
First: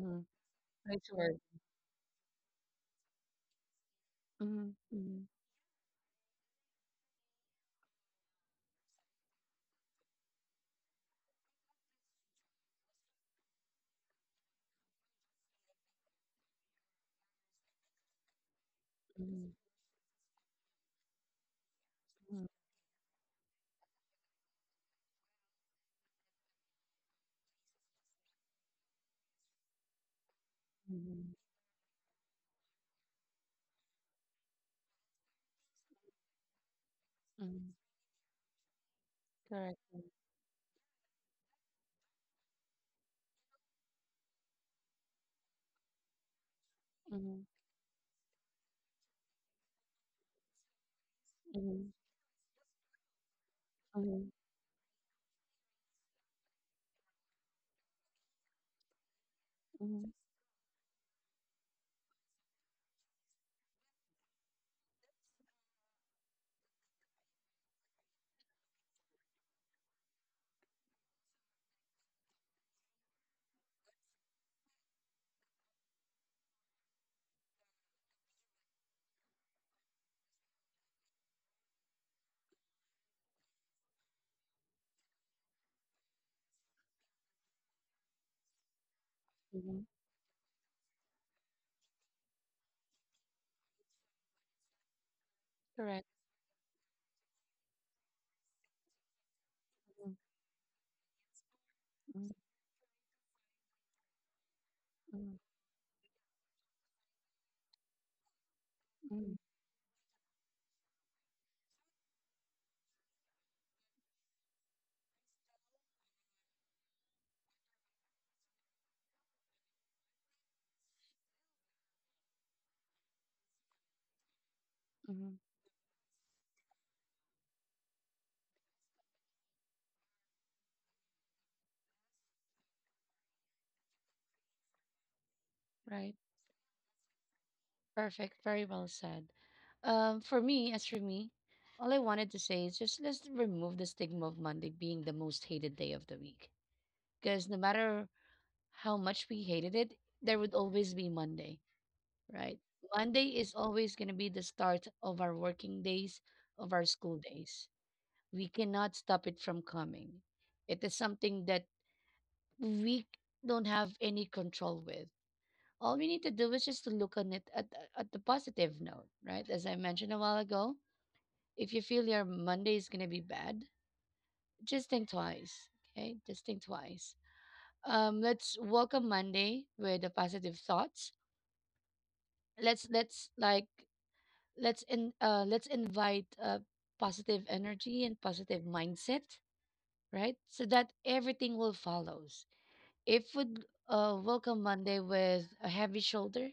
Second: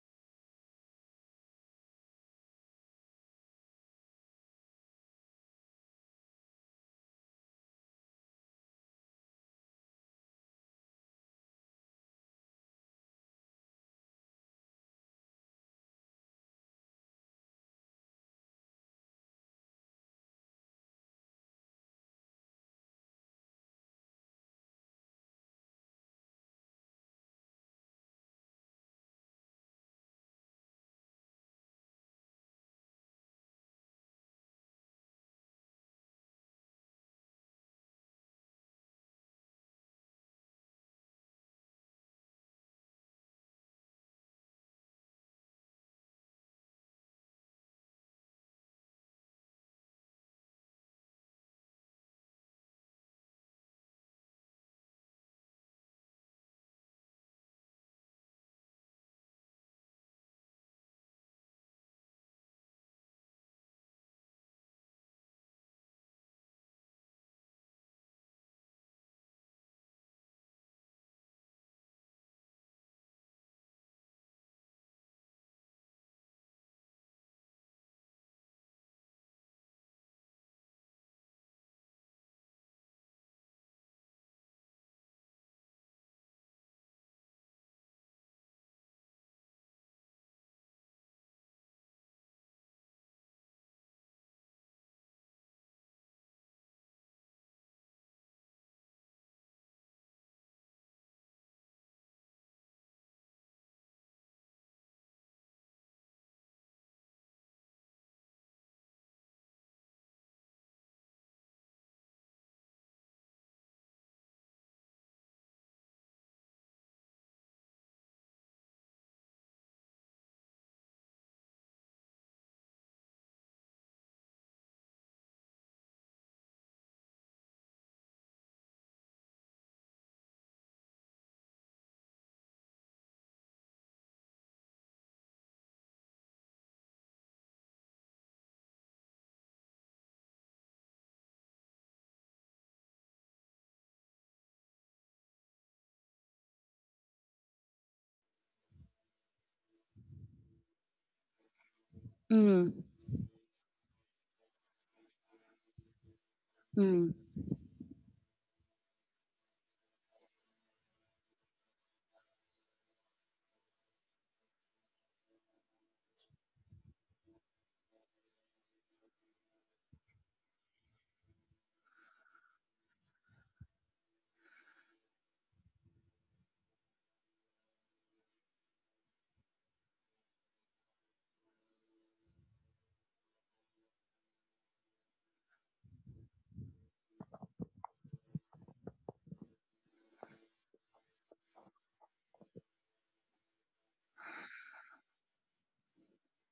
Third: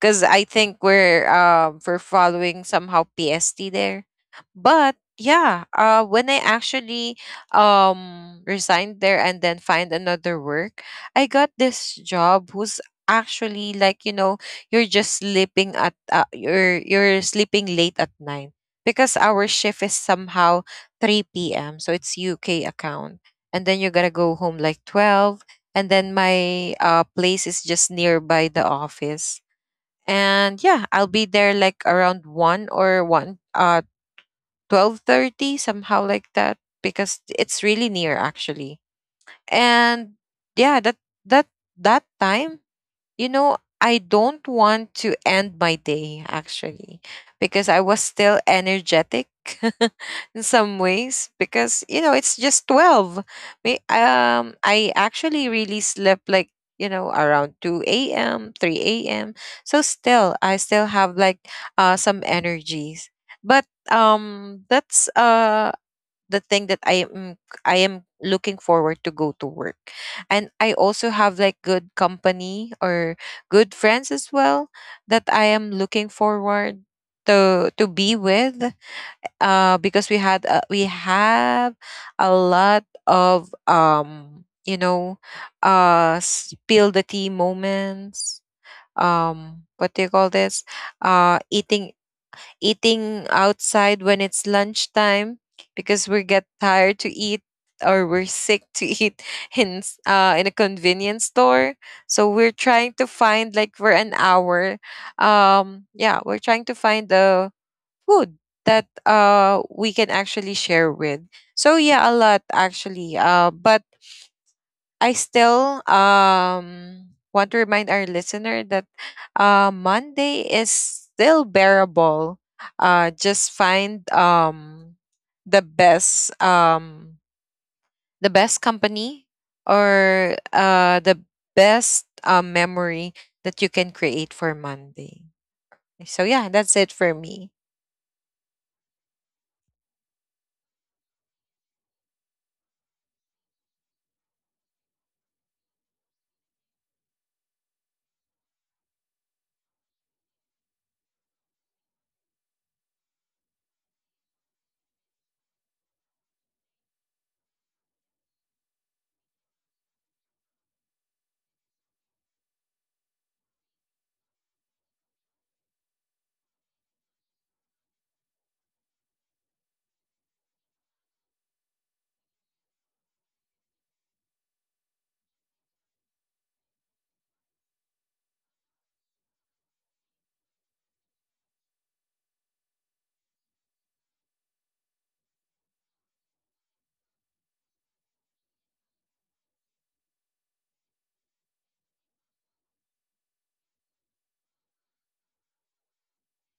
S3: because I think
S1: Right to work.
S3: we're following somehow PST there.
S1: Mhm,
S3: But
S1: mhm,
S3: yeah, when I actually resigned there and then find another work, I got this job who's actually like you know, you're just sleeping at you're sleeping late at night because our
S1: mhm,
S3: shift is somehow 3 p.m. So it's
S1: mhm,
S3: UK account, and then you gotta go home like 12, and then my place is just nearby the office, and yeah, I'll be there
S1: mhm,
S3: like around 1 or 1 uh 12:30 somehow like that because it's really
S1: mhm.
S3: near actually.
S1: Correct.
S3: And yeah, that that time, you know, I don't want to end my day actually because
S1: Mhm,
S3: I was still energetic [LAUGHS] in some ways because you know
S1: mhm,
S3: it's just 12. Me
S1: mhm,
S3: I actually really slept like, you know, around 2 a.m., 3 a.m. So
S1: mhm,
S3: still I still have like some energies. But that's the thing that I am looking forward to go to work. And I also have like good company or good friends as well that I am looking forward to be with, because we have a lot of you know, spill the tea moments,
S1: mhm.
S3: what do you call this, uh eating eating outside when it's lunchtime because
S1: Correct.
S3: we get tired to eat or we're sick to eat [LAUGHS]
S1: Mhm,
S3: in a convenience store. So
S1: mhm,
S3: we're trying to find like for an hour,
S1: mhm.
S3: yeah, we're trying to find the food that
S1: Mm-hmm.
S3: we can actually share with. So yeah, a lot actually. But I still want to remind our listener that Monday is still bearable. Just find
S1: Mm-hmm.
S3: the best, the best company or the best memory that you can create for Monday.
S1: Right.
S3: So yeah, that's it for me.
S1: Perfect. Very well said. For me, as for me, all I wanted to say is just let's remove the stigma of Monday being the most hated day of the week. Because no matter how much we hated it, there would always be Monday, right?
S2: Mm.
S1: Monday is always going to be the start of our working days, of our
S2: Mm.
S1: school days. We cannot stop it from coming. It is something that we don't have any control with. All we need to do is just to look on it at the positive note, right? As I mentioned a while ago, if you feel your Monday is going to be bad, just think twice, okay? Just think twice. Let's welcome Monday with the positive thoughts. Let's like let's in Let's invite positive energy and positive mindset, right? So that everything will follows. If we welcome Monday with a heavy shoulder,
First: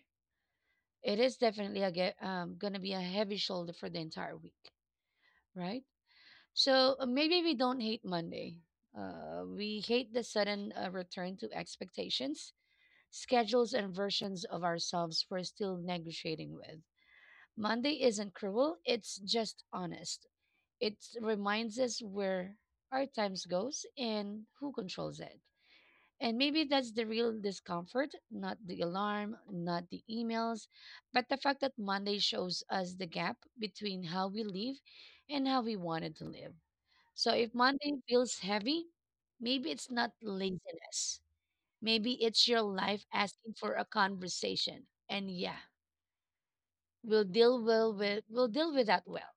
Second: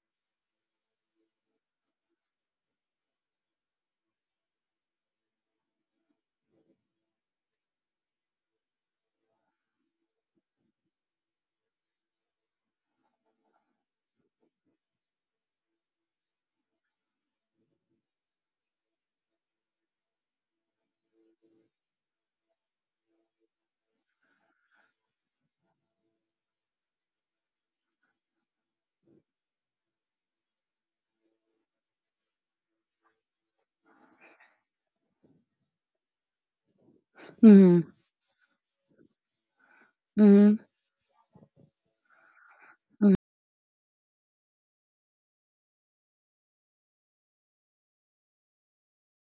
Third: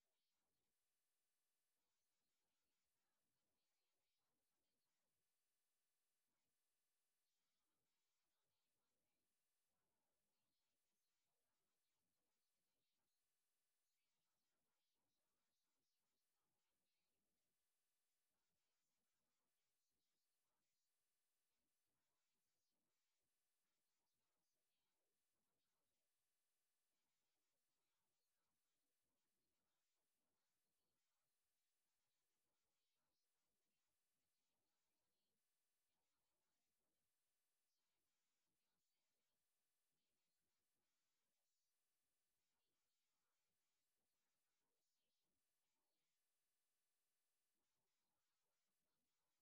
S1: it is definitely a gonna be a heavy shoulder for the entire week, right? So maybe we don't hate Monday. We hate the sudden return to expectations, schedules, and versions of ourselves we're still negotiating with. Monday isn't cruel; it's just honest. It reminds us where our times goes and who controls it. And maybe that's the real discomfort, not the alarm, not the emails, but the fact that Monday shows us the gap between how we live and how we wanted to live. So if
S2: Mm.
S1: Monday feels heavy, maybe it's not
S2: Mm.
S1: laziness. Maybe it's your life
S2: Mm.
S1: asking for a conversation. And yeah, we'll deal with that well.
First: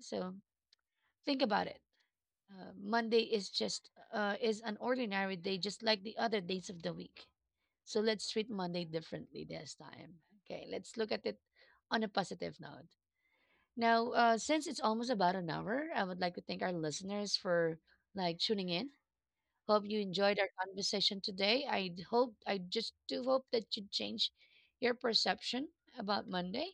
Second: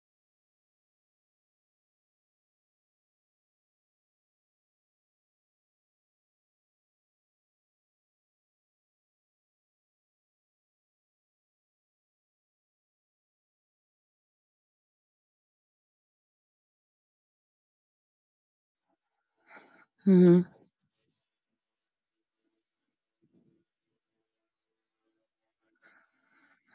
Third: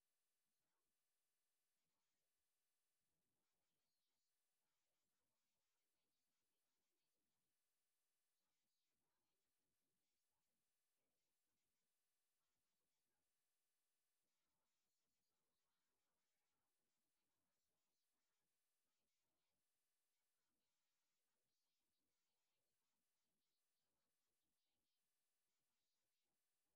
S1: So think about it. Monday is just is an ordinary day, just like the other days of the week. So let's treat Monday differently this time. Okay, let's look at it on a positive note. Now, since it's almost about an hour, I would like to thank our listeners for like tuning in. Hope you enjoyed
S2: Mm.
S1: our conversation today. I just do hope that you change your perception about Monday.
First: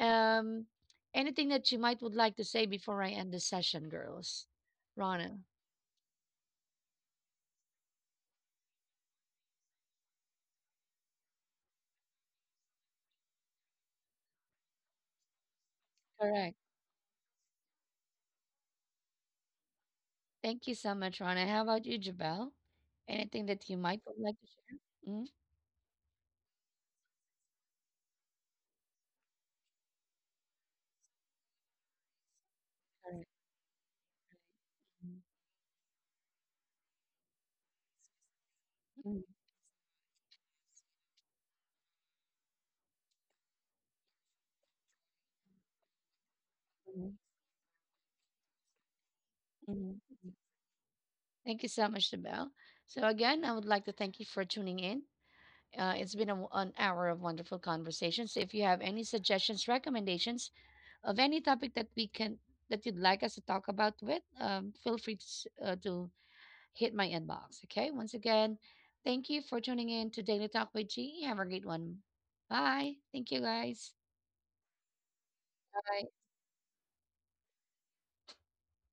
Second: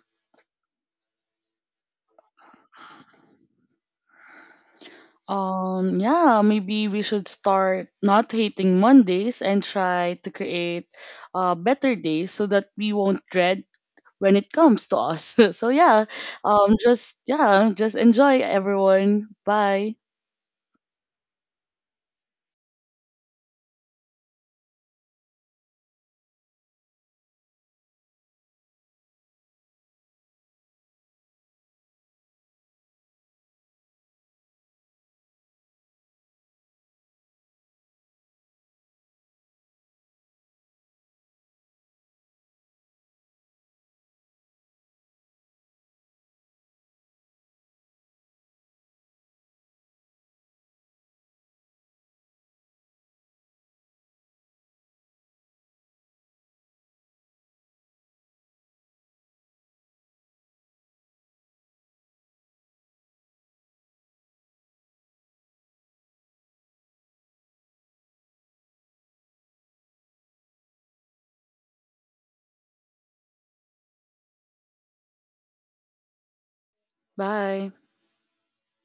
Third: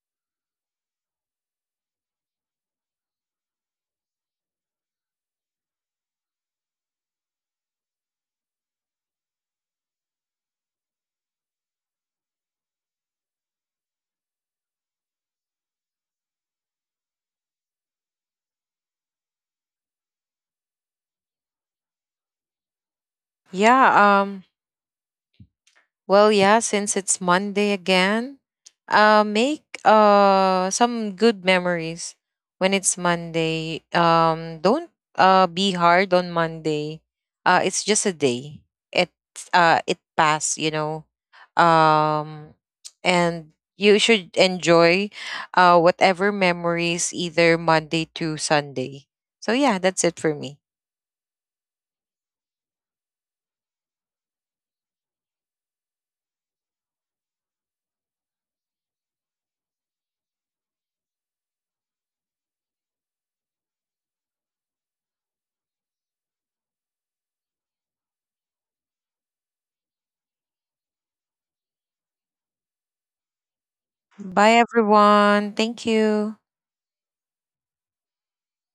S1: Um, anything that you might would like to say before I end the session, girls? Rana,
S2: Yeah, maybe we should start not hating Mondays and try to create better days so that we won't dread when it comes to us. [LAUGHS] So yeah,
S1: correct.
S2: just enjoy everyone. Bye.
S1: Thank you so much, Rana. How about you, Jabel? Anything that you might would
S3: Yeah,
S1: like
S3: um
S1: to share? Mhm.
S3: well, yeah, since it's Monday again, make some good memories when it's
S1: Correct.
S3: Monday. Don't be hard on Monday. It's just a day. It
S1: Mhm,
S3: uh it passed, you know. Um, and you should enjoy whatever memories
S1: mhm,
S3: either Monday to Sunday. So yeah, that's it
S1: mhm.
S3: for me.
S1: Thank you so much, Jabel. So again, I would like to thank you for tuning in. It's been a w an hour of wonderful conversations. If you have any suggestions, recommendations of any topic that we can that you'd like us to talk about with, feel free to, to hit my inbox. Okay. Once again, thank you for tuning in to Daily Talk with G. Have a great one. Bye. Thank you, guys.
S3: Bye everyone. Thank
S1: Bye.
S3: you.
S2: Bye.